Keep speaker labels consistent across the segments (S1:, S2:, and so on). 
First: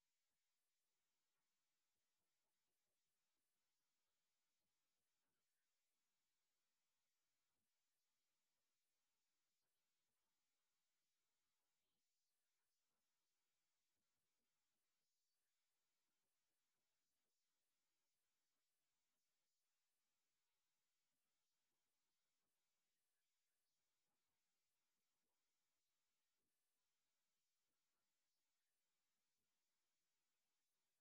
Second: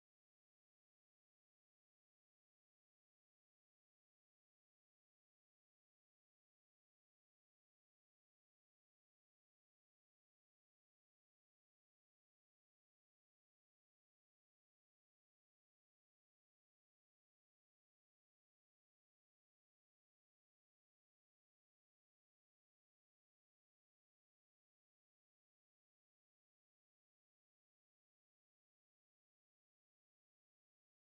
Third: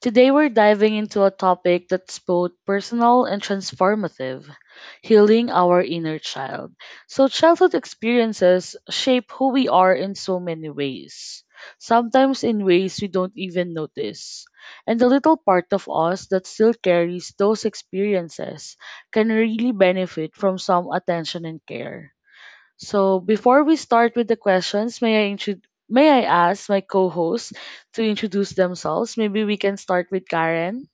S1: Today we're diving into a topic that's both personal and transformative, healing our inner child. Childhood experiences shape who we are in so many ways, sometimes in ways we don't even notice. And the little part of us that still carries those experiences can really benefit from some attention and care. So before we start with the questions, may I ask my co-hosts to introduce themselves? Maybe we can start with Karen.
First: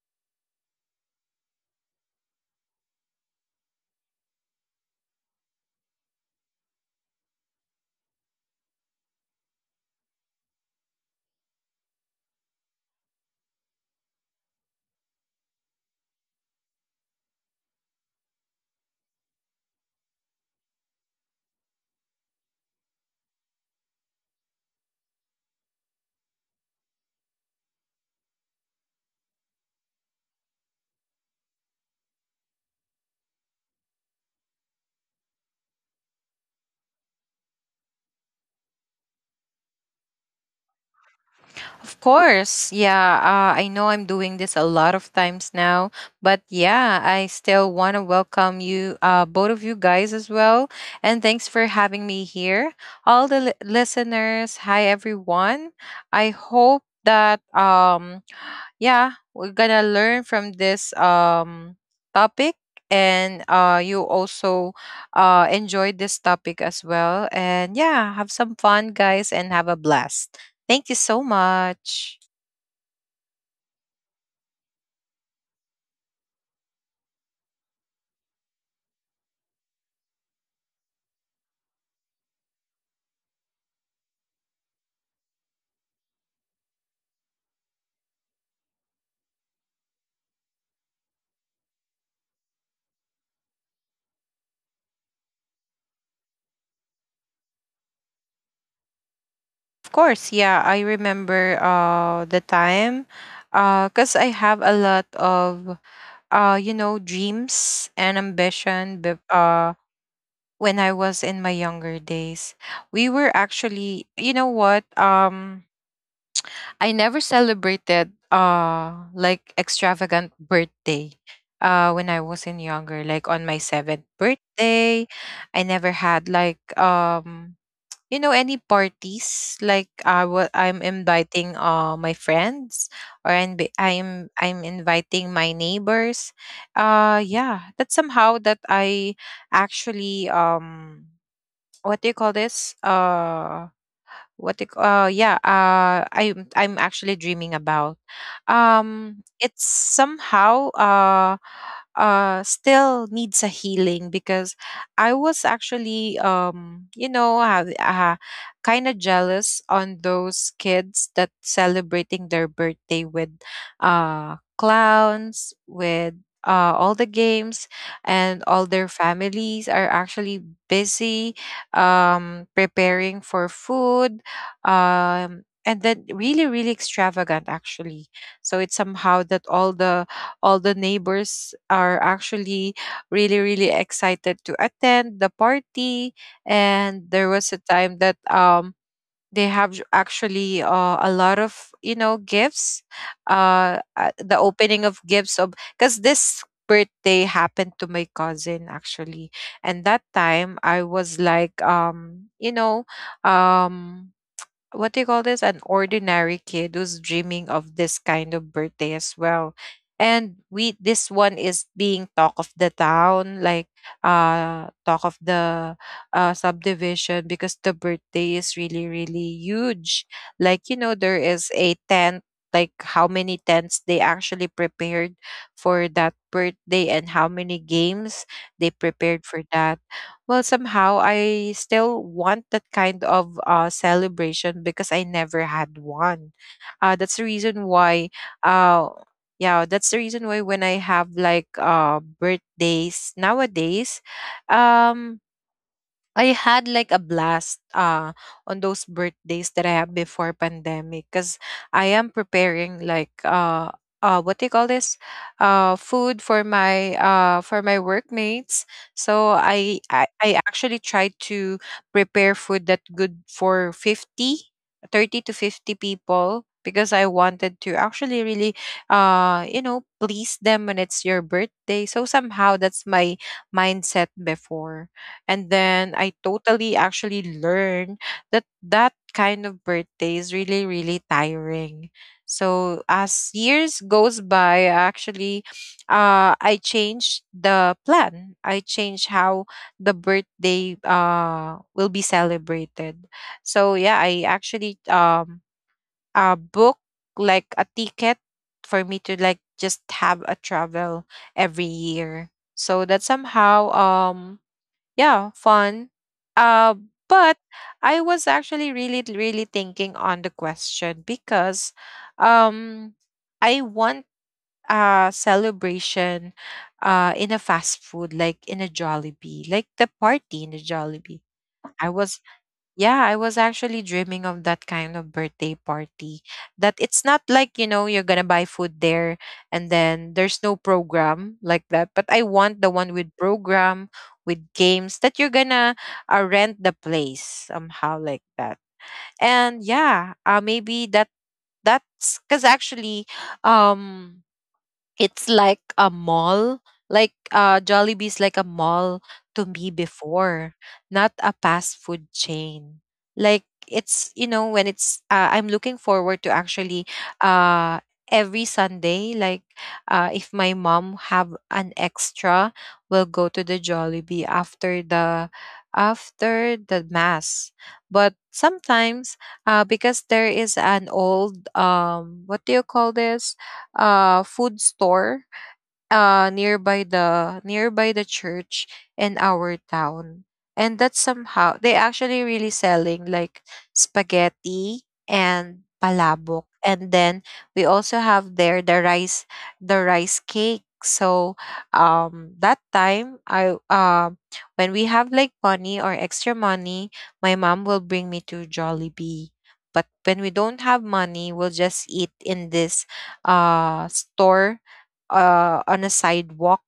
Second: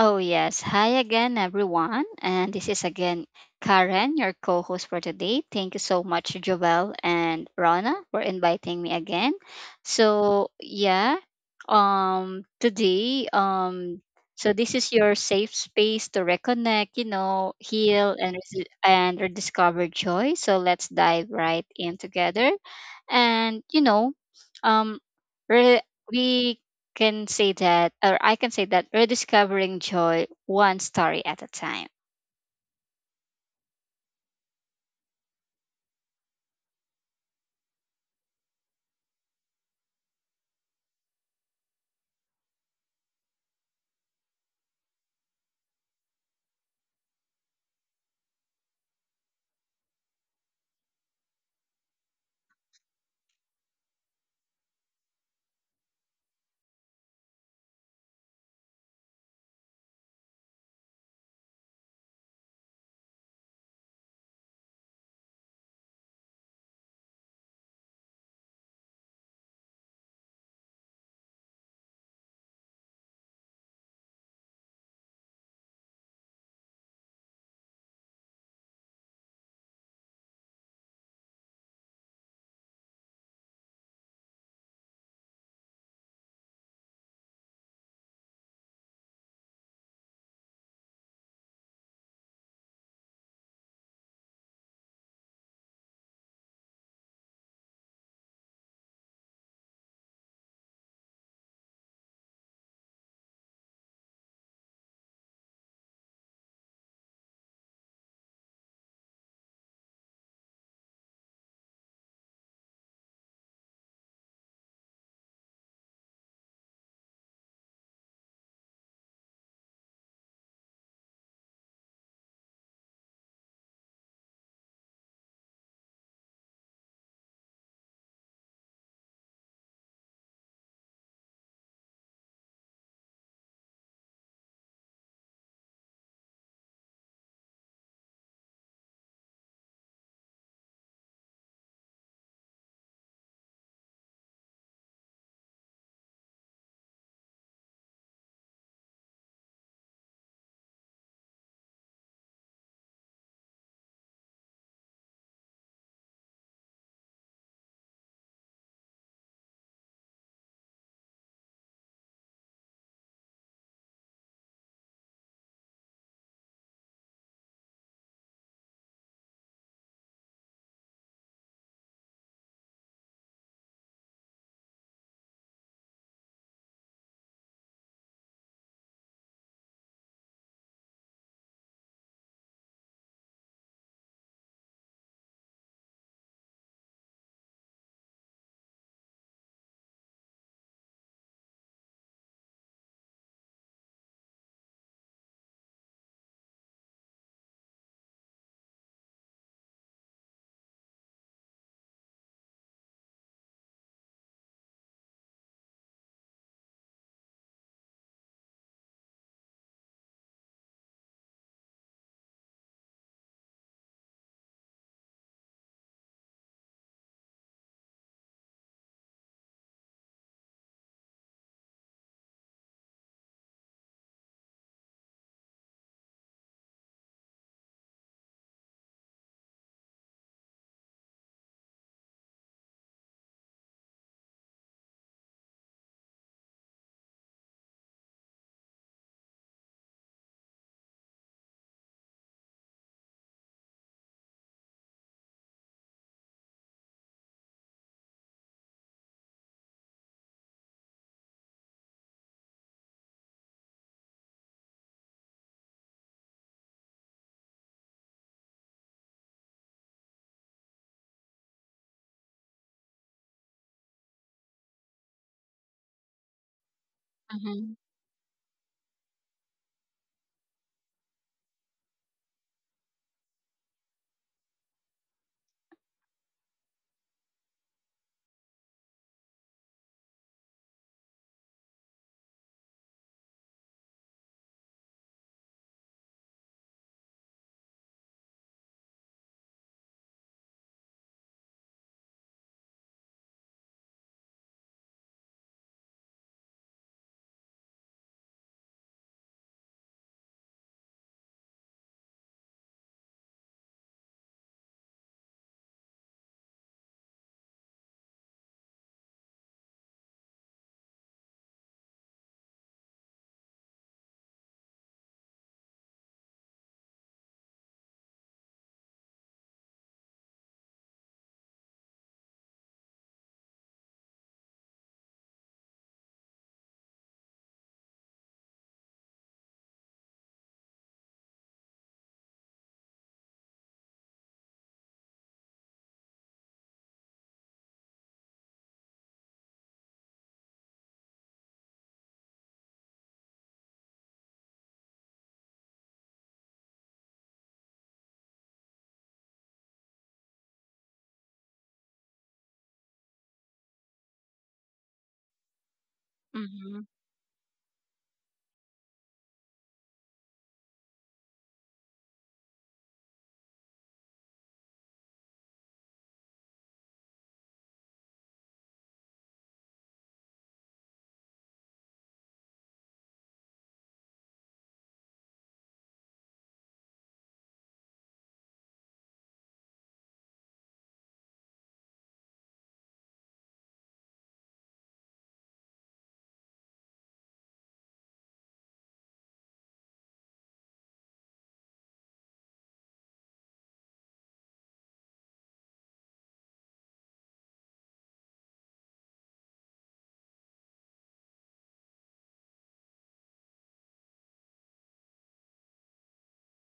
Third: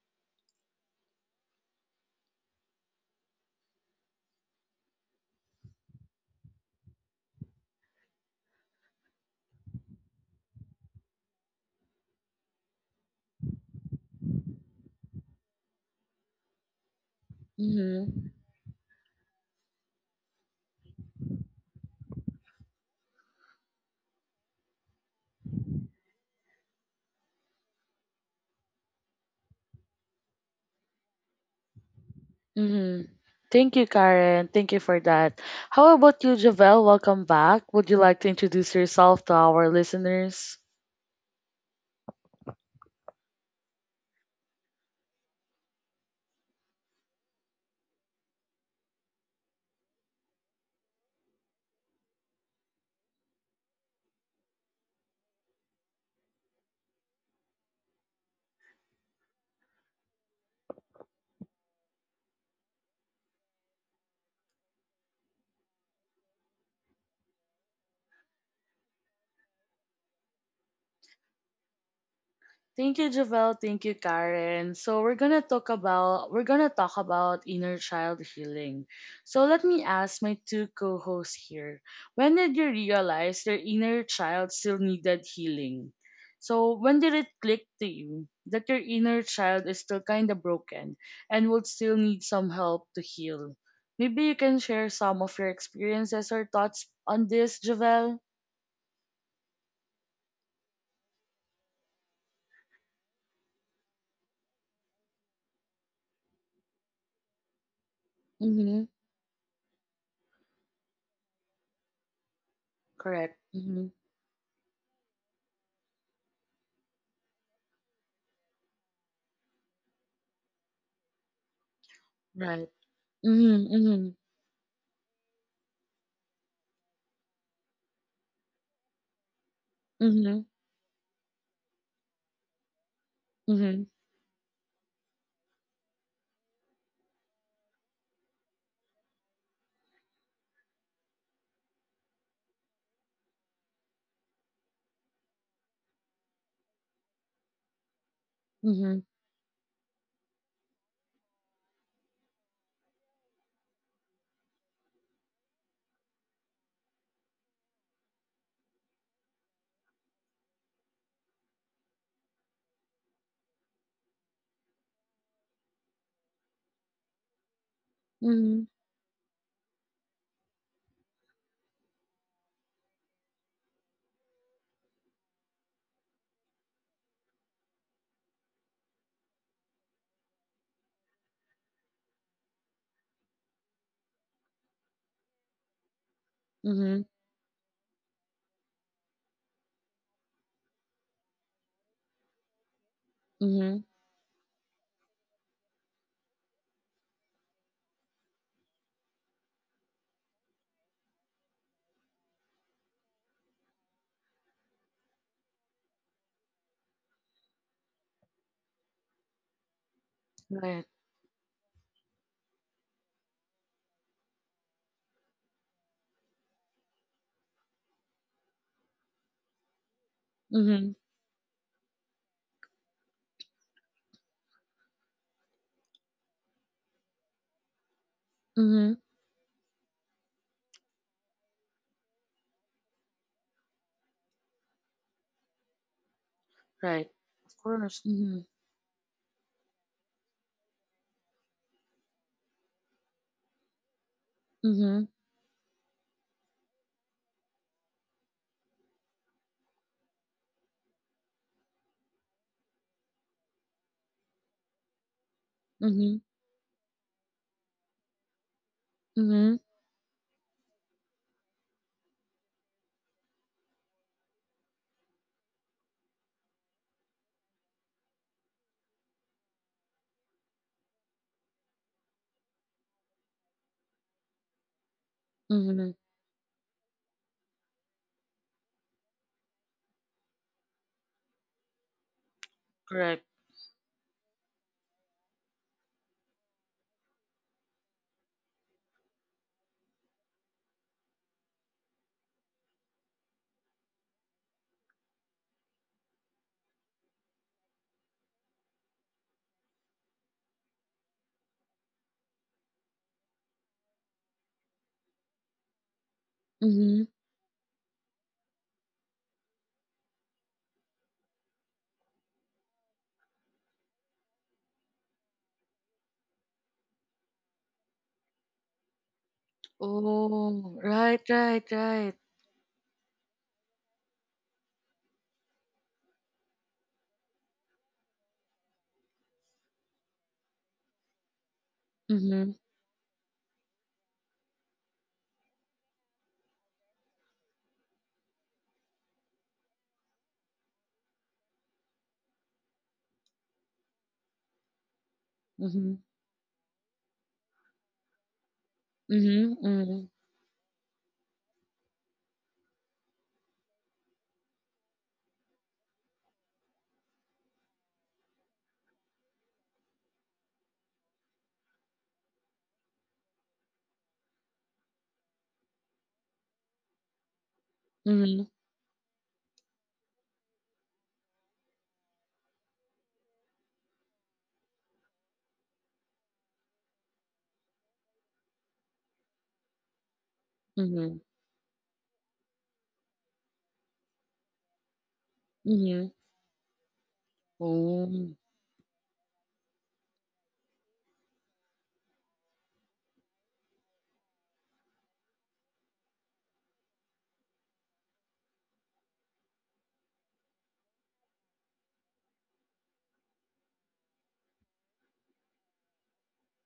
S2: Oh, yes. Hi again, everyone. And this is again Karen, your co host for today. Thank you so much, Joel and Rana, for inviting me again. So, yeah, today, so this is your safe space to reconnect, heal
S1: Mm-hmm.
S2: and and rediscover joy. So let's dive right in together, and um, re- we can say that, or I can say that, rediscovering joy one story at a time.
S1: Mm-hmm. Thank you, Karen. Thank you for that. How about you, Javel? Welcome back. Would you like to introduce yourself to our listeners?
S3: Of course. Yeah, I know I'm doing this a lot of times now, but yeah, I still want to welcome you, both of you guys as well. And thanks for having me here. All the listeners, hi everyone. I hope that yeah, we're gonna learn from this topic, and you also enjoyed this topic as well. And yeah, have some fun guys and have a blast. Thank you so much.
S1: Thank you, Javel. Thank you, Karen. So we're gonna talk about inner child healing. So let me ask my two co-hosts here. When did you realize your inner child still needed healing? So when did it click to you that your inner child is still kinda broken and would still need some help to heal? Maybe you can share some of your experiences or thoughts on this, Javel.
S3: Of course, yeah. I remember the time because I have a lot of you know dreams and
S1: Mm-hmm.
S3: ambition when I was in my younger days. We were
S1: Correct. Mm-hmm.
S3: actually you know what. I never celebrated like extravagant birthday when I was in
S1: Right.
S3: younger, like on my
S1: Mm-hmm.
S3: seventh
S1: Mm-hmm.
S3: birthday. I never had like you know any parties, like
S1: Mm-hmm.
S3: I'm inviting my friends, or I'm
S1: Mhm.
S3: I'm I'm inviting my neighbors. Yeah, that's somehow that I actually what do you call this? Yeah, I'm actually dreaming about
S1: Mhm.
S3: it's somehow still needs a healing because I was actually you know have, kind of jealous on those kids that celebrating their birthday with clowns, with all the games, and all
S1: Mhm.
S3: their families are actually busy preparing for food, and then really really extravagant actually. So it's somehow that all the neighbors are actually really really excited to attend the party.
S1: Mhm.
S3: And there was a time that they have actually, a lot of you know gifts,
S1: Mhm.
S3: the opening of gifts of because this birthday happened to my cousin actually. And that time I was like you know, um what do you call this? An ordinary kid who's dreaming of this kind of birthday as well. And we,
S1: Right.
S3: this one is being talk of the town, like talk of the subdivision because the birthday is really, really huge. Like, you know,
S1: Mhm.
S3: there is a tent, like how many tents they actually prepared for that birthday, and how many games they
S1: Mhm.
S3: prepared for that. Well, somehow I still want that kind of celebration because I never had one. That's the
S1: Right.
S3: reason
S1: Of
S3: why,
S1: course. Mhm.
S3: uh, yeah, that's the reason why when I have like birthdays nowadays,
S1: Mhm.
S3: um I had like a blast on those birthdays that I had before pandemic because I am preparing like what do you call this,
S1: Mhm.
S3: food for my workmates. So
S1: Mhm.
S3: I actually tried to prepare food that good for 50, 30 to 50 people because I wanted
S2: Mm-hmm.
S3: to actually really you know please them when it's your birthday. So somehow that's my mindset before. And
S1: Mhm.
S3: then I totally actually learned that that kind of birthday is really, really tiring. So as
S1: Correct.
S3: years goes by, actually, I changed the plan. I changed how the birthday will be celebrated. So yeah, I actually book like a ticket for me to like just have a travel every year. So that somehow yeah, fun. Uh,
S1: Mhm.
S3: but I was actually really, really thinking on the question because, um, I want a celebration in a fast food, like in a Jollibee, like the party in the
S1: Oh, right,
S3: Jollibee.
S1: right,
S3: I
S1: right.
S3: was Yeah, I was actually dreaming of that kind of birthday party. That it's not like, you know, you're gonna buy food there, and then there's no program like that. But I
S1: Mhm.
S3: want the one with program, with games that you're gonna rent the place somehow like that. And yeah, maybe that's because actually, um, it's like a
S1: Mhm.
S3: mall. Like, Jollibee's like a mall to
S1: Mhm.
S3: me
S1: Mhm.
S3: before, not a fast food chain. Like it's you know when it's, I'm looking forward to
S2: Mm-hmm.
S3: actually uh every Sunday, like if my mom have an extra, we'll go to the Jollibee after the mass. But
S1: Mhm.
S3: sometimes because there is an old what do you call this, food store nearby the church in our town. And that's
S1: Mhm.
S3: somehow they actually really selling like spaghetti and
S1: Mhm.
S3: palabok, and then we also
S1: Oh.
S3: have there the rice, the rice cake. So that time, I when we have like money or extra money, my mom will bring me to Jollibee. But when we don't have money, we'll just eat in this store, on a sidewalk,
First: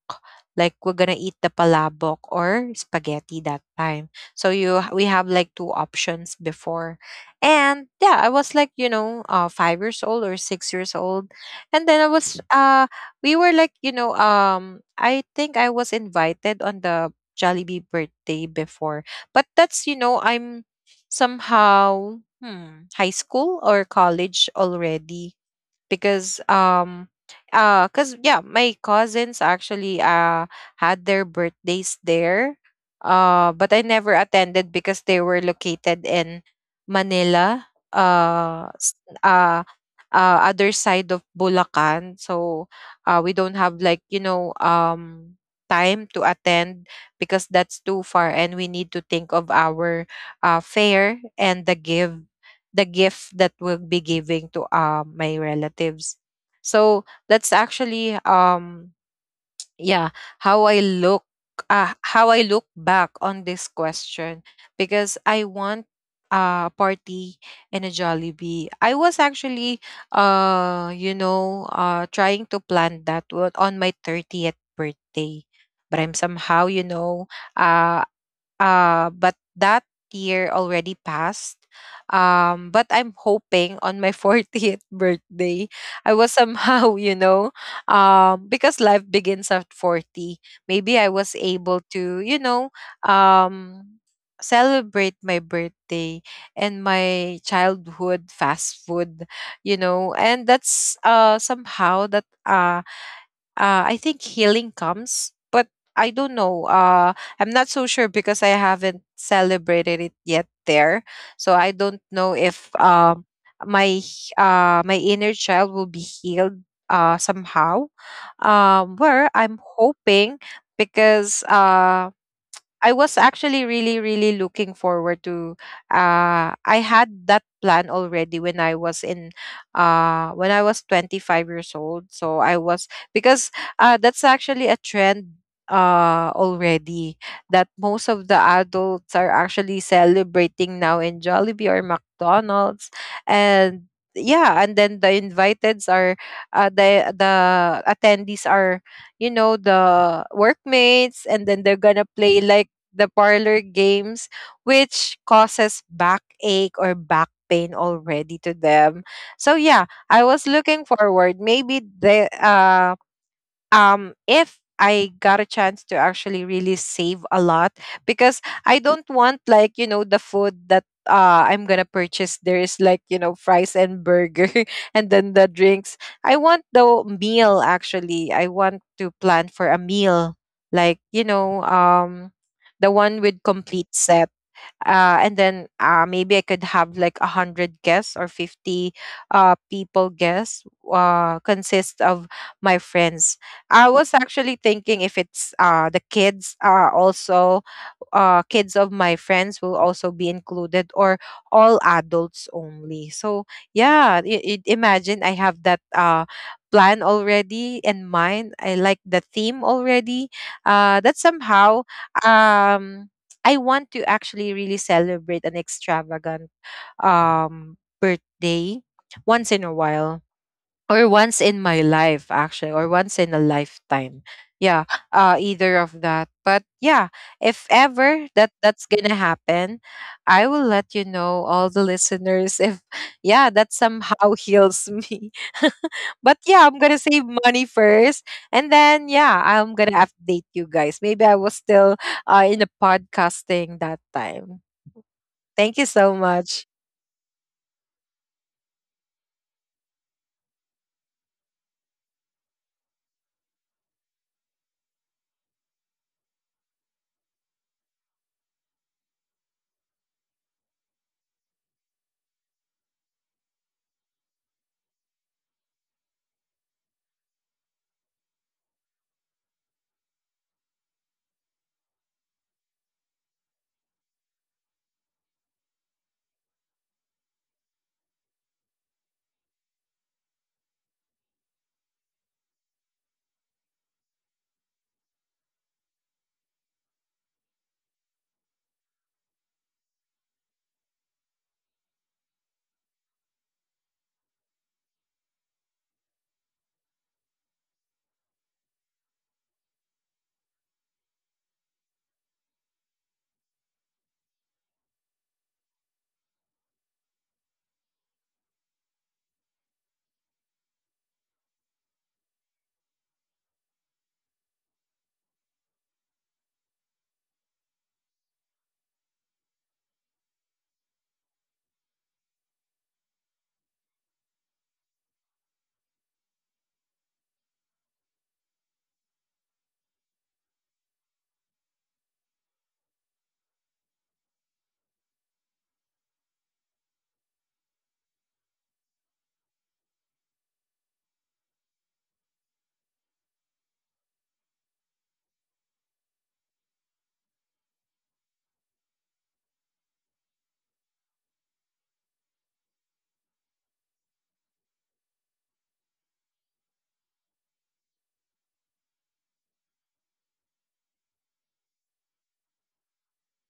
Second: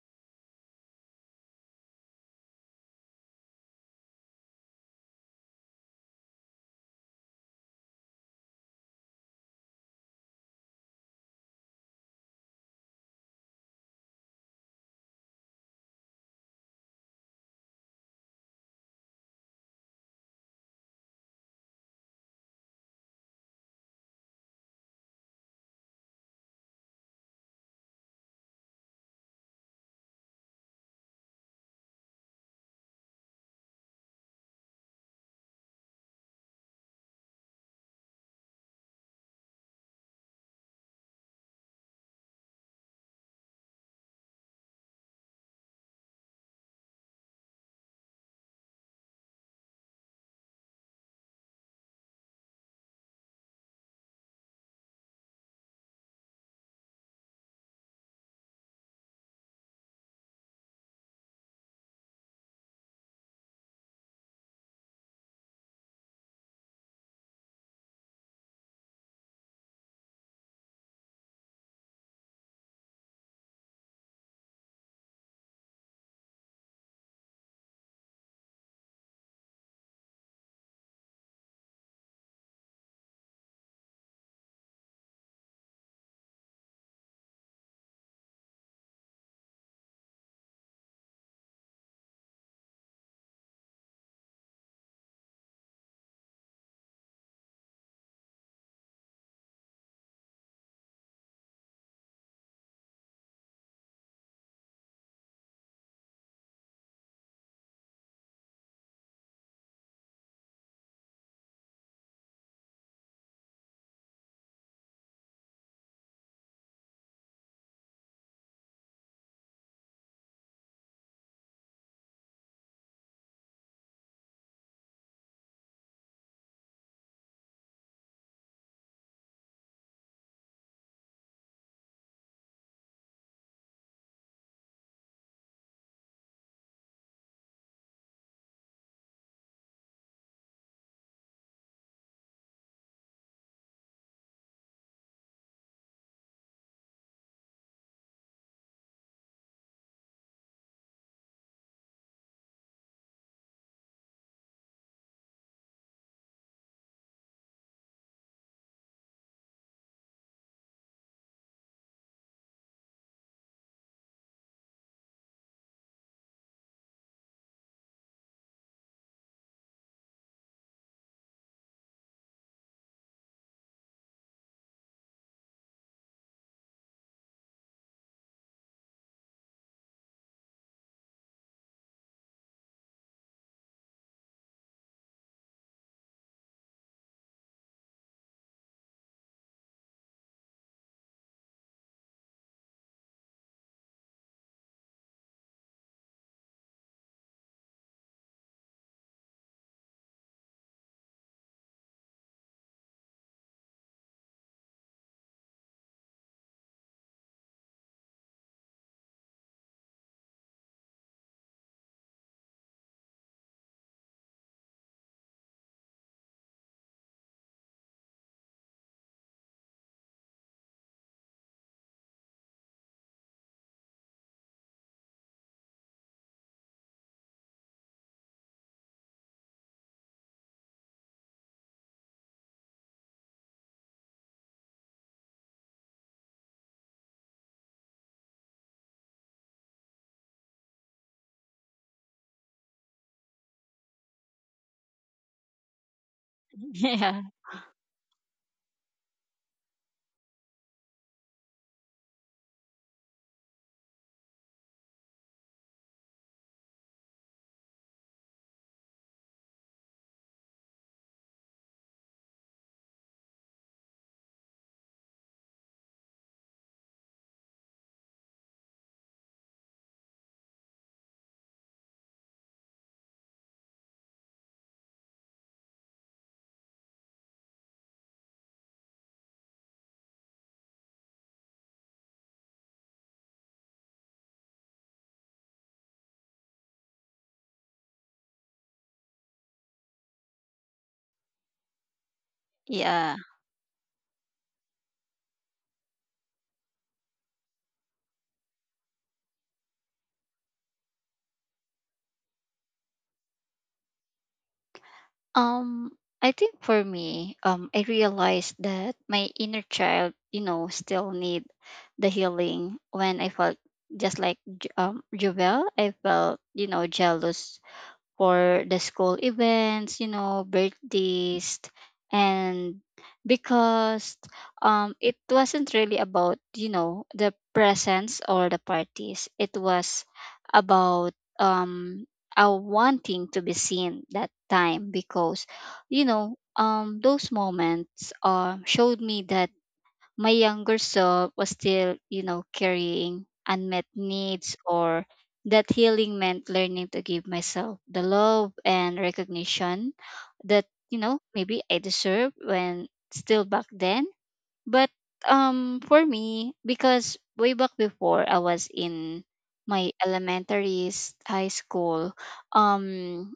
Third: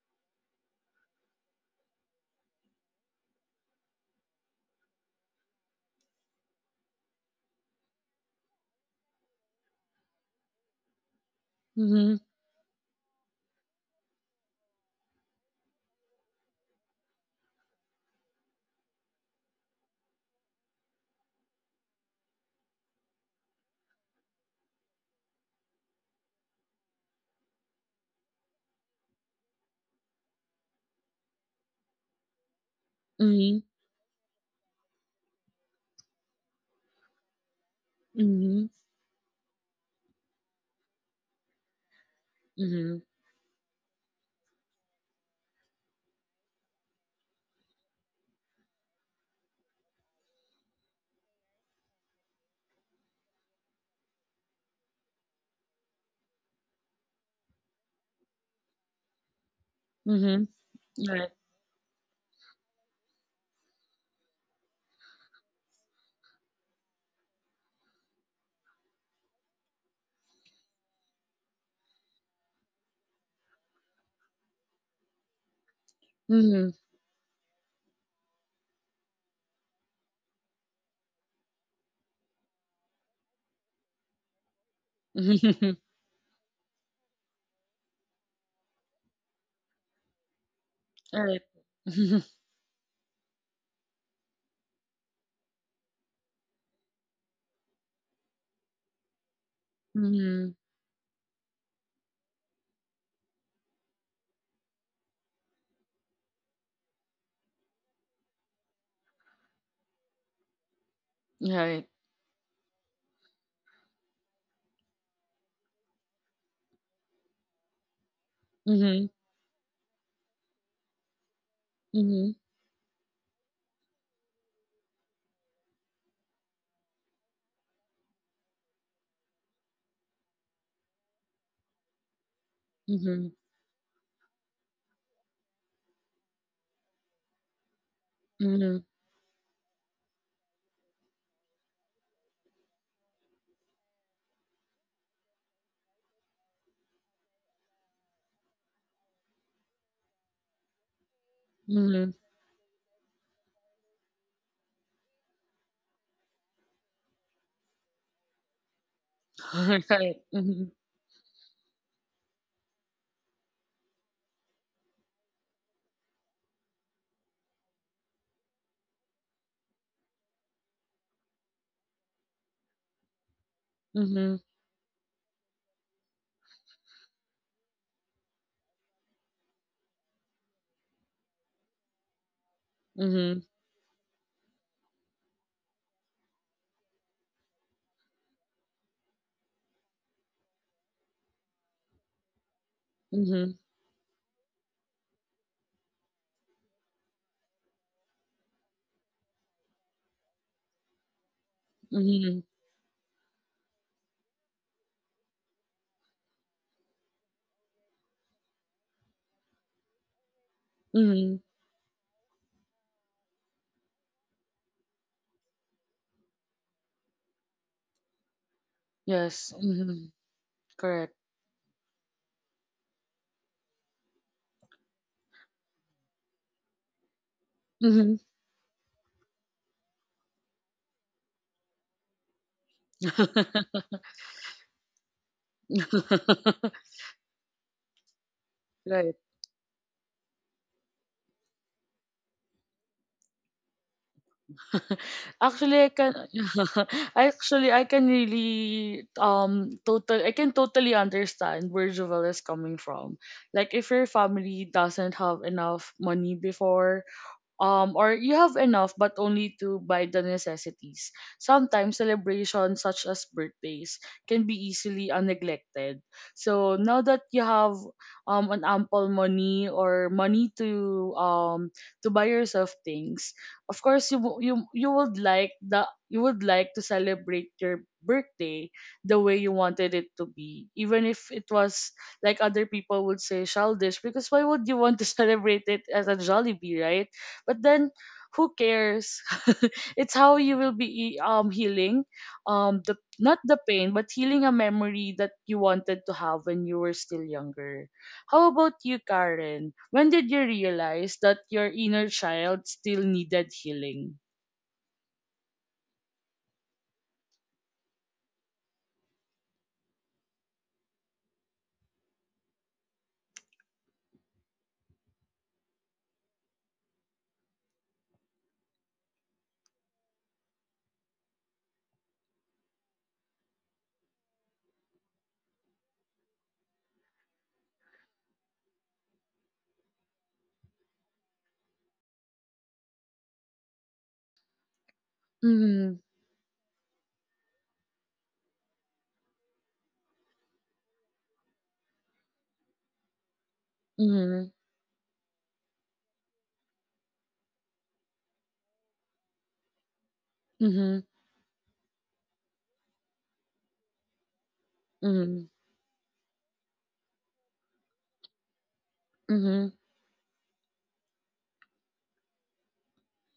S3: like we're gonna eat the palabok or spaghetti that time. So you, we have like two options before, and yeah, I was like you know 5 years old or 6 years old, and then I
S1: Mhm.
S3: was we were like you know I think I was invited on the Jollibee birthday before, but that's you know I'm somehow hmm, high school or college already because cuz yeah, my cousins actually had their birthdays there, but
S1: Mhm.
S3: I never attended because they were located in Manila, uh
S1: Mhm.
S3: s- uh other side of Bulacan. So
S1: Mhm.
S3: we don't have like you know time to attend because that's too far, and we need to think of our fare and the gift that we'll be giving to, my relatives. So that's actually yeah,
S1: Mhm.
S3: how I look,
S1: Right.
S3: how I look back on this question because I want a party and a Jollibee. I was actually you know trying to plan on my 30th birthday, but I'm somehow
S1: Mhm.
S3: you know uh but that year already passed. But I'm hoping on my 40th birthday, I was somehow, you know, because life begins at 40. Maybe I was
S1: Right.
S3: able to, you know, um, celebrate my birthday and my childhood fast food, you know. And
S1: Mhm.
S3: that's somehow that, I think healing comes, but I don't know. I'm not so sure because I haven't celebrated it yet there, so I
S1: Right.
S3: don't know if my inner child will be healed somehow.
S1: Mhm.
S3: Where I'm hoping, because
S1: Mhm.
S3: I was actually really, really looking forward to. I had that plan already when I was in, when I was 25 years old. So I was,
S1: Mhm.
S3: because that's actually a trend already that most of the
S1: Mhm. Mhm.
S3: adults are actually celebrating now in Jollibee or McDonald's. And yeah, and then the inviteds are, the attendees are you know the workmates, and then they're gonna
S1: Mhm.
S3: play like the parlor games, which causes backache or back pain already to them. So yeah, I
S1: Right.
S3: was looking
S1: Mhm.
S3: forward. Maybe the, if I got a chance to actually really save a lot, because I don't want like you know the food that I'm gonna purchase there is like you know fries and burger
S1: Mhm.
S3: and then the drinks. I want the meal actually. I want to plan for a meal like you know the one
S1: Mhm.
S3: with complete set, and then maybe I could have like 100 guests or 50 people guests, consist of my friends.
S1: Mhm.
S3: I was actually thinking if it's the kids, also kids of my friends will also be included, or all
S1: Mhm.
S3: adults only. So yeah, imagine I have that plan already in mind. I like the theme already, that
S1: Mhm.
S3: somehow, um, I want to actually really celebrate an extravagant um, birthday once in
S1: Yes.
S3: a while,
S1: Mhm.
S3: or
S1: Correct.
S3: once in my life actually, or once in a lifetime. Yeah, either of that. But yeah, if ever
S1: Mhm.
S3: that that's gonna happen, I will let you know all the listeners if yeah that somehow heals me. But yeah, I'm gonna save money first, and then
S1: Right.
S3: yeah, I'm gonna update you guys. Maybe I was still in the podcasting that time. Thank you
S1: Actually, I
S3: so
S1: can
S3: much.
S2: Yeah.
S1: actually I can really total I can totally understand where Jovel is coming from. Like if your family doesn't have enough money before, or you have enough but only to buy the necessities. Sometimes celebrations such as birthdays can be easily neglected. So now that you have an ample money or money to buy yourself things, of course you wo- you would like the you would like to celebrate your birthday the way you wanted it to be, even if it was, like, other people would say childish, because why would you want to celebrate it as a Jollibee, right? But then, who cares? It's how you will be healing, the
S2: Yeah.
S1: not the pain but healing a memory that you wanted to have when you were still younger. How about you, Karen? When did you realize that your inner child still needed healing?
S2: Um, I think for me, I realized that my inner child, still need the healing when I felt just like Jovel. I felt, jealous for the school events, birthdays, and because it wasn't really about, the presents or the parties. It was about, um, our wanting to be seen that time, because,
S1: Mhm.
S2: those moments showed me that my younger self was still, carrying unmet
S1: Mhm.
S2: needs, or that healing meant learning to give myself the love and recognition that,
S1: Mhm.
S2: maybe I deserve when still back then. But
S1: Mhm.
S2: for me, because way back before I was in my elementary high school, um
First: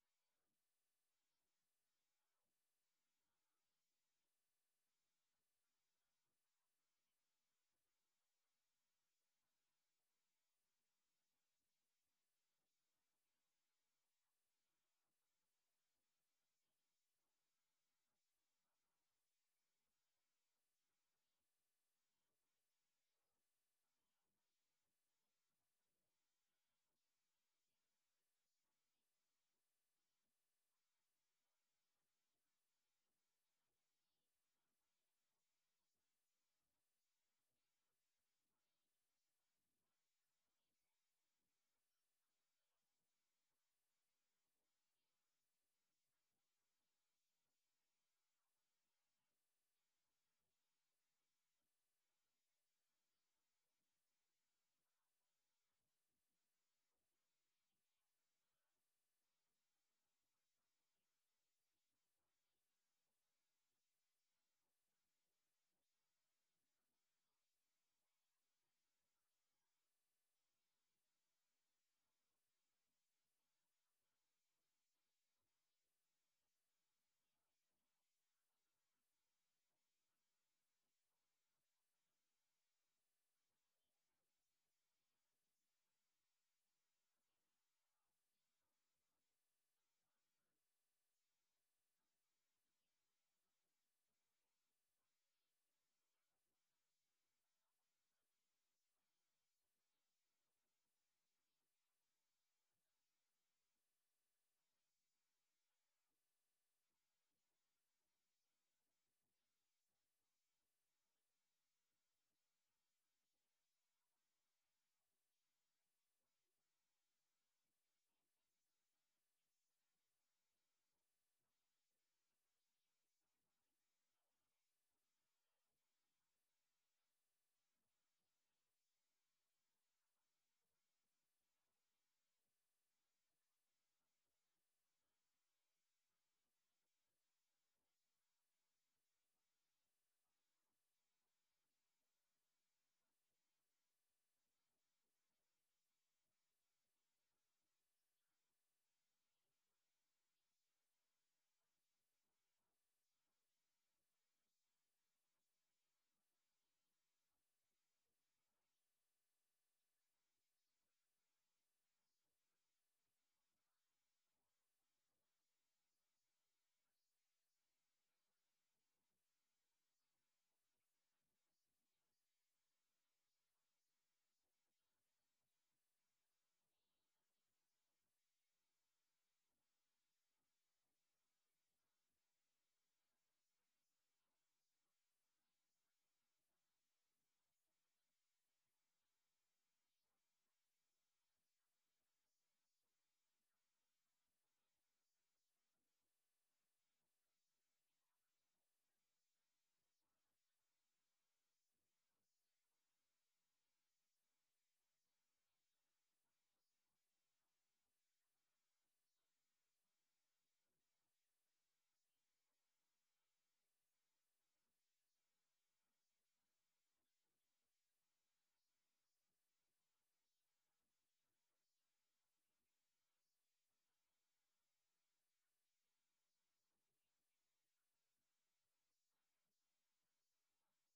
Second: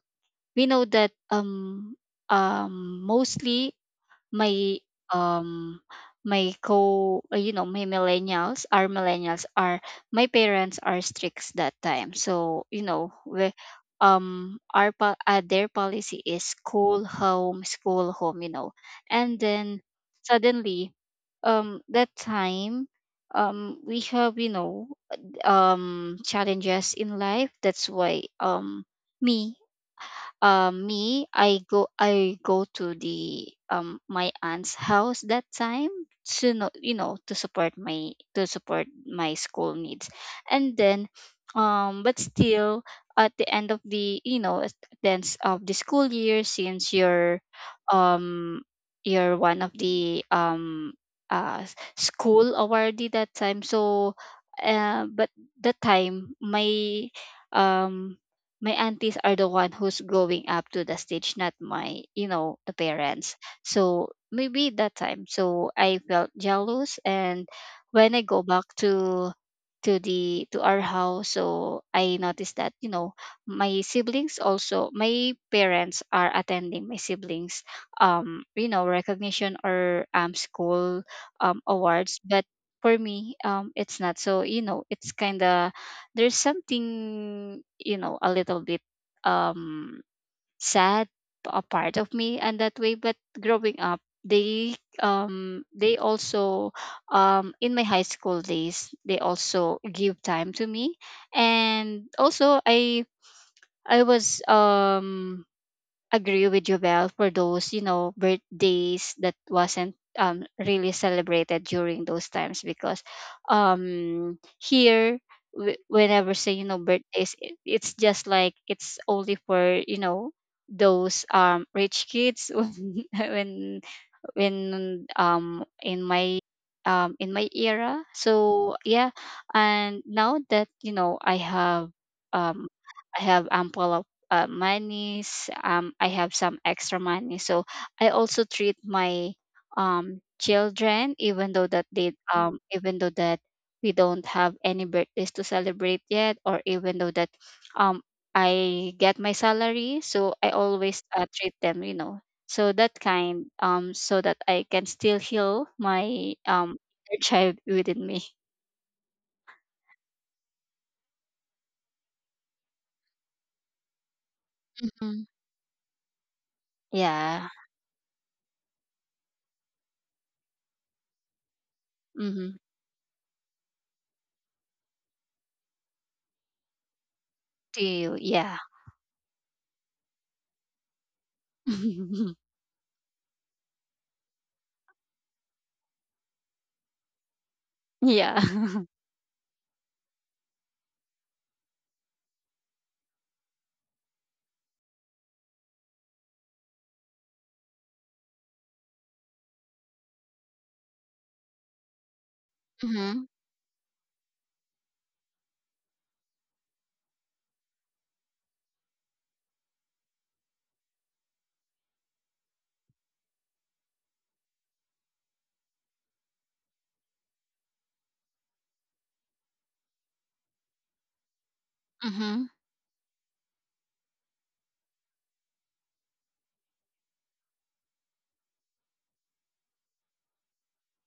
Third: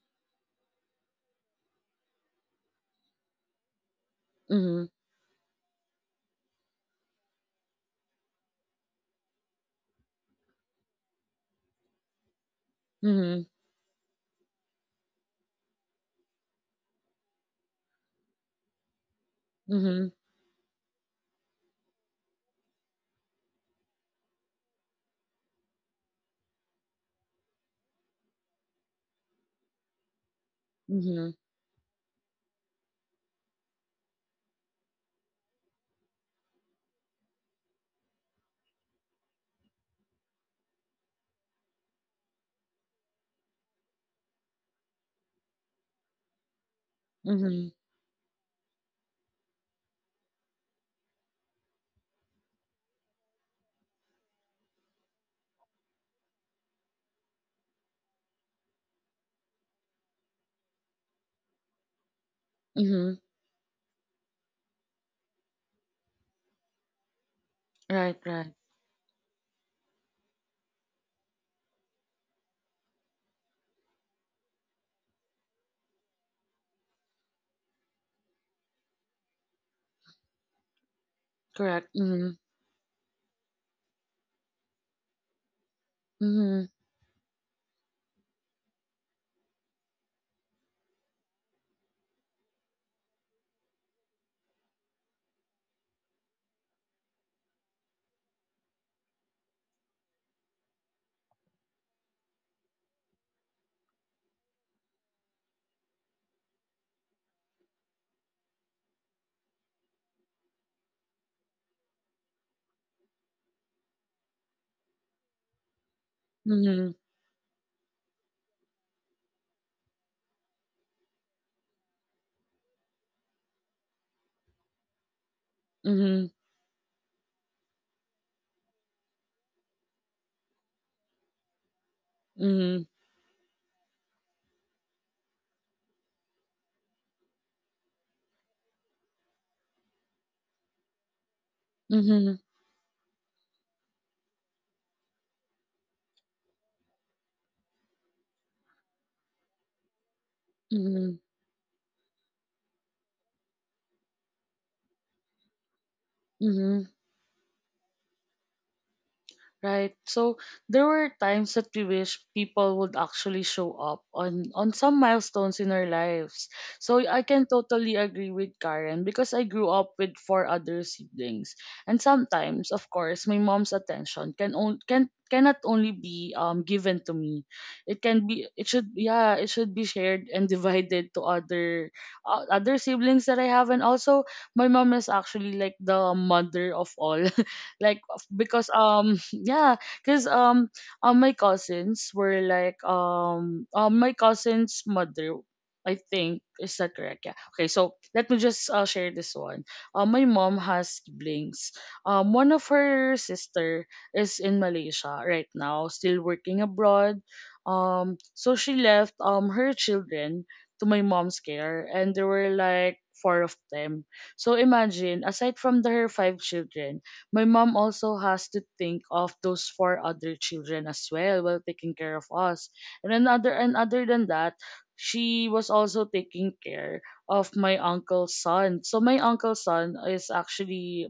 S2: we know that, mostly my
S1: Mhm.
S2: um my co my millennials, our millennials are, my parents are strict that time, so
S1: Mhm.
S2: we, our their policy is school home, school home, and then
S1: Mhm.
S2: suddenly, that time, we have, challenges in life, that's why me, me
S1: Mhm.
S2: I go to the, my aunt's house that time, to know, to support my, to support my school needs. And then, but still at the end of the, at the end of the school year, since you're,
S1: Mhm. Mhm.
S2: um you're one of the, school awardee that time, so but that time my, um my aunties are the one who's growing up to the stage, not my, the
S1: Mhm.
S2: parents. So maybe that time, so I felt jealous. And when
S1: Right,
S2: I go
S1: right.
S2: back to the, to our house, so I noticed that, my siblings, also my parents are attending my siblings, recognition or, school,
S1: Correct.
S2: awards.
S1: Mhm.
S2: But for me, it's not, so, it's kind of, there's
S1: Mhm.
S2: something, a little bit, um sad a part of me, and that way. But growing up, they, they also, in my high school days, they also give time to me. And also I was, agree with you, Belle. For those, birthdays that wasn't really celebrated during those times, because here, whenever say,
S1: Mhm.
S2: birthdays, it's just like it's only for, those rich kids when
S1: Mhm.
S2: in my era, so yeah. And now that, um
S1: Mhm.
S2: I have ample of, monies, I have some extra money, so I also treat my, children, even though that they,
S1: Mhm.
S2: even though that we don't have any birthdays to celebrate yet, or even though that um I get my salary, so I always
S1: Mm-hmm.
S2: treat them, so that kind, so that I can still heal my
S1: Mm-hmm.
S2: inner child within me.
S1: Right. So there were times that we wish people would actually show up on some
S2: Mm-hmm.
S1: milestones in our lives. So I can
S2: Yeah.
S1: totally agree with Karen because I grew up with four other siblings, and
S2: Mm-hmm.
S1: sometimes, of course, my mom's attention can on, can cannot only be given to me.
S2: To
S1: It
S2: you.
S1: can be,
S2: Yeah.
S1: it should yeah, it should be shared and divided to other other siblings that I have, and also my mom is actually like the mother of all. Like,
S2: Yeah.
S1: because yeah because my cousins were like, my cousin's mother, I think, is that correct? Yeah, okay, so let me just share this one. My mom has siblings. One of her
S2: Mm-hmm.
S1: sister is in Malaysia right now, still working abroad. So she left her children to my mom's care, and there were like four of them. So imagine, aside from her five children, my mom also has to think of those four other children as well while taking care of
S2: Mm-hmm.
S1: us. And another and other than that, she was also taking care of my uncle's son. So my uncle's son is actually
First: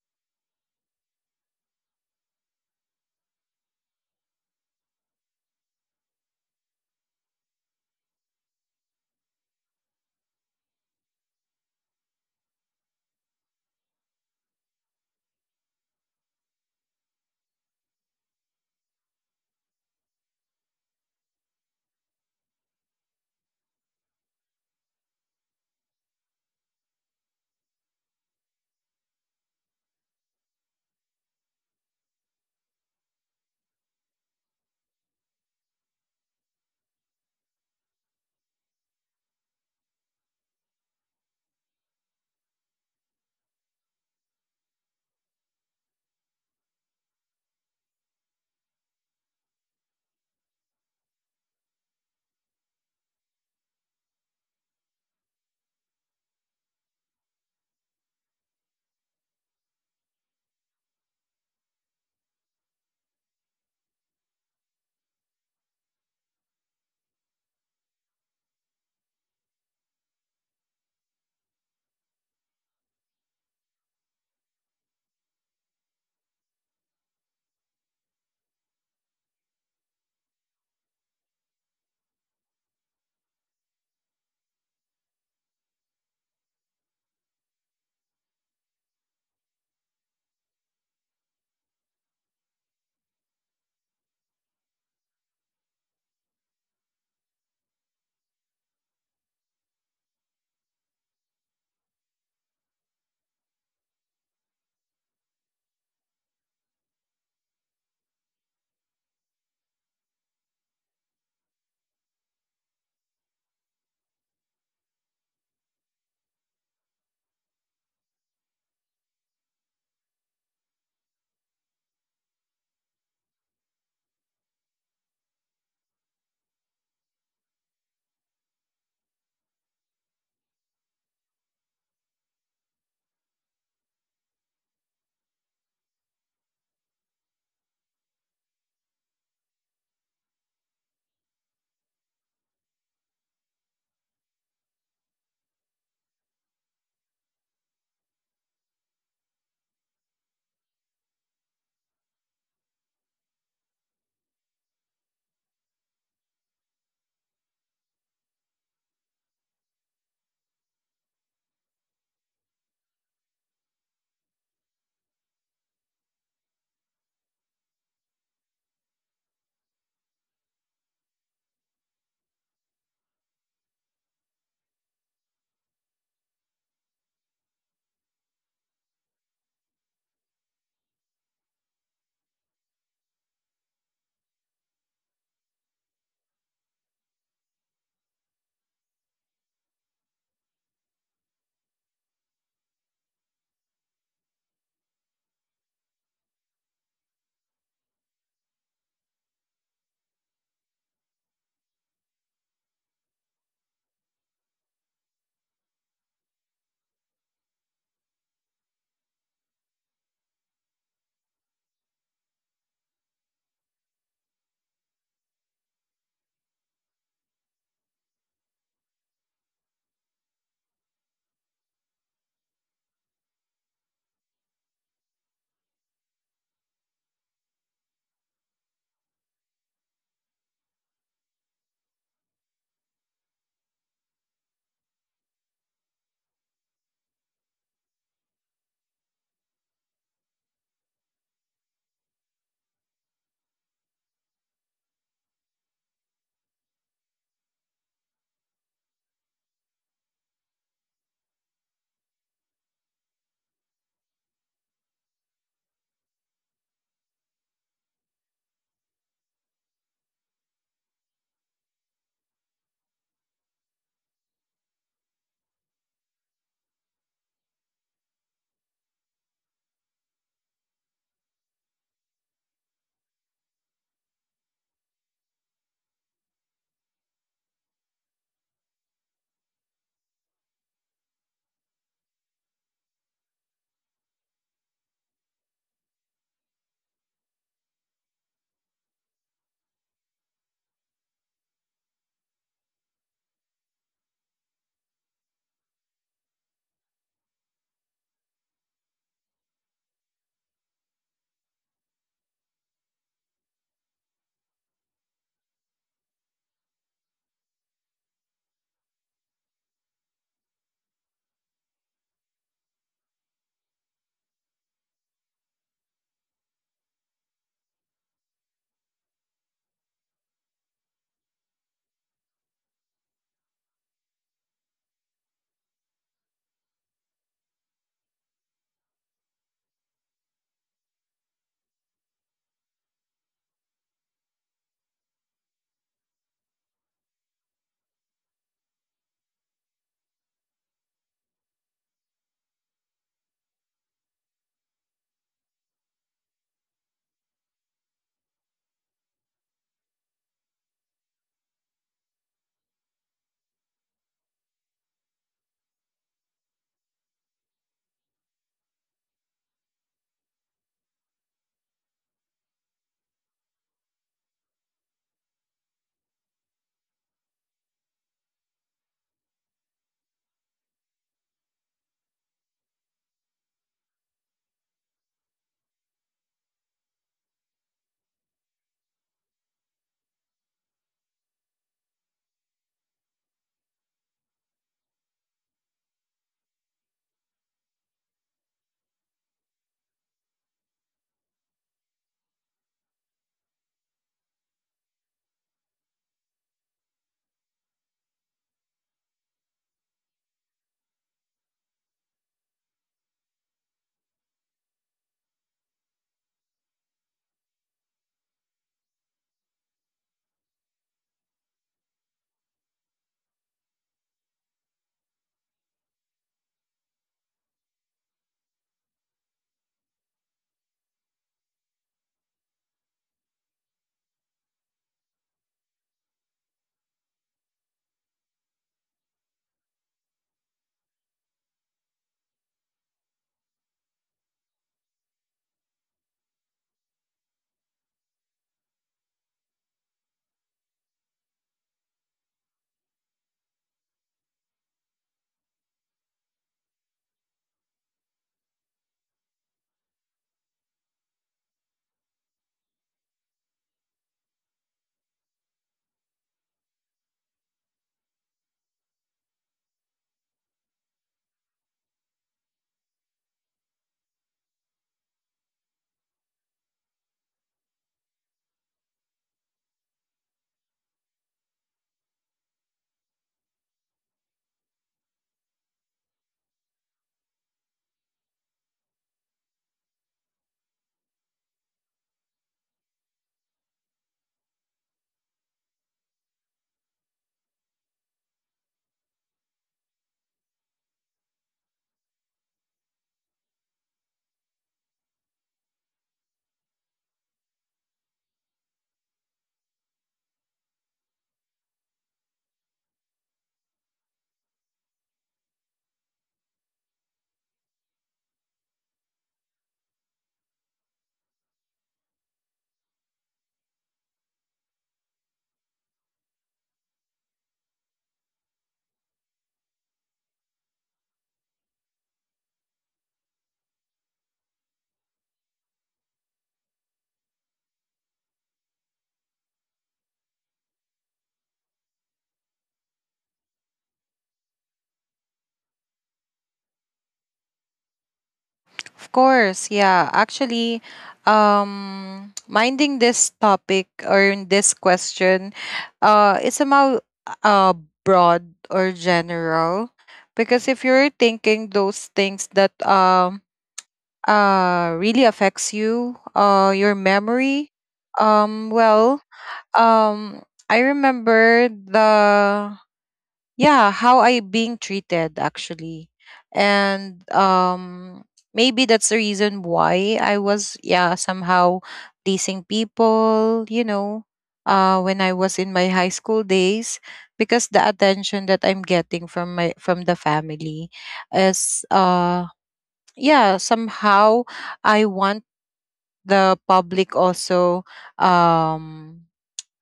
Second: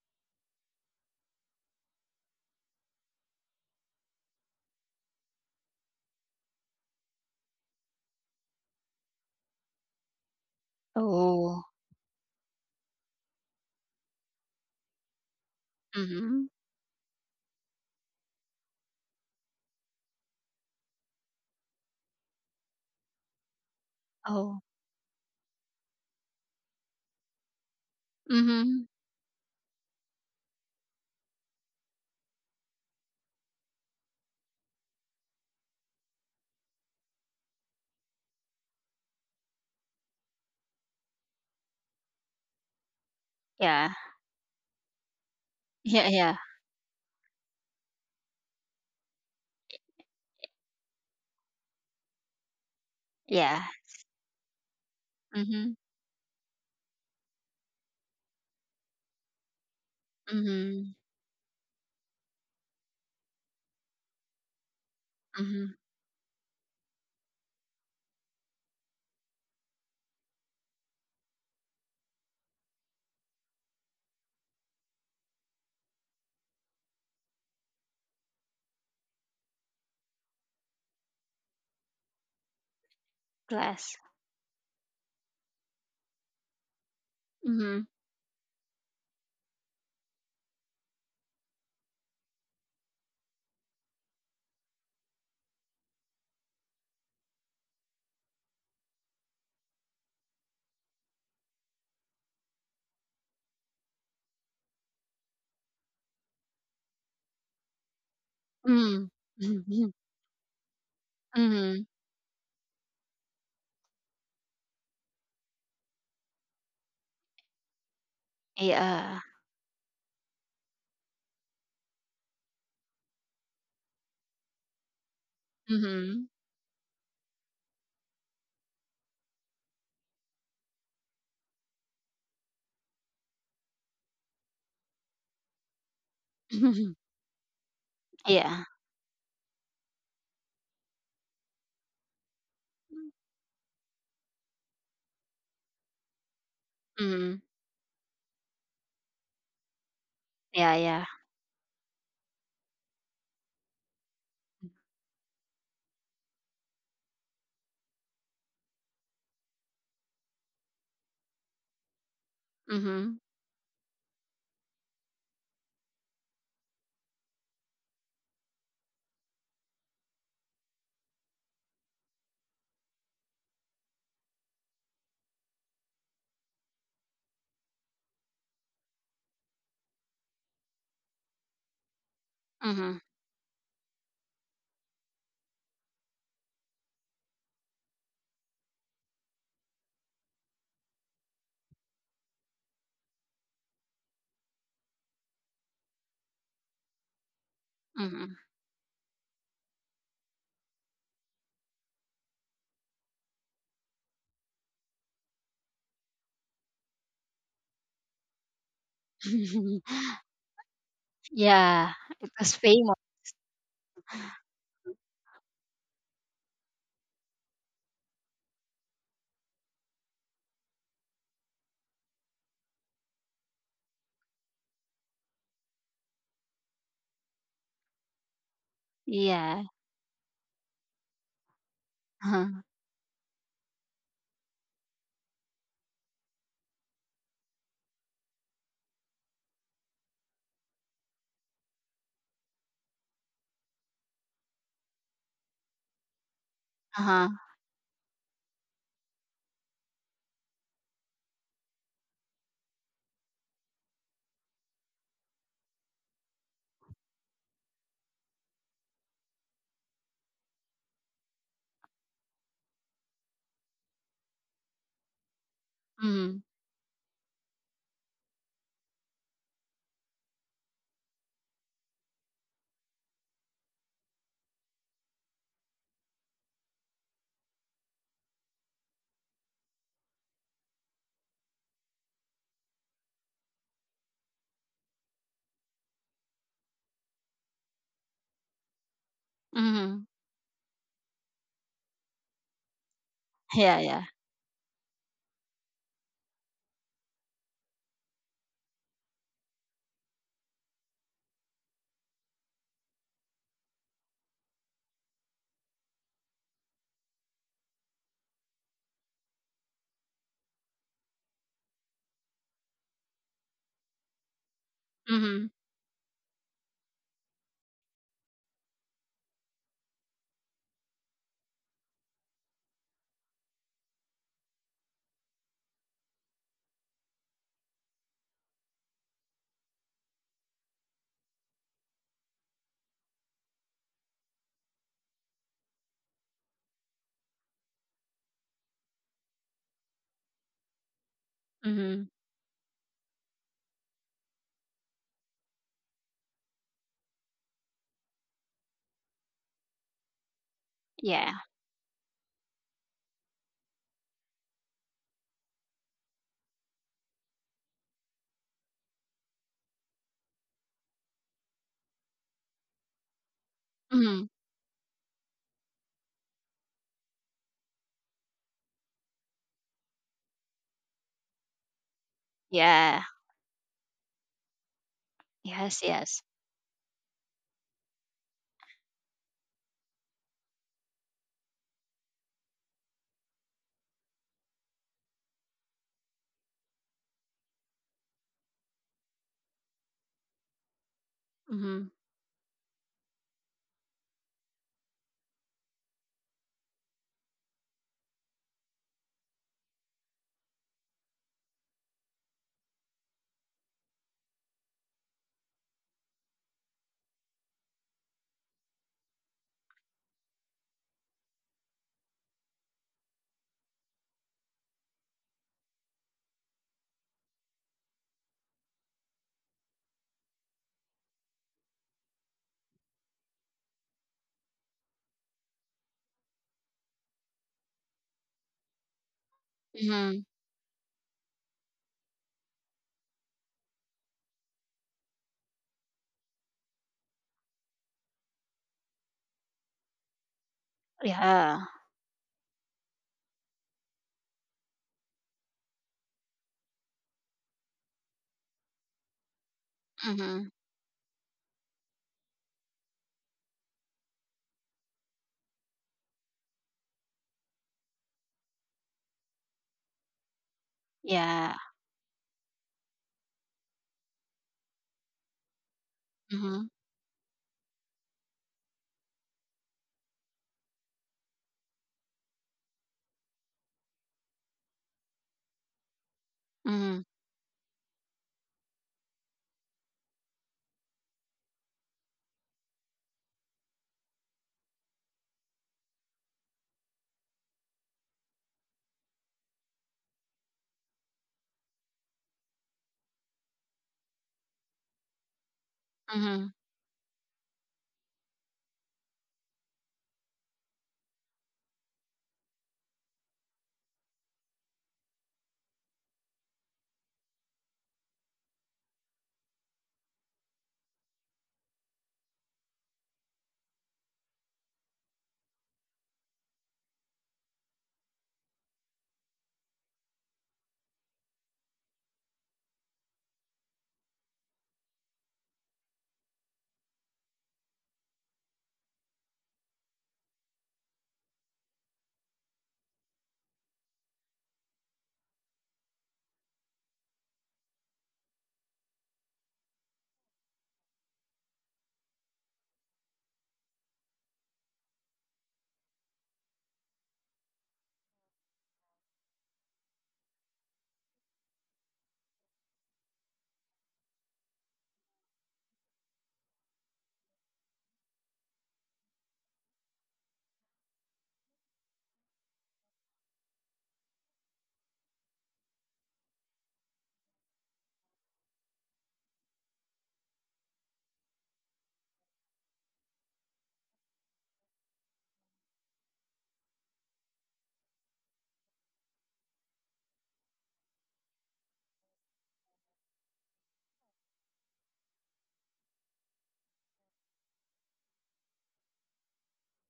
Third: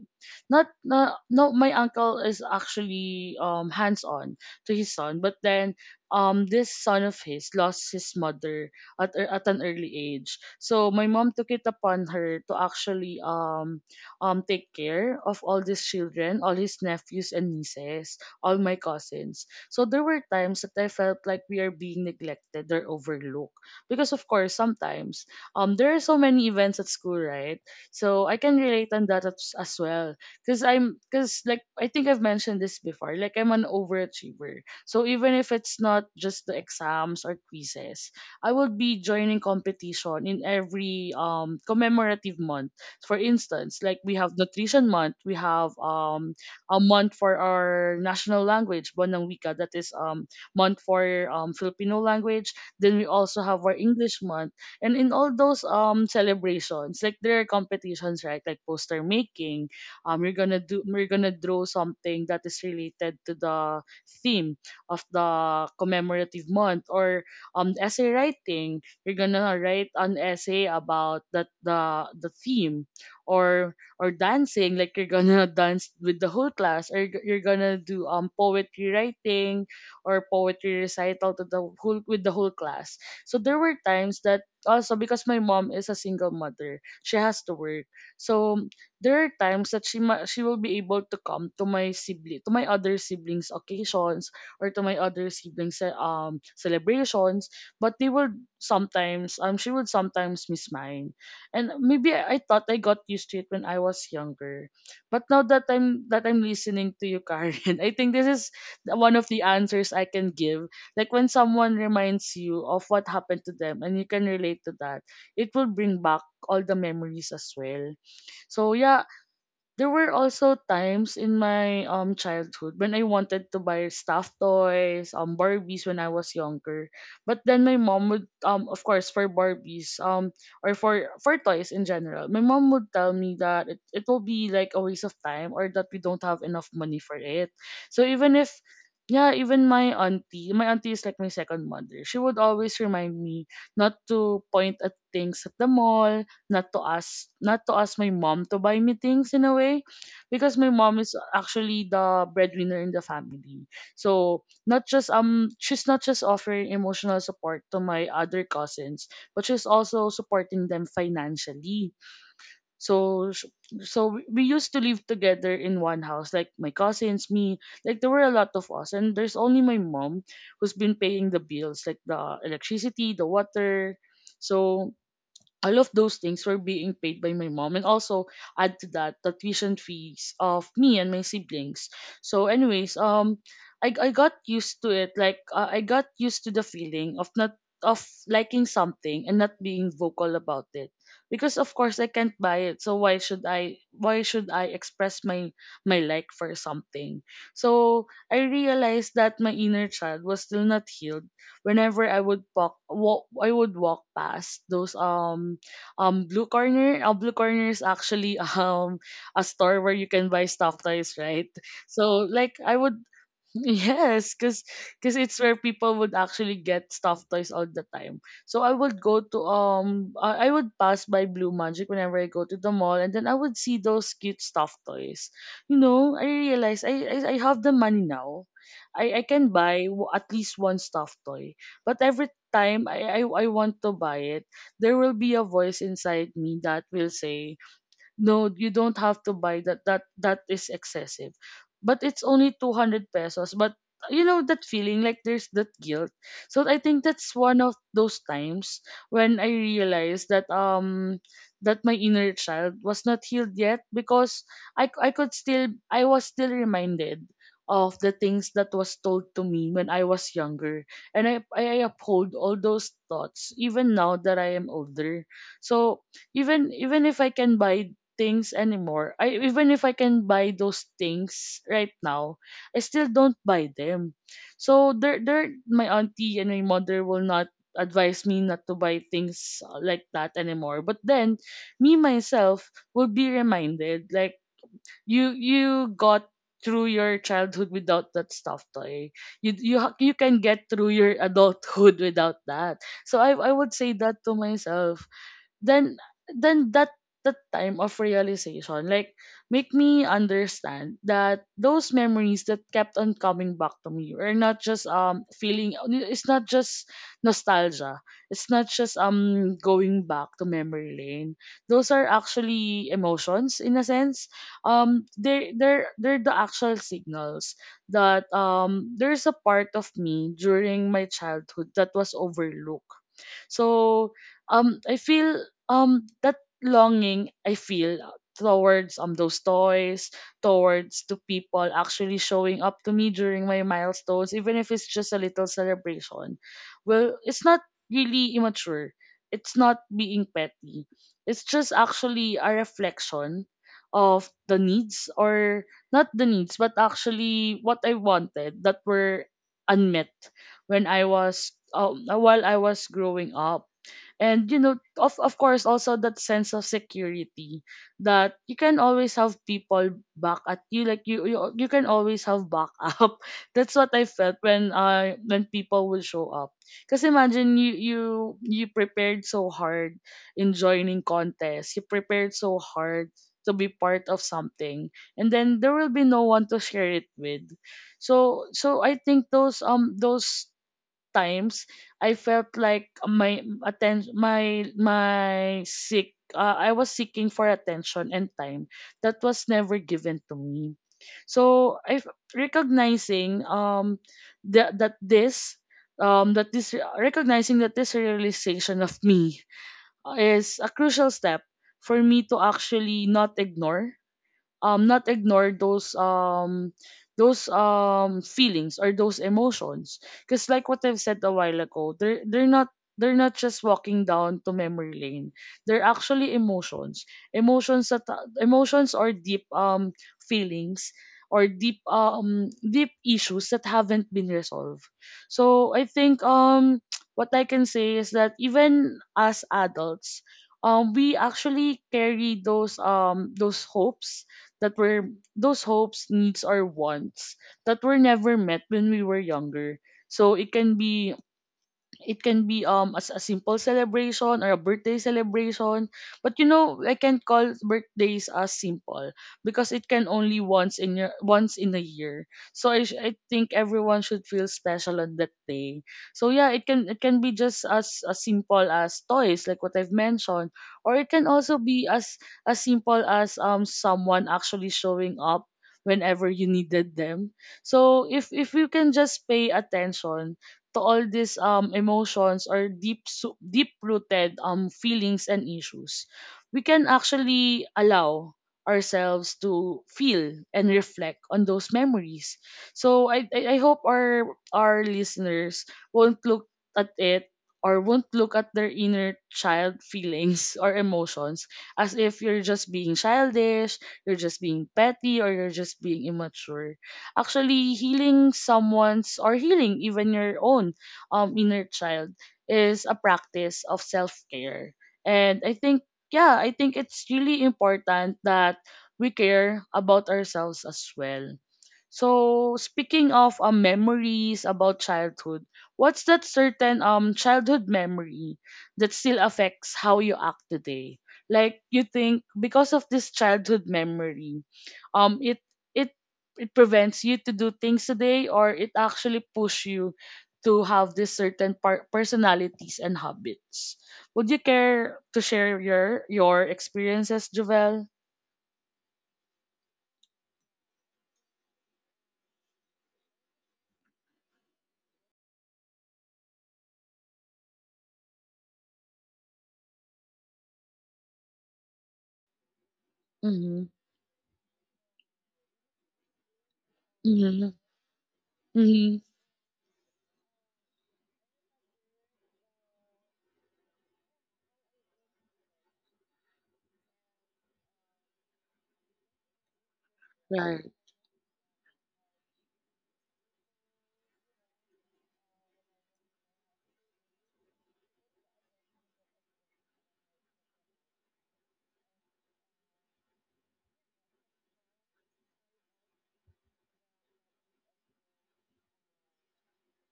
S1: not no, no, my uncle is actually hands on to his son, but then this son of his lost his mother at an early age. So my mom took it
S2: Oh.
S1: upon her to actually take care of all these children,
S2: Mm-hmm.
S1: all his nephews and nieces, all my cousins. So there were times that I felt like we are being neglected or overlooked because of course
S2: Oh.
S1: sometimes there are so many events at school, right? So I can
S2: Mm-hmm.
S1: relate on as well, because I'm because like I think I've mentioned this before. Like, I'm an overachiever, so even if it's not just the exams or quizzes, I will be joining competition in every commemorative month. For instance,
S2: Yeah,
S1: like, we have Nutrition Month, we have
S2: yeah, yeah,
S1: a month for our national language, Bonang Wika, that is month for Filipino language. Then we also
S2: yeah.
S1: have our English month. And in all those
S2: Mm-hmm.
S1: celebrations, like, there are competitions, right? Like poster making.
S2: Mm-hmm.
S1: We're gonna draw something that is related to the theme of the
S2: Mm-hmm.
S1: commemorative month, or essay writing. You're gonna write an essay about that the theme, or dancing, like you're gonna dance with the whole class, or you're gonna do poetry writing or poetry recital to the whole with the whole class. So there were
S2: Glass.
S1: times that also, because my mom is a single mother, she has to
S2: Mm-hmm.
S1: work. So there are times that she will be able to come to my other siblings occasions or to my other siblings celebrations, but they would sometimes, she would sometimes miss mine. And maybe I thought I got used to it when I was younger, but now that I'm listening to you, Karen, I think this is one of the
S2: Mm-hmm.
S1: answers I can give. Like, when someone
S2: Mm-hmm.
S1: reminds you of what happened to them, and you can relate to that, it will bring back all the memories as well. So yeah,
S2: Yeah.
S1: there were also times in my childhood when I wanted to buy stuffed toys, Barbies, when I
S2: Mm-hmm.
S1: was younger. But then my mom would, of course, for Barbies, or for toys in general, my mom would tell me that it will be like a waste of time, or that we don't have enough money for it. So even if,
S2: Yeah.
S1: yeah, even my auntie is like my second mother. She would always remind me not to point at things at the mall,
S2: Mm-hmm.
S1: not to ask my mom to buy me things in a way, because
S2: Yeah,
S1: my
S2: yeah.
S1: mom is actually the breadwinner in the family. So not just, she's not just offering emotional support to my other cousins, but she's also supporting them financially.
S2: Mm-hmm.
S1: so sh- so we used to live together in one house, like my cousins, me, like there were a lot of us, and there's only my mom who's been paying the bills, like the electricity, the water. So all of those things were being paid by my mom, and also add to that the tuition fees of me and my siblings. So
S2: Mm-hmm.
S1: anyways, I got used to it. I got used to the feeling of not, of liking something and not being vocal about it, because of course I can't buy it, so why should I express my, my like for something. So
S2: Mm-hmm.
S1: I realized that my inner child was still not healed whenever I would walk, walk I would walk past those blue corner. Blue corner is actually a store where you can buy stuff toys, right?
S2: Yeah,
S1: So
S2: it was
S1: like I
S2: famous.
S1: would, yes, because it's where people would actually get stuffed toys all the time. So I would go to um, I would pass by Blue Magic whenever I go to the mall, and then I would see those cute stuffed toys. You know, I realized I have the money now. I can
S2: Yeah.
S1: at least one stuffed toy, but every
S2: Uh-huh.
S1: time I I want to buy it, there will be a voice inside me that will say, no, you don't have to buy that is excessive. But it's only 200 pesos, but you know that feeling, like there's that guilt. So I think
S2: Uh-huh.
S1: that's one of those times when I realized that my inner child was not healed yet, because I c- I could still I was still reminded of the things that was told to me when I was younger, and I uphold all those thoughts even now that I am older. So
S2: Mm.
S1: even, even if I can buy things anymore. I even if I can buy those things right now, I still don't buy them. So there, my auntie and my mother will not advise me not to buy things like that anymore. But then me myself will be reminded like you got through your childhood without that stuff toy. You you ha-
S2: Mm.
S1: you can get through your adulthood without that. So I would
S2: Yeah,
S1: say
S2: yeah.
S1: that to myself. Then then that time of realization like make me understand that those memories that kept on coming back to me are not just feeling. It's not just nostalgia. It's not just going back to memory lane. Those are actually emotions, in a sense. um
S2: Mm.
S1: they they're they're the actual signals that there's a part of me during my childhood that was overlooked. So I feel that longing I feel towards those toys, towards the people actually showing up to me during my milestones, even if it's just a little celebration. Well, it's not really immature. It's not being petty. It's just
S2: Mm.
S1: actually a reflection of the needs, or not the needs, but actually what I wanted that were unmet when I
S2: Yeah.
S1: was while I was growing up. And of course, also that sense of security, that you can always have people back at you. Like you can always have backup. That's what I
S2: Mm.
S1: felt when people will show up, because imagine you prepared so hard in joining contests, you prepared so
S2: Yeah.
S1: hard to be part of something, and then there
S2: Yes,
S1: will be
S2: yes.
S1: no one to share it with. So I think those times I felt like my attention my my seek I was seeking for attention and time that was never given to me. So
S2: Mm.
S1: I, recognizing that this, that this recognizing that this realization of me is a crucial step for me to actually not ignore, not ignore those feelings or those emotions, because like what I've said a while ago, they're not, they're not just walking down to memory lane. They're actually emotions, emotions that, emotions or deep feelings, or deep issues that haven't been resolved. So I think what I can say is that even as adults
S2: Mm.
S1: we actually carry those hopes that were, those hopes, needs, or wants that were never met when we were younger. So it can be,
S2: Yeah.
S1: it can be as a simple celebration or a birthday celebration, but you know I can call birthdays as simple because it can only
S2: Mm.
S1: once in your, once in a year. So I think everyone should feel special on that day. So yeah, it can be just as simple as toys, like what I've mentioned, or it can
S2: Yeah.
S1: also be as simple as someone actually showing up whenever you
S2: Mm.
S1: needed them. So if you can just pay attention to all these emotions or deep, deep rooted feelings and issues, we can
S2: Mm.
S1: actually allow ourselves to feel and reflect on those memories. So I hope our listeners won't look at it, or won't look at their inner child feelings or emotions as if you're just being childish, you're just being petty, or you're just being
S2: Mm.
S1: immature. Actually, healing someone's, or healing even your own inner child, is a practice of self-care, and I think, yeah, I think it's really important that we care about ourselves as well. So, speaking of memories about childhood, what's that certain childhood memory that still affects how you act today? Like, you think because of this childhood memory, um it it it prevents you to do things today, or it actually push you to have this certain personalities and habits. Would you care to share your experiences, Jovel?
S3: Of course, yeah. Actually, minding this topic or in this question, it's somehow uh broad or general, because if you're thinking those things that
S1: Mm-hmm.
S3: really affects you, your
S1: Mm-hmm.
S3: memory,
S1: Mm-hmm.
S3: well, um, I remember the yeah how I being treated actually and maybe that's the reason why I
S1: Right.
S3: was, yeah, somehow pleasing people, you know, when I was in my high school days, because the attention that I'm getting from my from the family is yeah somehow I want the public also um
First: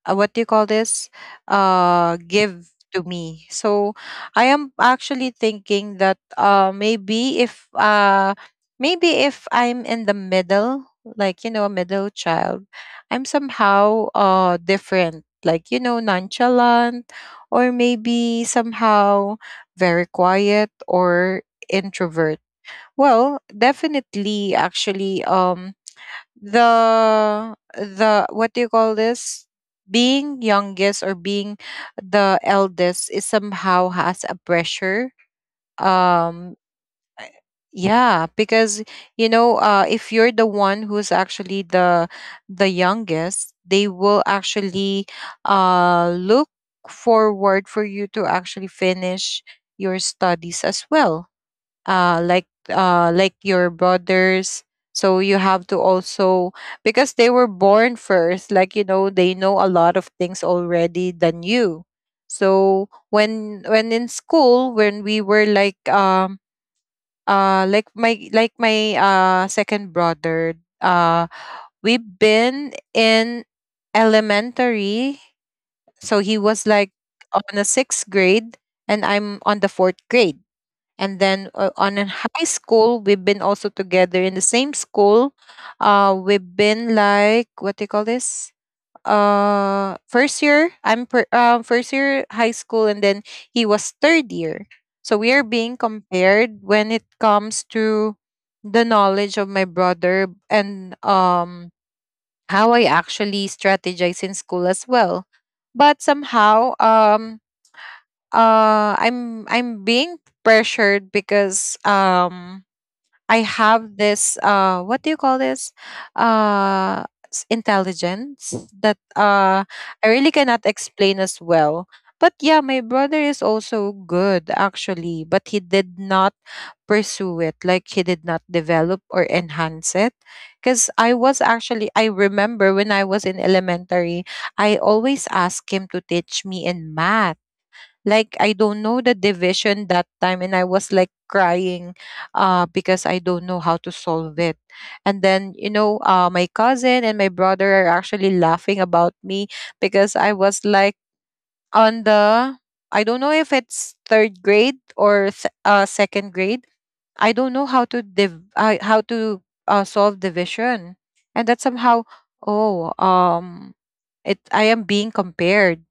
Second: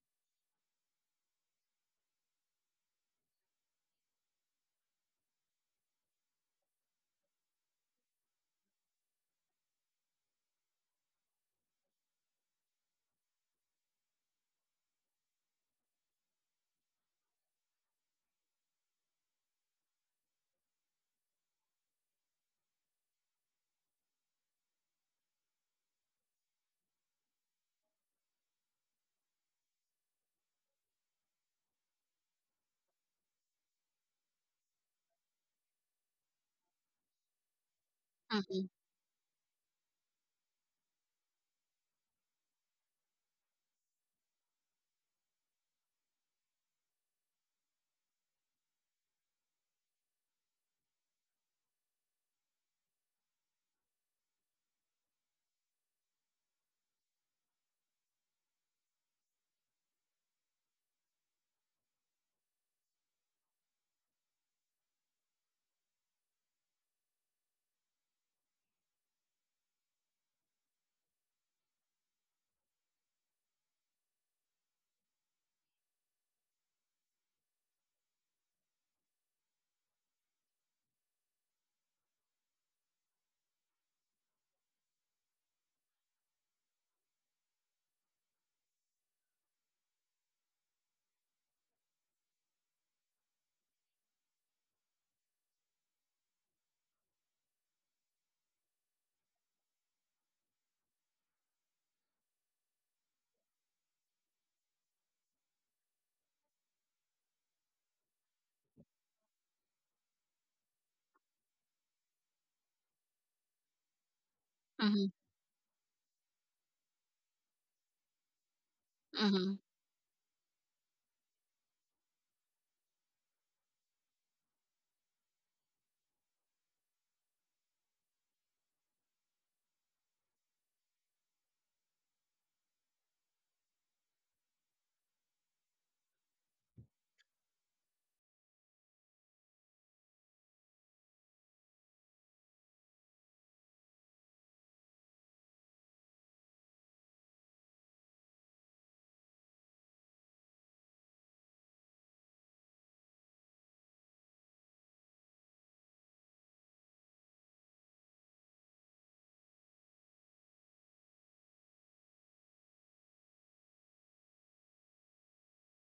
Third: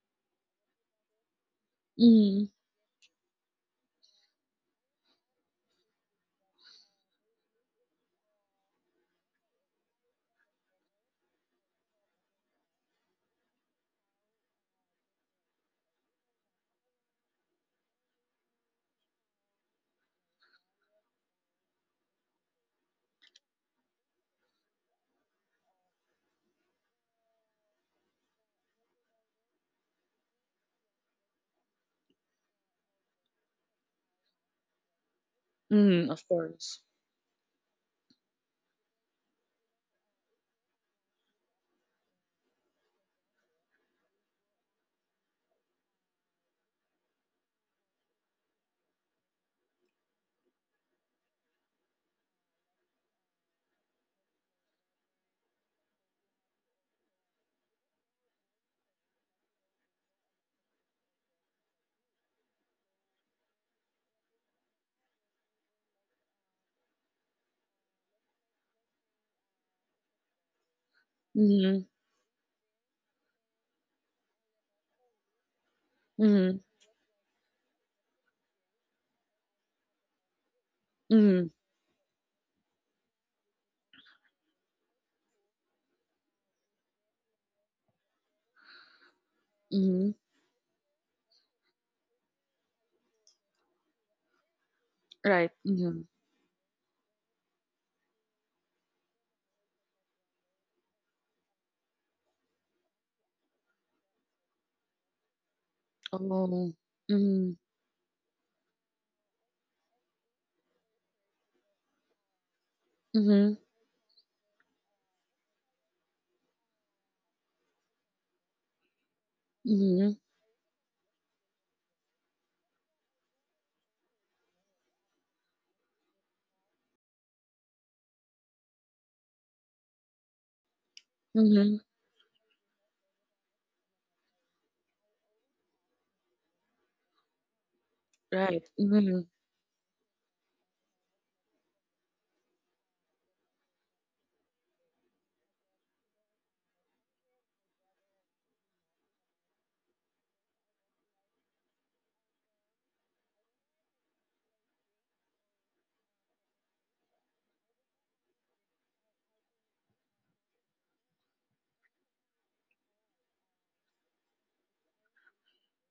S3: what do you call this,
S1: Mm-hmm.
S3: give to me. So I am actually thinking that maybe if I'm in the middle, like, you know, a middle child, I'm somehow different, like, you know, nonchalant, or maybe somehow very quiet or introvert. Well, definitely actually, um, the what do you call this, being youngest or being the eldest is somehow has a pressure.
S1: Mm-hmm. Of
S3: um
S1: course.
S3: I- yeah
S2: Mm.
S3: because, you know, if you're the one who's actually the youngest, they will actually look forward for you to actually finish your studies as well, like your brothers. So you have to also, because they were born first, like, you know, they know a lot of things already than you. So when in school, when we were like my second brother, uh,
S1: Mm-hmm.
S3: we've been in elementary, so he
S1: Mm-hmm.
S3: was like on the sixth grade and I'm on the fourth grade. And
S1: Mm-hmm.
S3: then on in high school we've been also together in the same school. We've been like, what do you call this,
S1: Mm-hmm.
S3: first year high school, and then he was third year. So we are
S1: Right.
S3: being
S1: Mm-hmm.
S3: compared when it comes to the knowledge of my brother. And um, how I actually strategize in school as well. But somehow
S1: Oh. Mm-hmm.
S3: i'm being pressured, because um, I
S1: Mm-hmm.
S3: have this what do
S2: Mm.
S3: you call this, uh intelligence that
S2: Mm.
S3: I
S1: Mm-hmm.
S3: really cannot explain as well. But yeah, my brother is also good actually, but he did not pursue it, like he did not develop or enhance it. Because I was
S1: Mm-hmm.
S3: actually, I remember when I was in elementary, I always asked him to teach me in math, like I
S1: Right.
S3: don't know the
S1: Mm-hmm.
S3: division that time, and I was like crying because I don't know how to solve it. And then, you know, my cousin and my brother are actually laughing about me, because I was like on the, I don't know if it's third grade or second grade. I don't know how to solve division. And that somehow, oh um it, I am being compared,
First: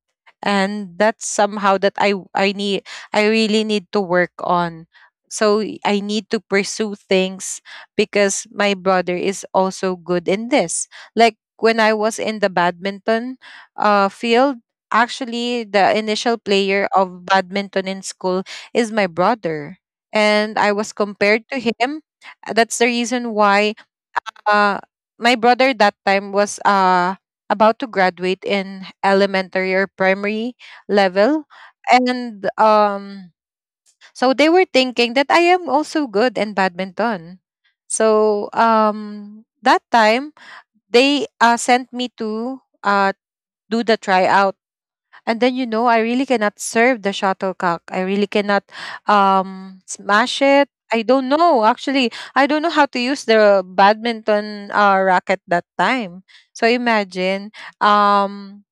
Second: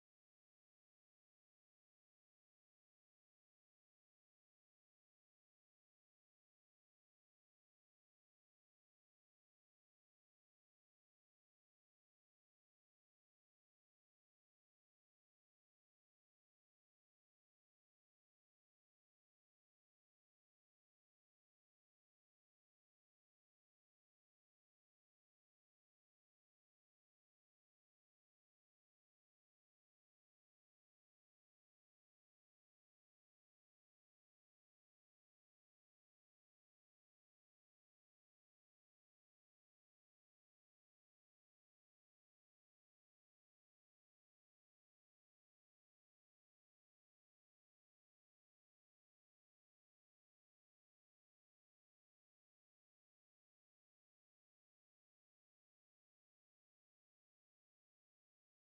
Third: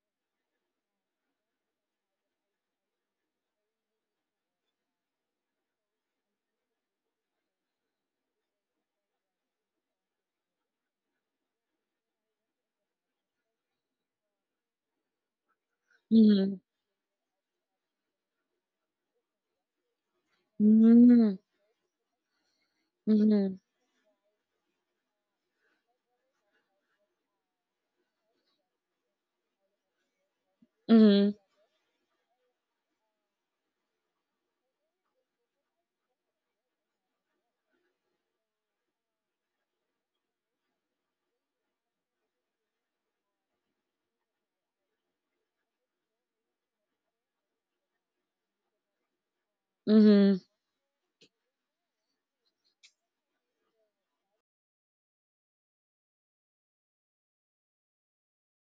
S3: and that's somehow that i need, I really need to work on. So I need to pursue things, because my brother is also good in this. Like when I was in the badminton field, actually the initial
S1: Mm-hmm.
S3: player of badminton in school is my brother, and I was compared
S1: Mm-hmm.
S3: to him. That's the reason
S1: Mm-hmm.
S3: why uh my brother that time was about to graduate in elementary or primary
S1: Mm-hmm.
S3: level. And so they were thinking that I am also good in badminton. So um, that time they sent me to do the tryout. And then, you know, I really cannot serve the shuttlecock, I really cannot smash
S1: Mm-hmm.
S3: it, I don't know actually, I don't know how to use the badminton racket that time. So imagine, um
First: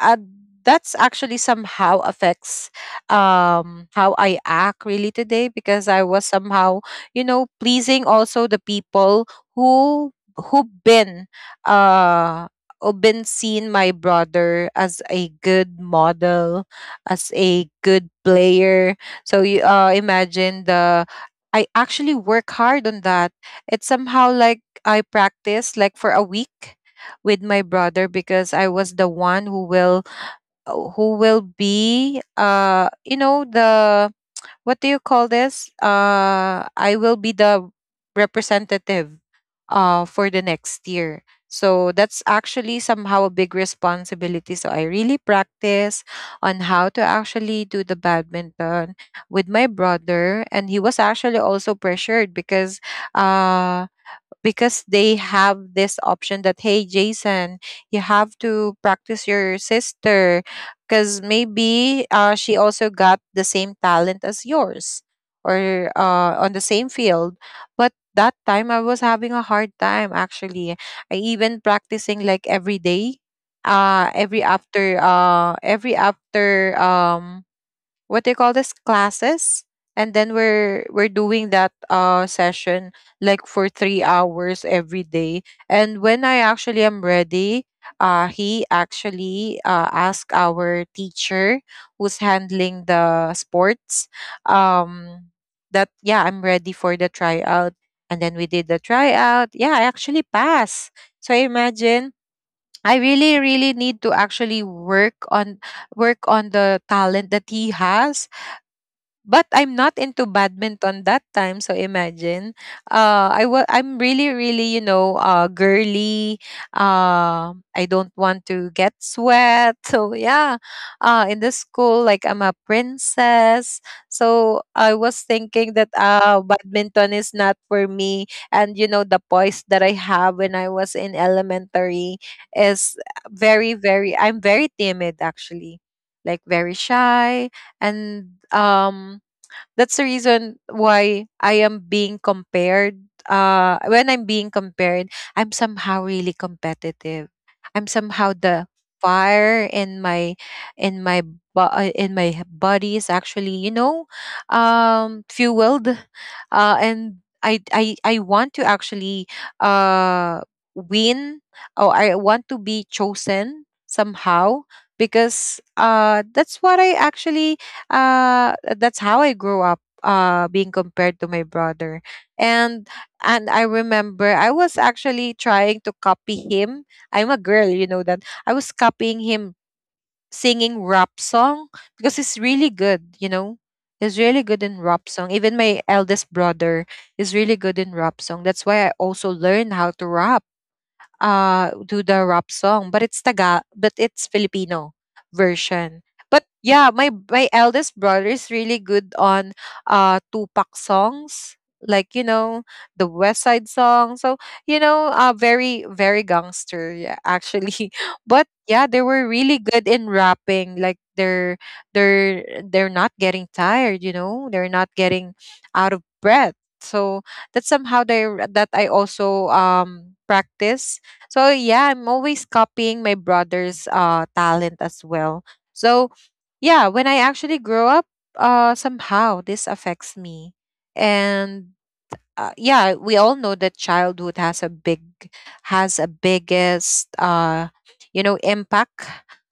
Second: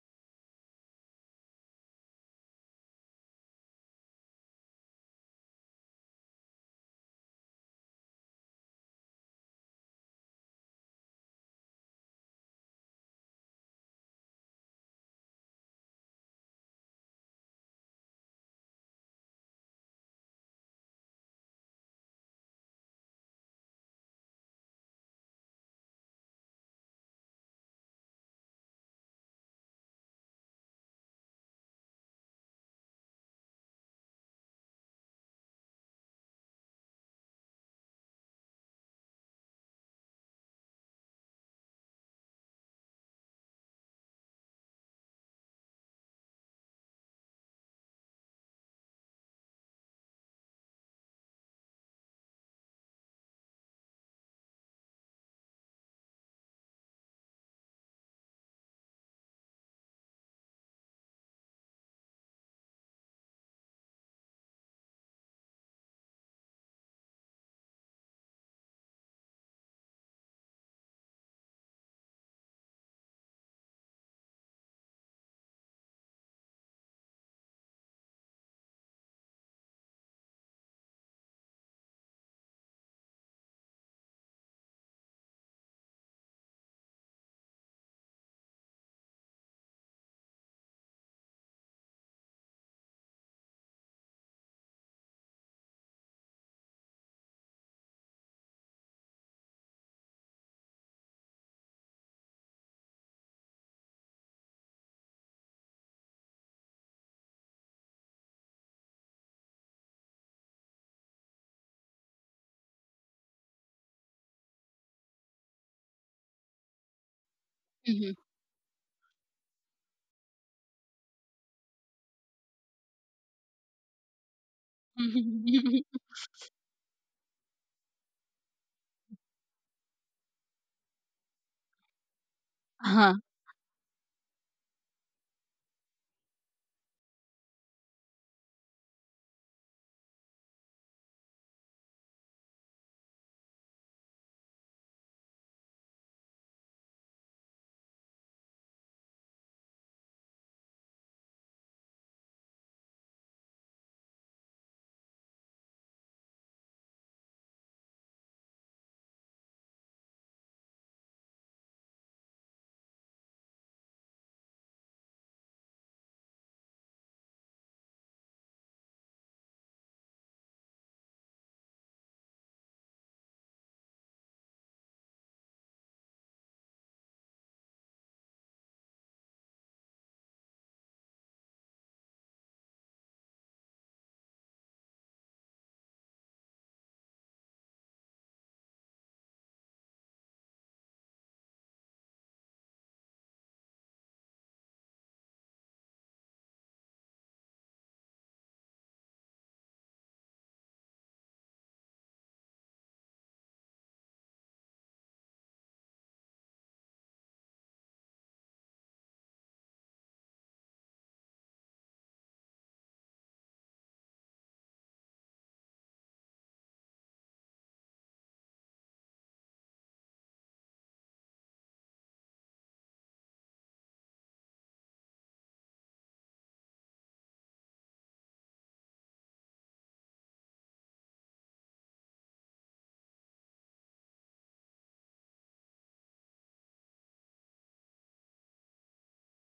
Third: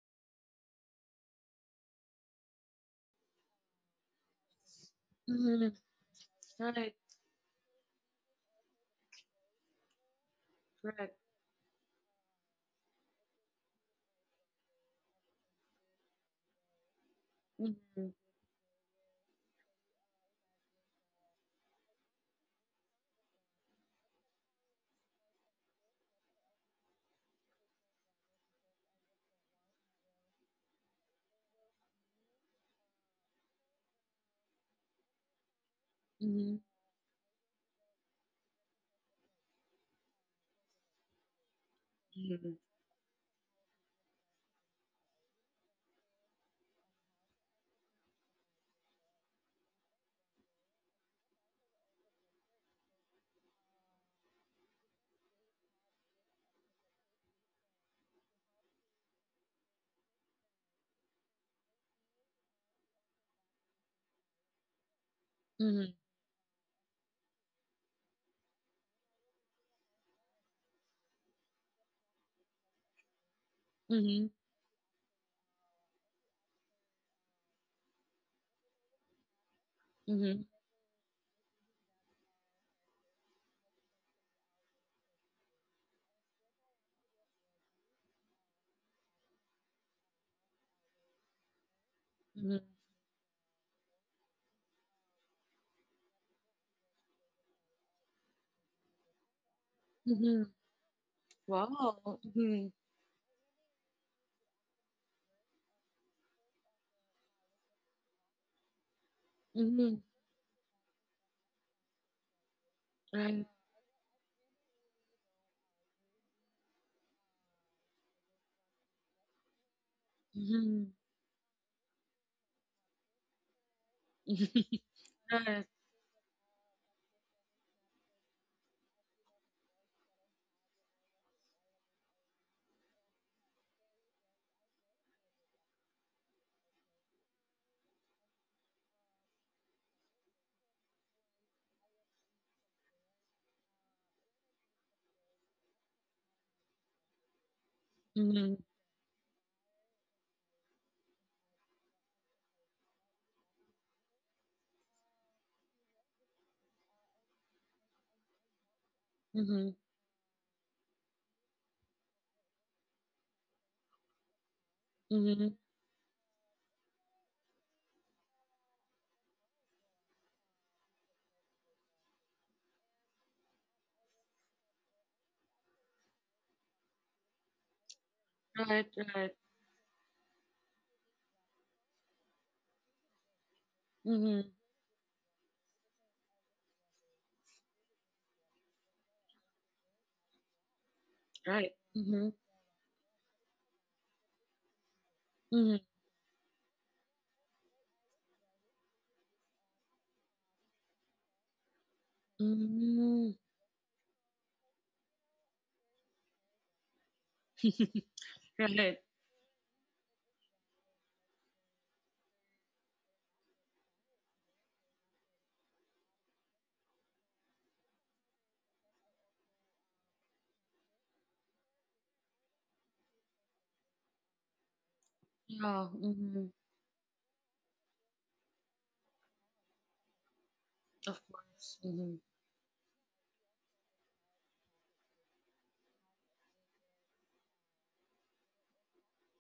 S3: uh, that's actually somehow affects how I act really today,
S1: Mm-hmm.
S3: because I was somehow,
S1: Right,
S3: you know, pleasing also the people who who
S1: correct.
S3: been uh who been seen my brother as a good model, as a good
S1: Mm-hmm,
S3: player. So you imagine the, I actually work hard on that. It's somehow like I practice like for a week with my brother, because I was the one who will be you know the, what do you call this,
S1: mm-hmm,
S3: I will be the representative for the next year. So that's
S1: mm-hmm,
S3: actually somehow a big responsibility, so I really practice on how to actually do the badminton with my brother. And he was actually also pressured, uh because they have this option that, hey Jason, you have to practice your sister, because maybe she also got the same talent as yours, or on the same field. But that time I was having a hard time actually, I even practicing like every day,
S1: mm-hmm, mm-hmm,
S3: every after what do you call this, classes. And then
S1: mm-hmm,
S3: we're doing that session like for 3 hours every day. And when I actually am ready, he actually asked our teacher who's
S1: mm-hmm.
S3: handling the sports um that, yeah, I'm ready for the tryout. And then we did the tryout, yeah, I actually
S1: Mm-hmm.
S3: pass. So imagine,
S1: Wow. Mm-hmm,
S3: I really really need to actually work on, work on the talent that he has. But I'm not
S1: mm-hmm,
S3: into badminton that time, so imagine.
S1: right.
S3: I'm really really, you know, uh, girly. I don't
S2: Mm.
S3: want to get sweat. So yeah.
S1: Mm-hmm,
S3: Uh, in the school, like I'm a princess. So I was
S1: right.
S3: thinking that badminton is not for me. And you know the poise that I have when I was in elementary is
S2: Uh-huh.
S3: very very, I'm very timid actually. Like very shy. And that's the reason why I am being compared. When I'm being compared, I'm somehow really competitive. I'm somehow
S1: Mm-hmm,
S3: the fire in in my my body is actually, you know, fueled. And I want to actually
S1: mm-hmm,
S3: uh win, or I want to be chosen somehow, because
S1: mm-hmm,
S3: that's what I actually, that's how I grew up, uh, being compared to my brother. And and I remember I was actually trying to copy him. I'm a girl, you know that. I was
S1: right,
S3: copying
S1: right.
S3: him, singing rap song, because he's really good, you know. He's really
S1: Mm-hmm,
S3: good in rap song. Even my eldest brother is really good in rap song. That's why I also learned how to rap,
S1: right.
S3: do the
S1: Mm-hmm,
S3: rap song, but it's Filipino
S1: mm-hmm,
S3: version. But yeah, my eldest brother is really good on Tupac songs, like, you know, the West
S1: mm-hmm.
S3: Side song. So, you know, very very gangster, yeah, actually. But yeah, they
S1: Right.
S3: were really good in rapping. Like they're not getting tired. You know, they're not getting out of breath. So that's somehow they that I also practice. So yeah, I'm always copying my brother's talent as well.
S1: Yeah.
S3: So
S1: Mm-hmm.
S3: yeah, when I actually grow up, somehow this affects me.
S1: Of
S3: And
S1: course. Mm-hmm.
S3: yeah, we all know that childhood has a big, has a biggest you know, impact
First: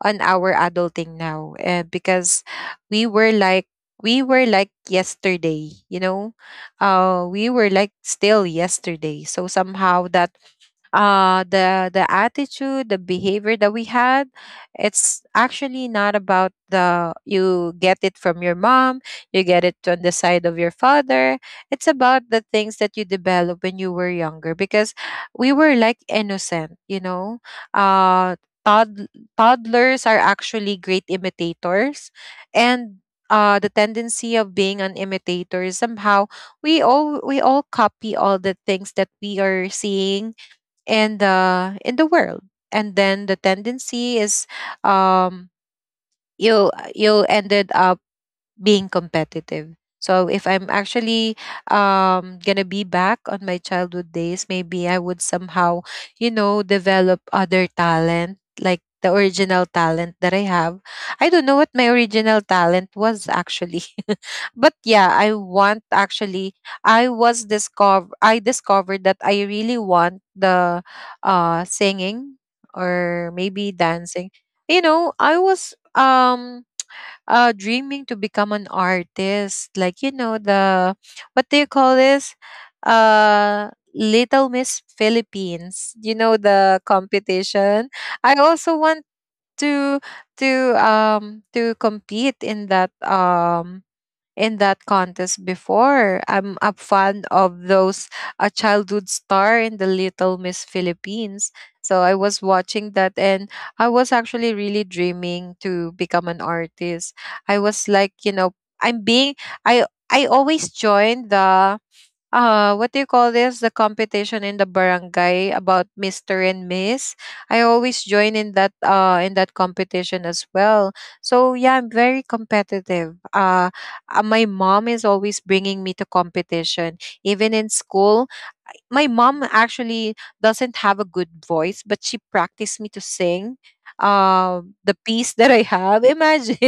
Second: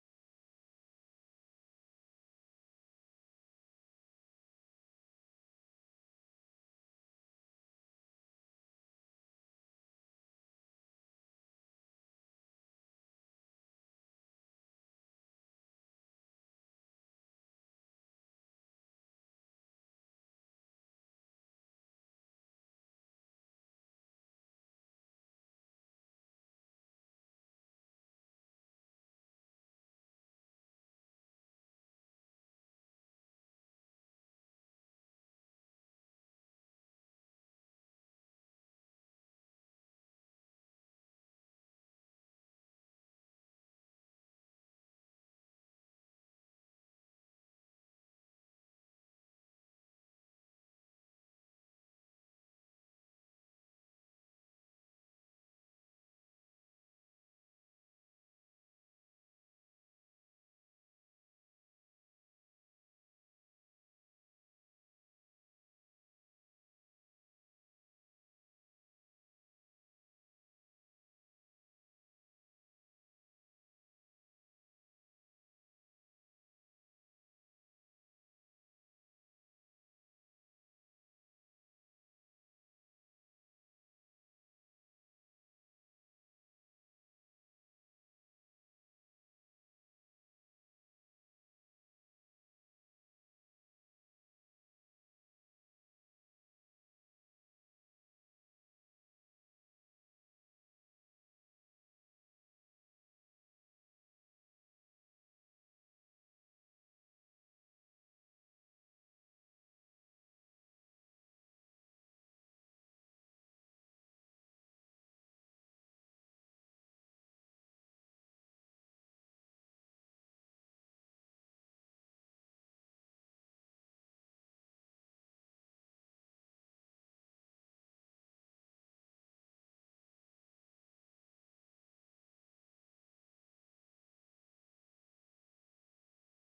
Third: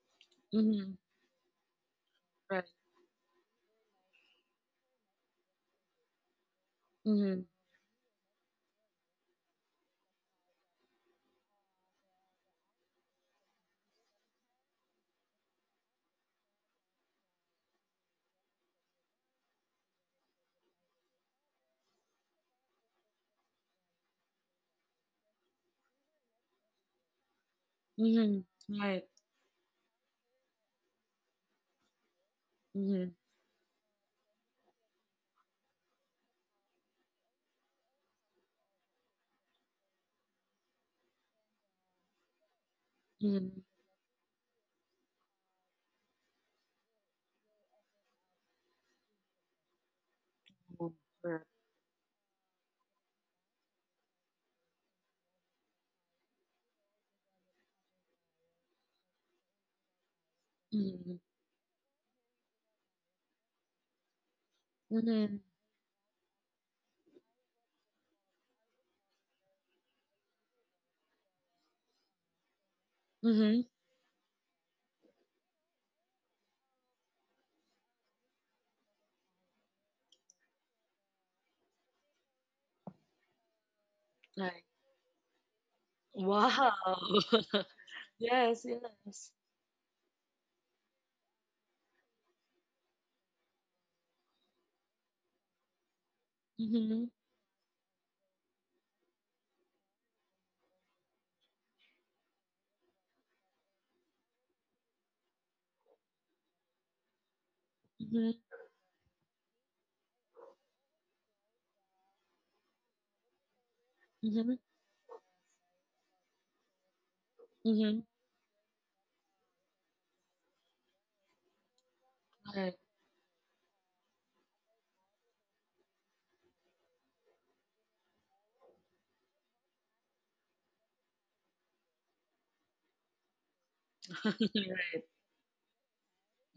S3: on our
S1: Mm-hmm.
S3: adulting now, because
S1: Right.
S3: we were like we were like yesterday, you know. Uh,
S1: Mm-hmm.
S3: we were like still yesterday. So somehow that the attitude, the behavior that we had, it's actually not about the, you get it from your mom, you get it on the side of your father, it's about the things that you develop when you were younger. Because we were like innocent, you know. Uh
S1: Mm-hmm. Right.
S3: tod- Toddlers are actually great imitators. and
S1: Mm-hmm.
S3: uh, the tendency of being an imitator is somehow, we all copy all the things that we are seeing in the world. And then the
S1: Mm-hmm.
S3: tendency is, um you, you ended up being competitive. So if I'm actually
S1: Correct.
S3: gonna be back on my childhood days, maybe I would somehow, you know, develop other talent, like the original talent that I have.
S1: Mm-hmm.
S3: I don't know what my original talent was actually. But yeah, I
S1: Mm-hmm.
S3: want actually, I discovered that I really want the singing, or
S1: Mm-hmm.
S3: maybe dancing. You know, I was dreaming to become an artist, like, you know, the, what do you call this, little
S1: Right.
S3: miss philippines, you know,
S1: Wow.
S3: the competition, I
S1: Yes,
S3: also want
S1: yes.
S3: to, to compete in that um, in that contest before. I'm a
S1: Mm-hmm.
S3: fan of those, a childhood star in the Little Miss Philippines. So I was watching that, and I was actually really dreaming to become an artist. I was like, you
S1: Mm-hmm.
S3: know, I'm being I always join the what do you call this, the competition in
S1: Mm-hmm.
S3: the barangay about mr and miss. I always
S1: Mm-hmm.
S3: join in that competition as well. So yeah, I'm very
S1: Right.
S3: competitive, my mom is always bringing me to competition, even in school. My mom actually doesn't have a good voice, but she practiced me to sing the piece that I have.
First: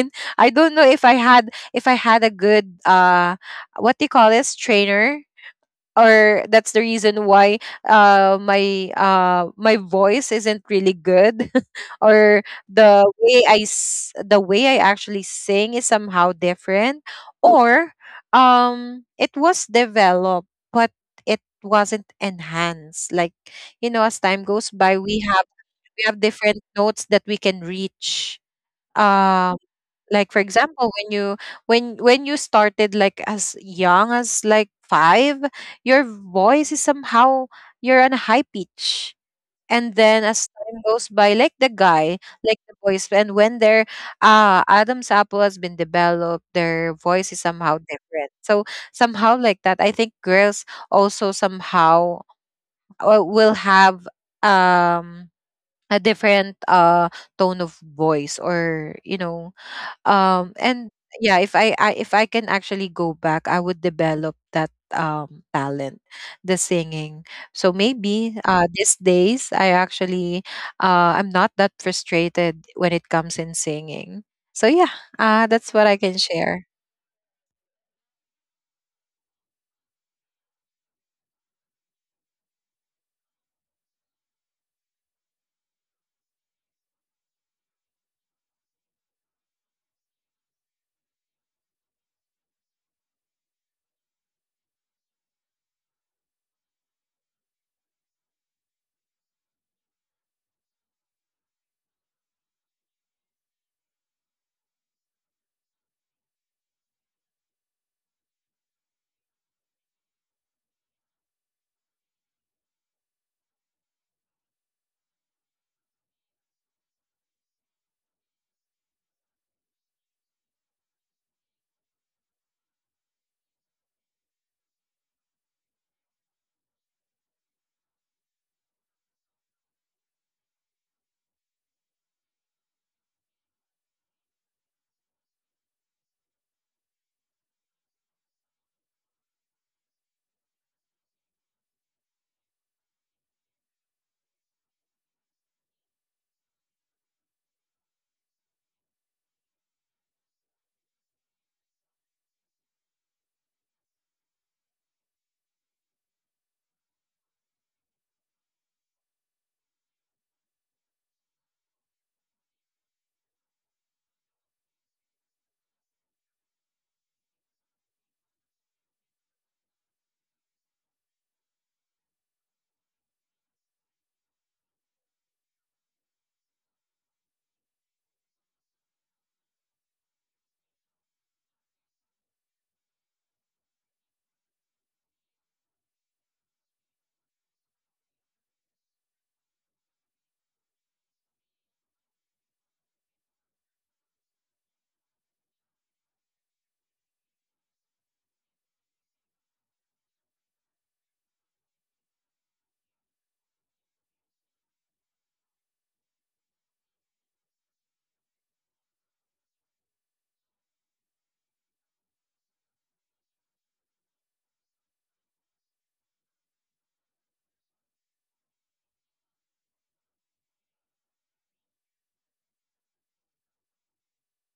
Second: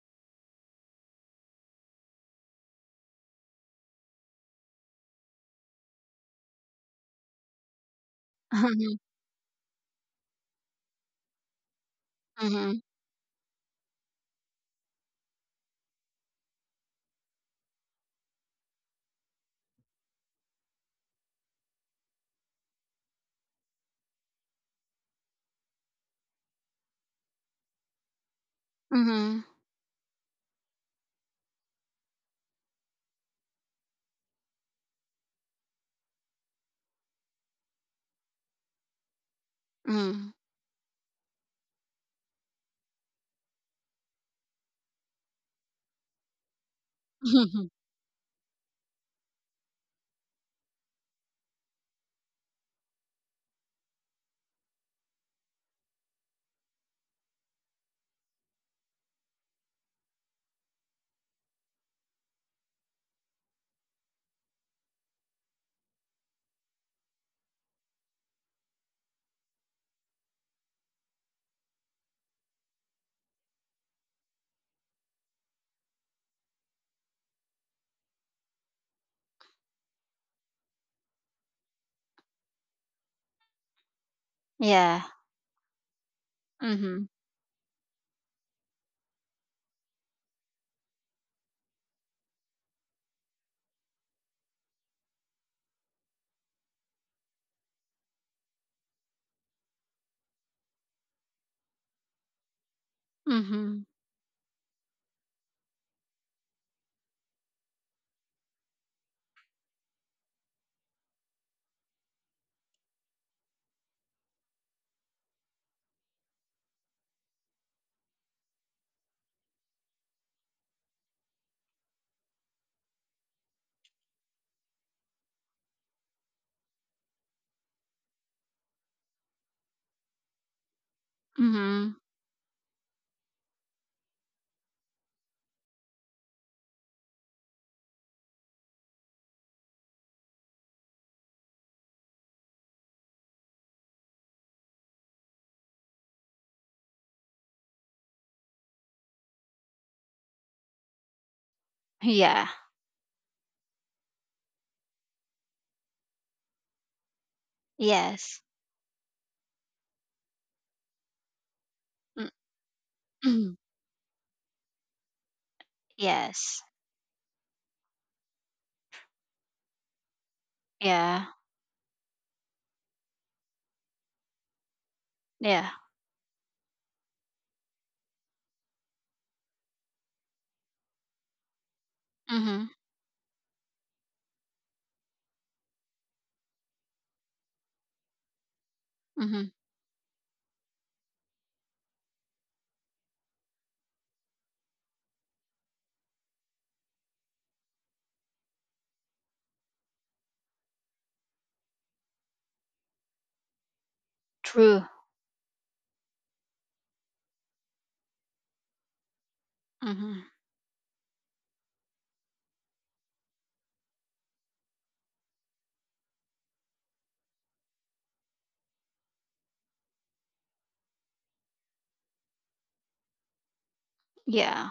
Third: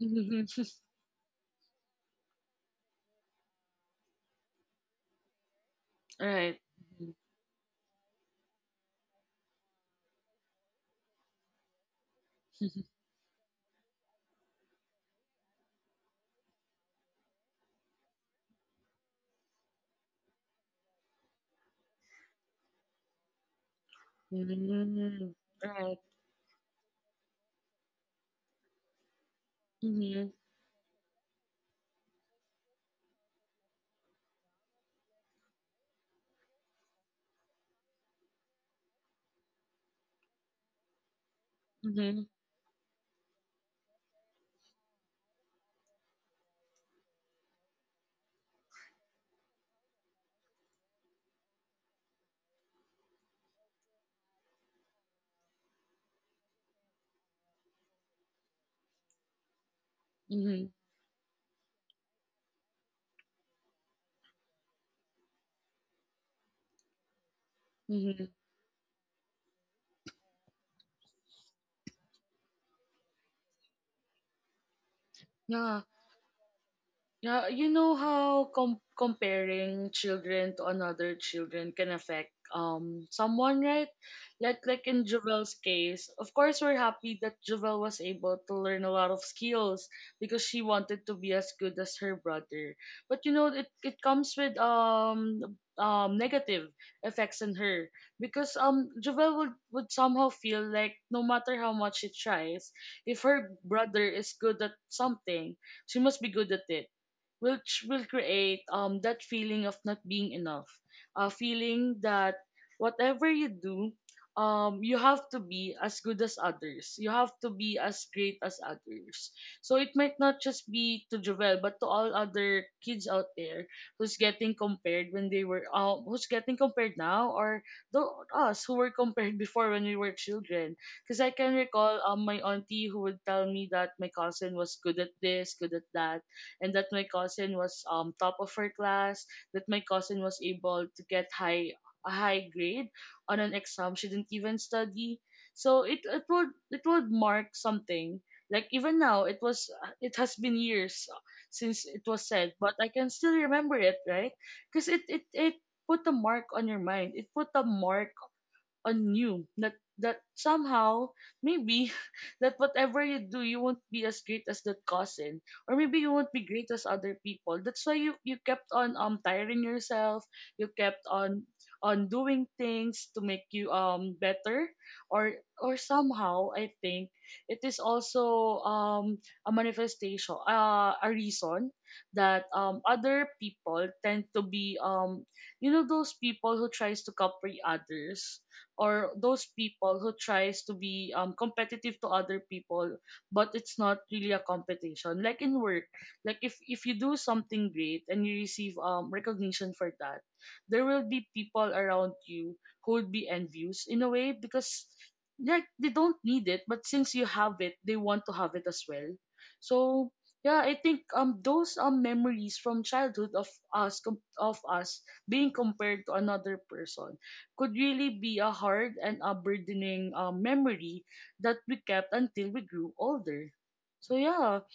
S1: Right.
S3: I
S1: Mm-hmm.
S3: don't know if I had a good what do you call this, trainer, or
S1: Right.
S3: that's the reason why
S2: Mhm.
S3: my voice isn't really good. Or
S2: Mhm.
S3: the way the way I actually sing is somehow different, or it was developed but it wasn't enhanced. Like, you know, as time
S1: Mm-hmm.
S3: goes by, we
S1: Mm-hmm.
S3: have,
S1: Right.
S3: we have different notes that we can reach.
S2: Mhm.
S3: um
S1: Mm-hmm.
S3: like for example, when you started, like, as young as like five, your voice is somehow, you're on a high pitch.
S2: Mhm.
S3: And then
S2: Mhm.
S3: as time goes by, like the
S1: Mm-hmm.
S3: guy, like the voice, and when their adam's apple has been developed, their voice is somehow different. So somehow like that, I think girls also somehow will have um a different tone of voice, or you know,
S1: Mm-hmm.
S3: and yeah, if I can actually go back, I would develop that talent, the singing. So
S1: Mm-hmm.
S3: maybe these days I actually, I'm not that frustrated when it comes in singing. So yeah,
S1: Yeah.
S3: that's what I can share.
S1: Yeah, you know how comparing children to another children can affect someone, right? Like in
S2: Yeah.
S1: Jovel's case, of course we're
S2: Mhm.
S1: happy that Jovel was able to learn a lot of skills because she wanted to be as good as her brother. But you know, it comes with negative effects on her, because Jovel would somehow feel like no matter how much she tries, if her
S2: Mhm.
S1: brother is good at something, she must be good at it, which will create that feeling of not being enough, a feeling that whatever you do, you have to be as good as others, you have to be as great as others. So it might not just be to Jovel, but to all other kids out there who's getting compared, when they were who's getting compared now, or the us who were compared before when we were children, because I can recall
S2: Mhm.
S1: my auntie who would tell me that my cousin was good at this, good at that, and that my cousin was top of her class, that my cousin was able to get high a high grade on an exam she didn't even study. So it would mark something. Like, even now, it has been years since it was said,
S2: Yeah.
S1: but I can still remember it, right? Because it put a mark on your mind. It put a mark
S2: Yes.
S1: on you that somehow, maybe, that whatever you do you won't be as great as that cousin, or maybe you won't be
S2: Yes.
S1: great as other people. That's why you kept on tiring yourself, you kept
S2: Yeah.
S1: on doing things to make you better. or
S2: Yeah.
S1: or somehow, I think it is also a manifestation, a reason that
S2: Mhm.
S1: other people tend to be those people who tries to copy others, or those
S2: Mhm.
S1: people who tries to be competitive to other people. But it's not really a competition. Like, in work, like, if you do something great and you receive recognition for that, there will be people around you who would be envious, in a way, because,
S2: True.
S1: like, they don't need it, but since you have it they want to have it as well. So
S2: Mhm.
S1: yeah, I think those memories from childhood of of us being compared to another person could really be a hard and a burdening memory that we kept until we grew older. So yeah,
S2: Yeah.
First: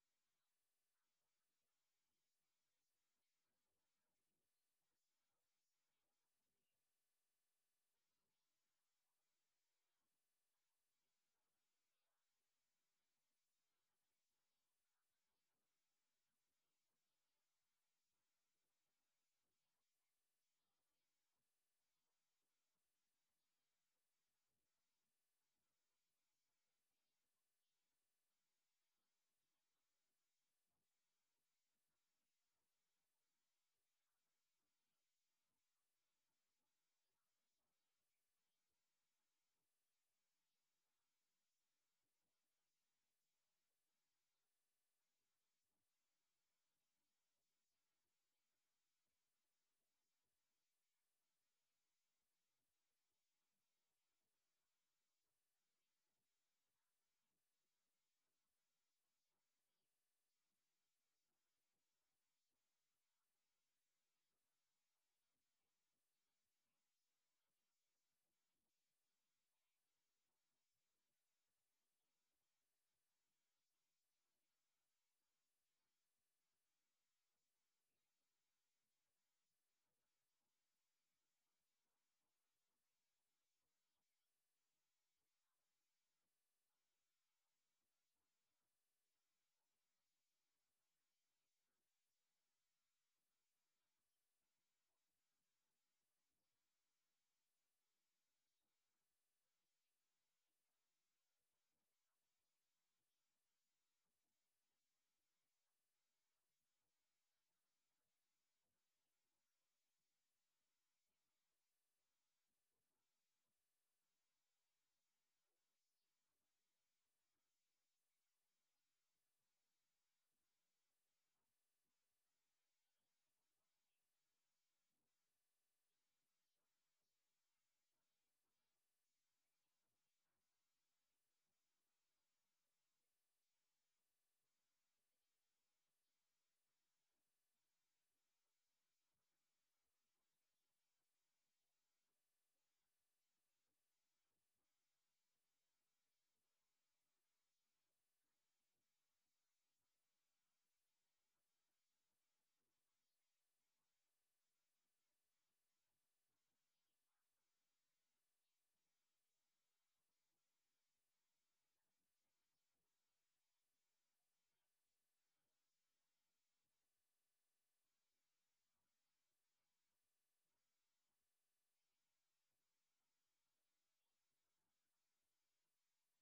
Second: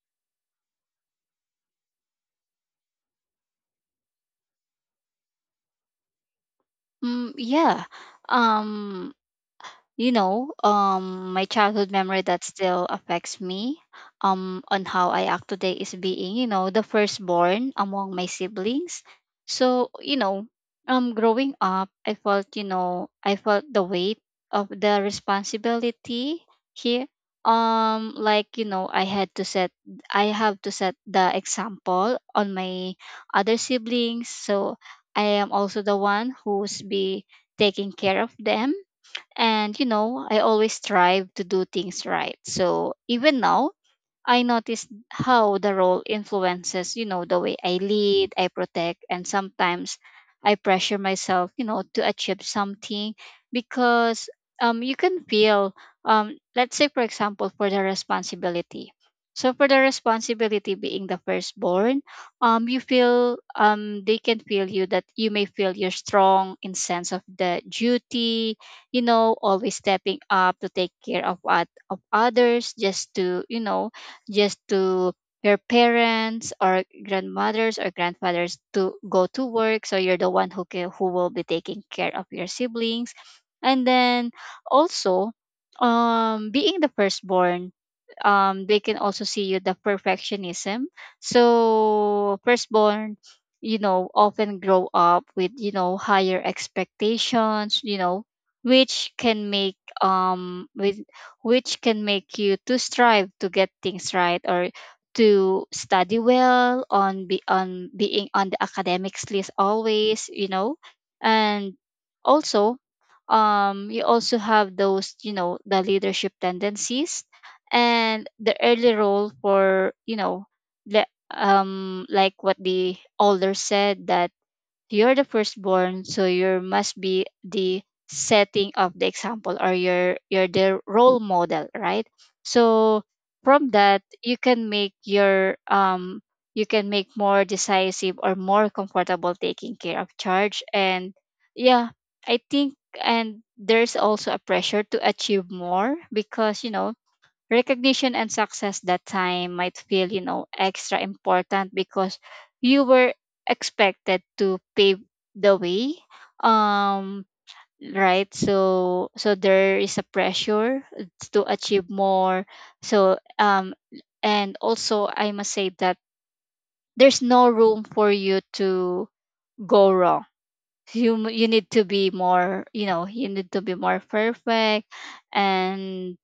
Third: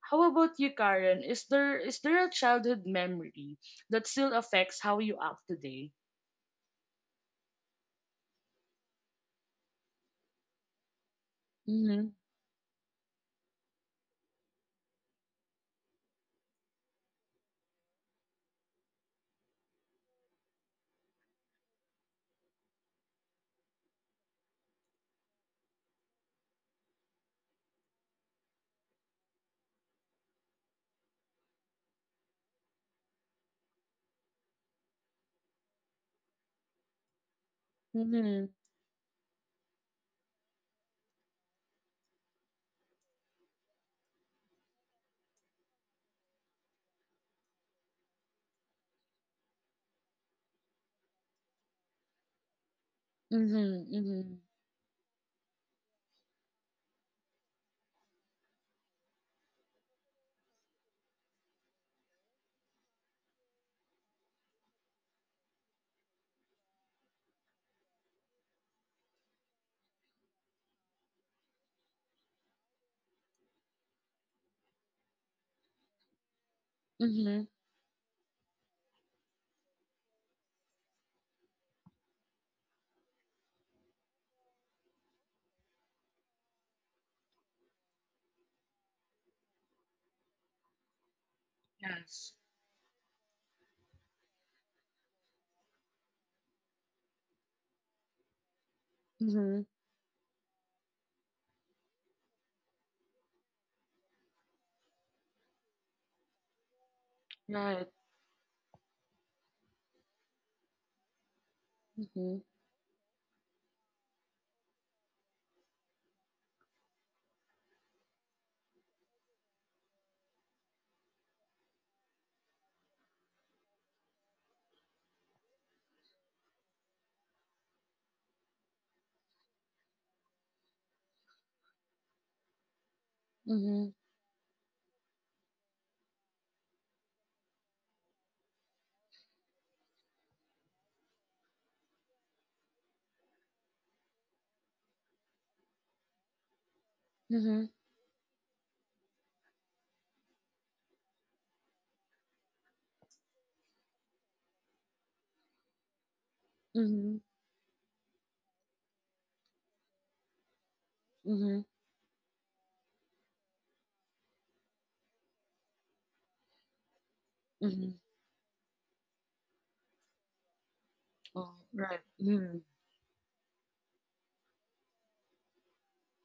S1: how about you, Karen? Is there a childhood memory that still affects how you act today?
S2: Mm, yeah. Um my childhood
S1: Mhm.
S2: memory that still affects me, on how I act today is being, the firstborn among my siblings. So, growing up, I felt the weight of the responsibility here. Like, I have to set the example on my other siblings. So I am also the one who's be taking care of
S1: Mhm.
S2: them, and I always strive to do things right. So even now, I noticed how the role influences, the way I lead, I protect, and sometimes I pressure myself, to achieve something,
S1: Mhm. Mhm.
S2: because you can feel, let's say for example, for the responsibility. So for the responsibility being the firstborn, you feel, they can feel you that you may feel you're strong in sense of the duty, always stepping up to take care of what of others, just to, just to your parents or
S1: Mhm.
S2: grandmothers or grandfathers, to go to work, so you're the one who who will be taking care of your siblings. And then also, being the firstborn, they can also see you the perfectionism.
S1: Yes.
S2: So firstborn, often grow up with, higher expectations, which can
S1: Mhm.
S2: make with which can make you to strive to get things right, or to study well on, be
S1: Right.
S2: on, being on the academics list always, and
S1: Mhm.
S2: also, you also have those, the leadership tendencies and the early role for, the, like what the older said, that you're the firstborn, so you must be the setting of the example, or you're the role model, right? So from
S1: Mhm.
S2: that, you can make your, you can make more decisive or more comfortable taking care of charge. And yeah, I think, and there's also a pressure to achieve more, because,
S1: Mhm.
S2: recognition and success that time might feel, extra important, because you were expected to pave the way,
S1: Mhm.
S2: um right? So, there is a pressure to
S1: Mhm.
S2: achieve more. So, and also I must say that there's no room
S1: Mhm.
S2: for you to go wrong. You you
S1: Oh,
S2: need to
S1: right.
S2: be
S1: Mhm.
S2: more, you need to be more perfect. And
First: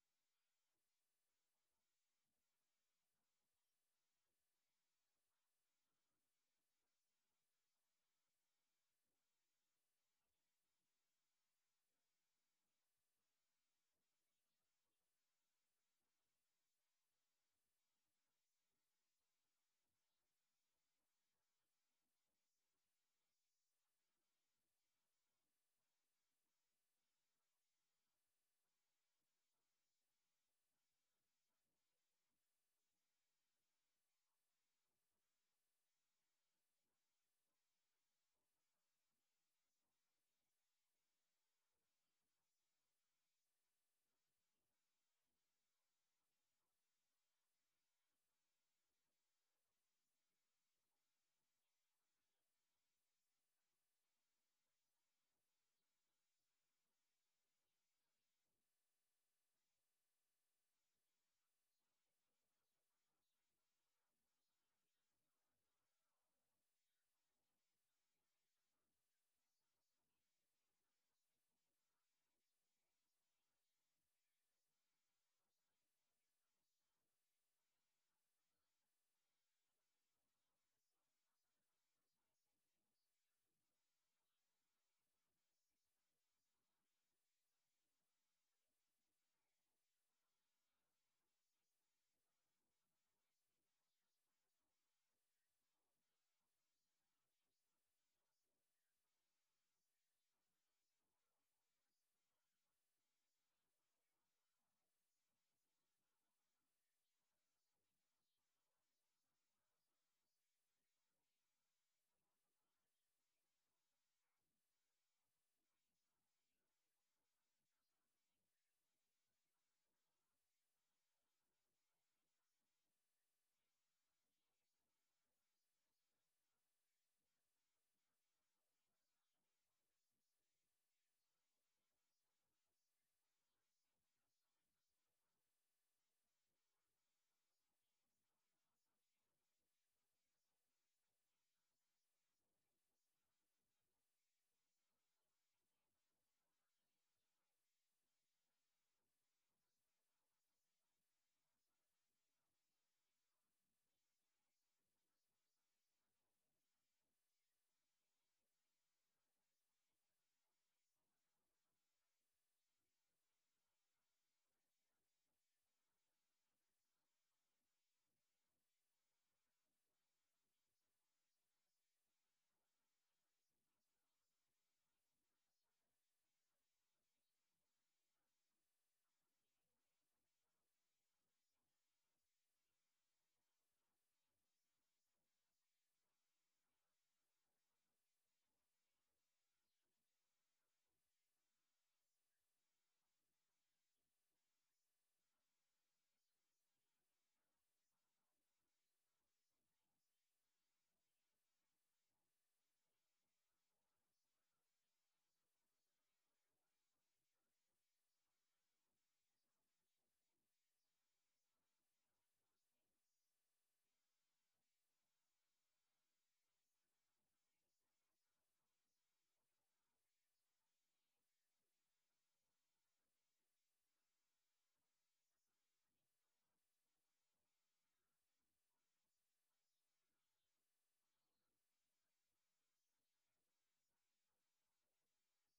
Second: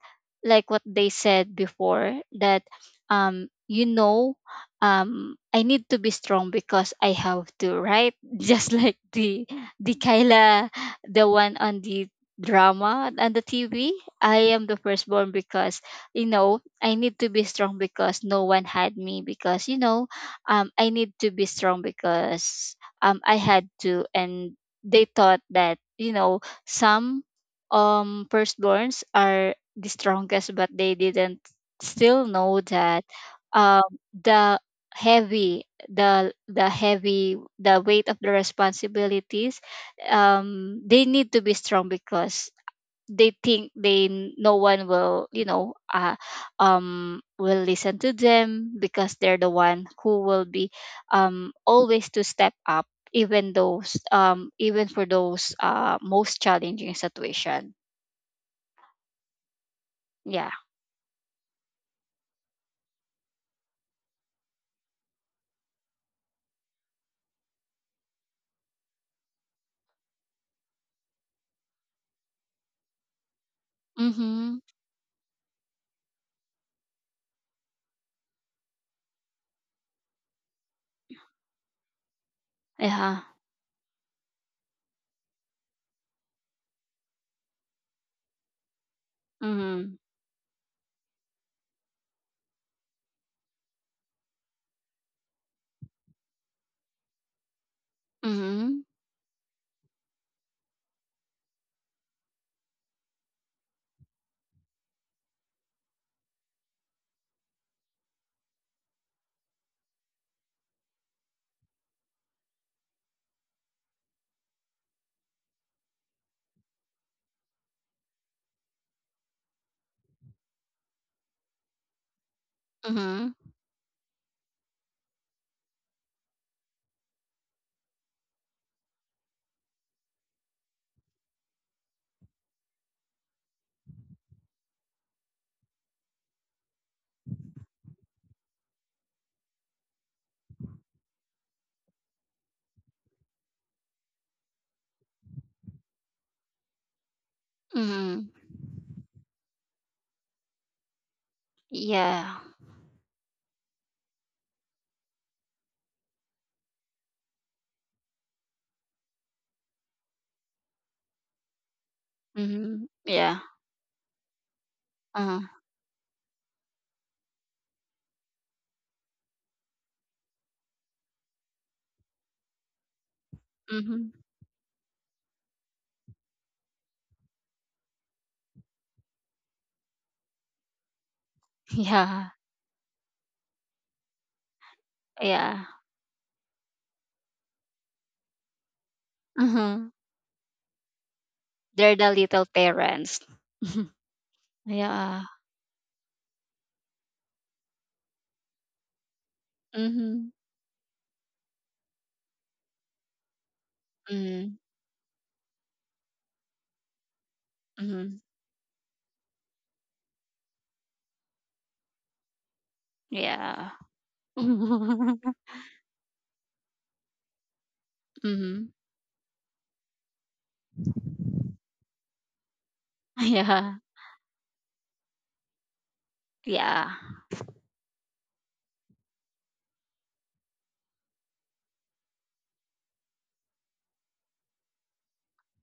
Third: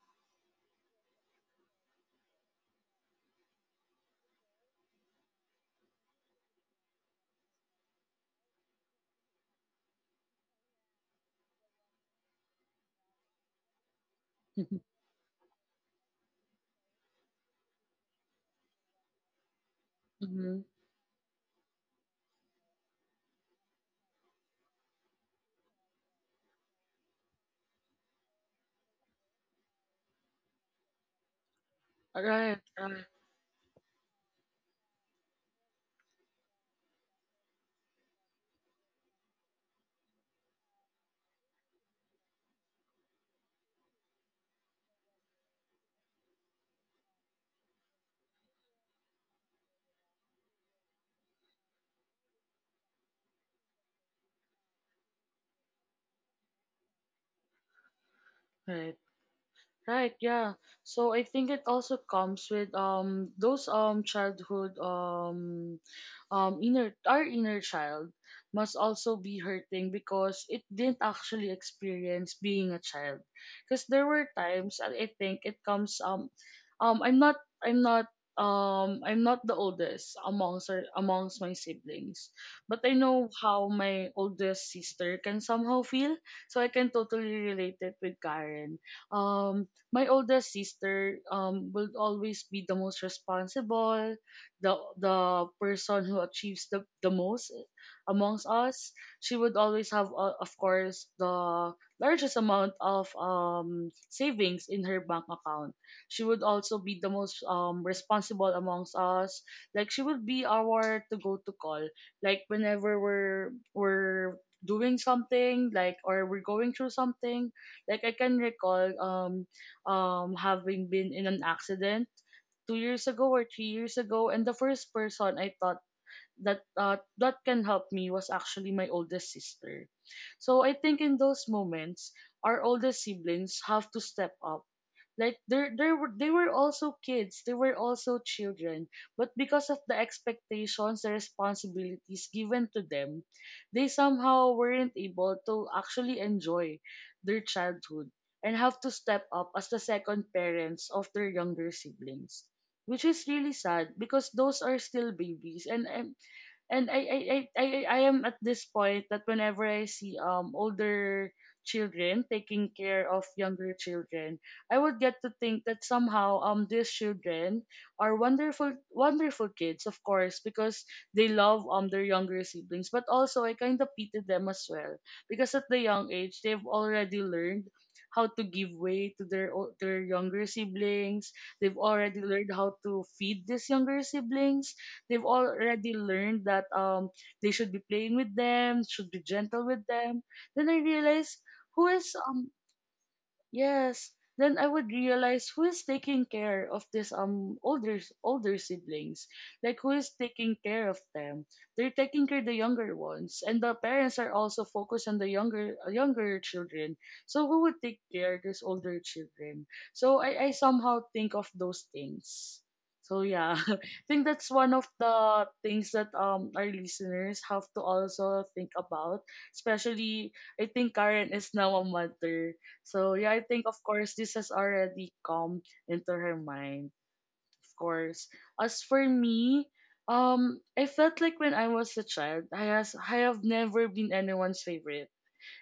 S2: like what they said before, that, um you know I need to be strong because I have to, right? Just like the Kyla, the one on the drama on the TV. I am the firstborn because, I need to be strong because no one had me, because,
S1: Mhm.
S2: I need to be strong because, I had to. And they thought that, some, firstborns are the strongest, but they didn't still
S1: Right.
S2: know
S1: Right.
S2: that, um the the heavy the weight of the responsibilities. They need to be strong because they think they, no one will, will listen to them, because they're the one who will be, always to step up, even those, even for those most challenging situation.
S1: Right. Right,
S2: Yeah.
S1: yeah. So I think it also comes with those childhood, inner our inner child must also be hurting because it didn't actually experience being a child. Because there were
S2: Mm-hmm.
S1: times, and I think it comes, um I'm not I'm not I'm not the oldest amongst amongst my siblings, but I
S2: Yeah.
S1: know how my oldest sister can somehow feel, so I can totally relate it with Karen. um
S2: Mm-hmm.
S1: my oldest sister will always be the most responsible, the the person who achieves the most amongst
S2: Mm-hmm.
S1: us. She would always have, of course, the largest amount of savings in her bank account. She would also be the most responsible amongst us. Like, she would be our to go to call. Like, whenever we're doing something, like, or we're going through something, like, I can recall having been in an accident 2 years ago
S2: Mm-hmm.
S1: or 3 years ago. And the first person I thought that can help me was actually my oldest sister. So I think in those moments, our oldest siblings have to step up. Like, they were also kids, they were also children, but because of the expectations, the responsibilities given to them, they somehow weren't able to actually enjoy their childhood
S2: Mm-hmm.
S1: and have to step up as the second parents of their younger
S2: Yeah.
S1: siblings, which is really sad because those are still babies, and I am at this point that whenever I see older children taking
S2: Mm-hmm.
S1: care of
S2: Yeah.
S1: younger children, I would get to
S2: uh
S1: think that somehow these children are wonderful, wonderful kids, of course, because they love their younger siblings. But also, I kind of
S2: mm-hmm.
S1: pity them as well, because at the young age they've already learned how to give way to their their younger siblings. They've already
S2: Yeah,
S1: learned how to feed these younger siblings. They've
S2: yeah.
S1: already learned that they should be playing with them, should be gentle with
S2: Mm-hmm.
S1: them. Then I realized who
S2: They're
S1: is
S2: the little parents.
S1: Yes. Then I would
S2: Yeah.
S1: realize who is taking care of this older siblings. Like who is
S2: Mm-hmm.
S1: taking care of them? They're taking care of the younger ones, and the parents are
S2: Mhm,
S1: also focused on the younger younger children. So who would take
S2: mhm.
S1: care of these older children? So I somehow think of those things. So yeah,
S2: Yeah.
S1: I think that's one of the things that our listeners have to also
S2: Mhm.
S1: think about. Especially, I think Karen is now a mother. So yeah, I think
S2: Yeah.
S1: of course this has already come into her mind.
S2: Yeah.
S1: Of course. As for me, I felt like when I was a child, I have never been anyone's favorite.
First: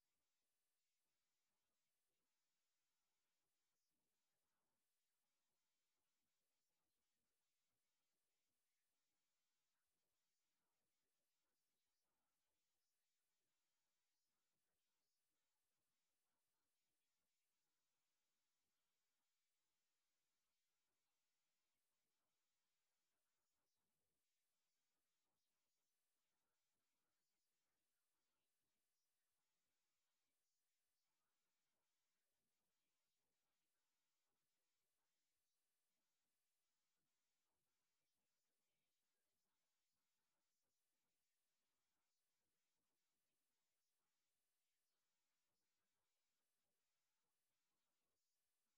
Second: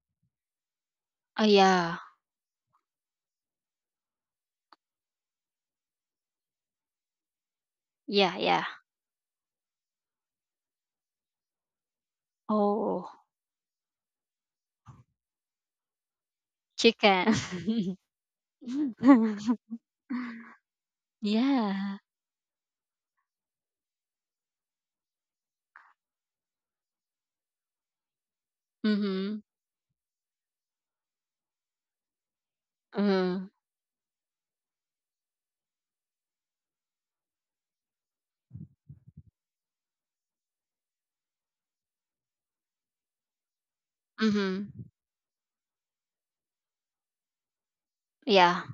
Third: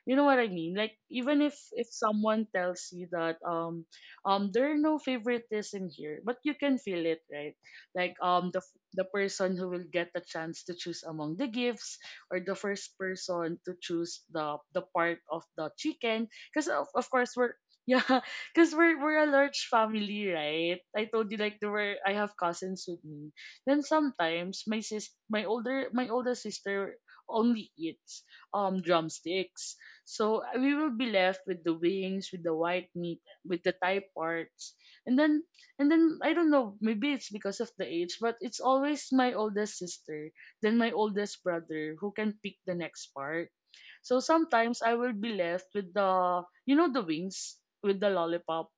S1: You know what I mean, like even
S2: Oh,
S1: if
S2: yeah.
S1: someone tells you that there are no favoritism here, but you can feel it, right? Like
S2: Yeah, yeah.
S1: the person who will get the chance to choose among the gifts, or the first
S2: Oh,
S1: person to choose the part of the chicken, because of course
S2: chicken.
S1: we're— yeah, because we're a large family, right? I told you, like there were—
S2: Yeah.
S1: I have cousins with me. Then sometimes my older sister only eats
S2: Mm-hmm.
S1: drumsticks. So we will be left with the wings, with the white meat,
S2: Mm.
S1: with the thigh parts, and then and then I don't know. Maybe it's because of the age, but it's always my oldest sister, then my oldest brother, who can pick the next part. So
S2: Mm-hmm.
S1: sometimes I will be left with, the you know, the wings, with the
S2: Yeah.
S1: lollipop.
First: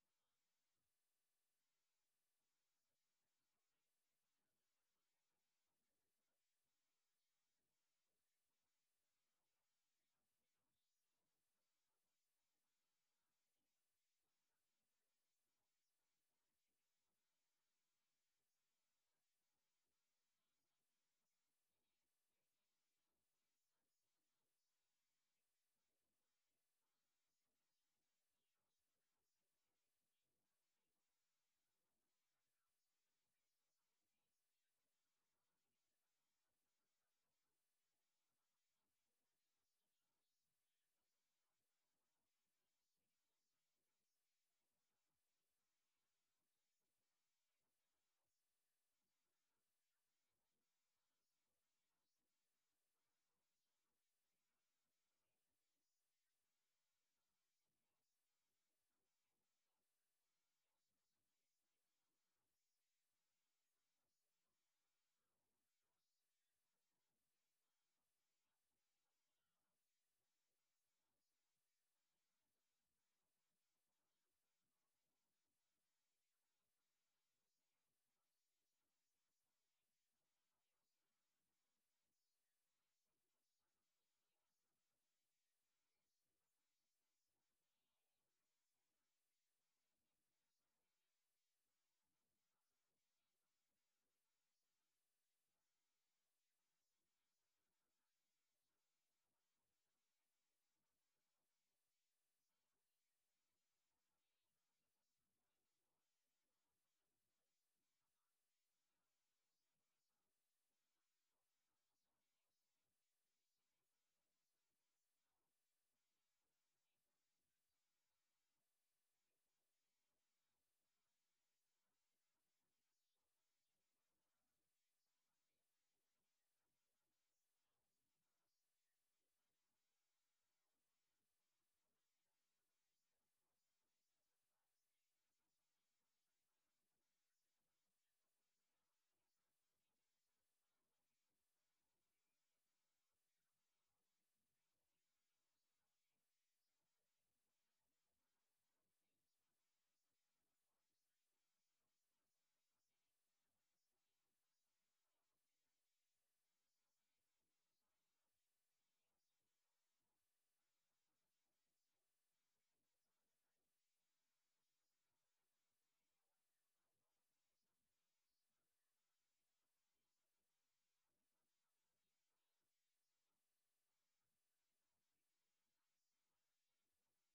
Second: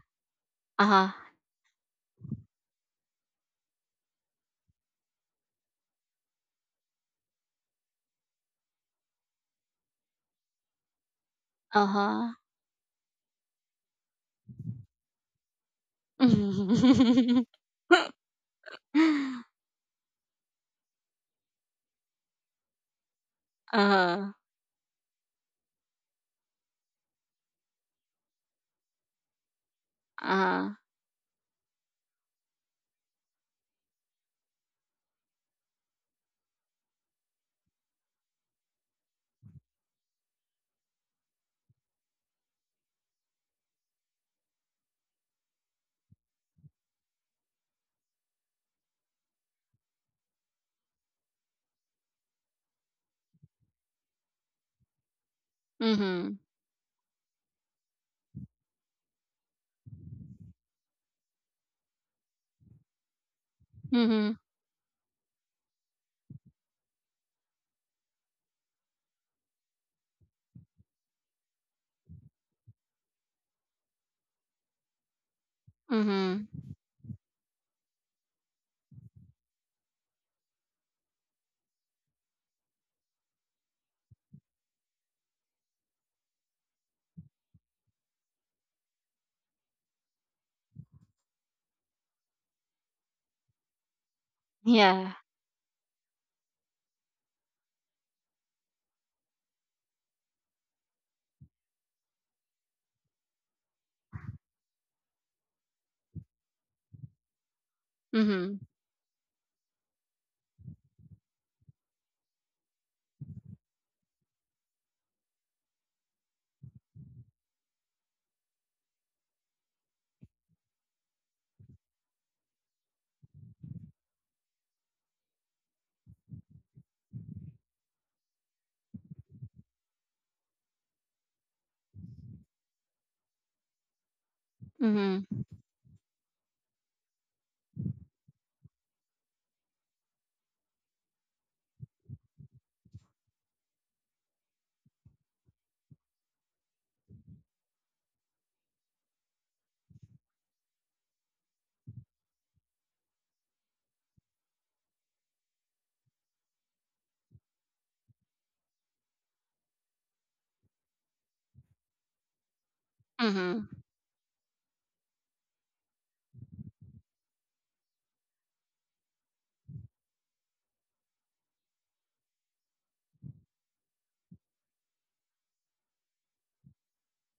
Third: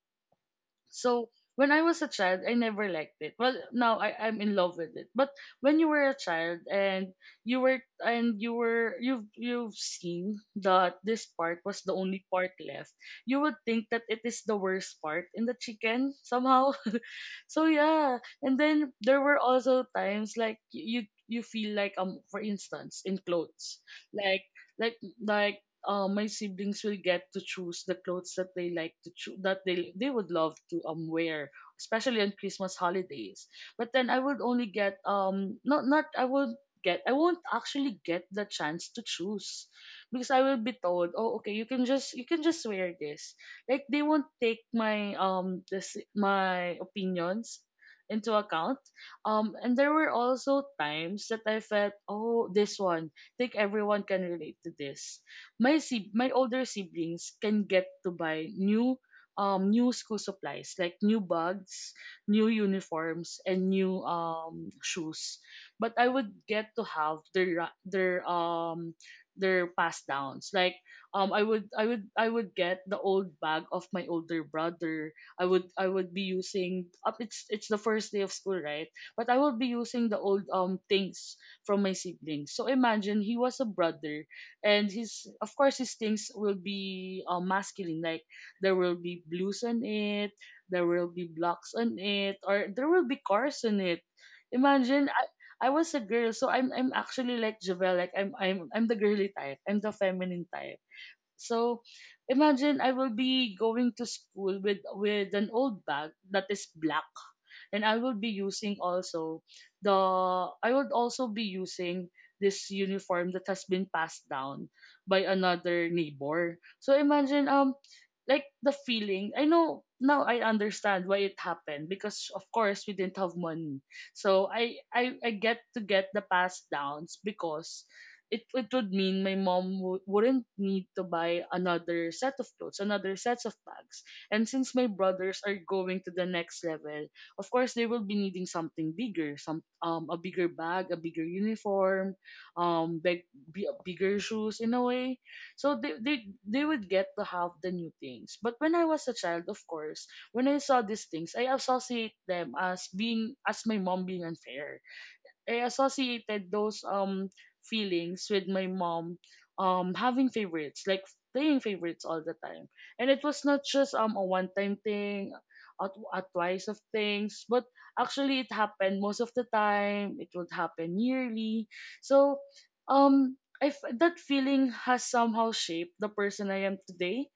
S2: Uh-huh.
S1: So when I was a child, I never liked it. Well, now I'm in love with it. But when you were a child and you were— you've seen that this part was the only
S2: Uh-huh.
S1: part left, you would think that it is the worst part in the chicken somehow. So yeah, and then there were also times like you— you feel like, for instance, in clothes,
S2: Uh-huh.
S1: like like like my siblings will get to choose the clothes that they like to choose, that they would love
S2: Uh-huh.
S1: to wear, especially on Christmas holidays. But then I would only get not not I would get I won't actually get the chance to choose, because I will be told, oh okay, you can just— you can just wear this. Like they won't take my this my opinions into account. And there were also times that I felt, oh, this one, think everyone can relate to this. My
S2: Mm-hmm.
S1: older siblings can get to buy new new school supplies, like new bags, new uniforms, and new
S2: Mm-hmm.
S1: shoes, but I would get to have their pass downs, like I would get the old bag of my older brother. I would be
S2: Mm-hmm.
S1: using up— it's the first day of school, right? But I would be using the old things from my siblings. So imagine he was a brother, and his— of course his things will be masculine, like there will be blues on it, there will be blocks on it, or there will be cars on it. Imagine
S2: Yeah.
S1: I— I was a girl, so I'm actually like Javel, like I'm the girly type. I'm the feminine type. So imagine I will be going to school with— with an old bag that is black, and I will be
S2: Mm-hmm.
S1: using also the— I would also be using this uniform that has been passed down by another neighbor. So imagine, like, the feeling. I know now I understand why it happened, because of course we didn't have money. So I get to get the pass downs because it would mean wouldn't need to buy another set of clothes, another sets of bags. And since my
S2: Mm-hmm.
S1: brothers are going to the next level, of course they will be needing something bigger, some— a bigger bag, a bigger uniform, um big, bigger shoes, in a way. So they would get to have the new things. But when I was a child, of course, when I saw these things, I associate them as being— as my mom being unfair. I associated those feelings with my mom having favorites, like playing favorites all the time. And it was not
S2: Mm-hmm.
S1: just a one time thing, a twice of things, but actually it happened most of the time. It would happen yearly. So um that feeling has somehow shaped the person I am today.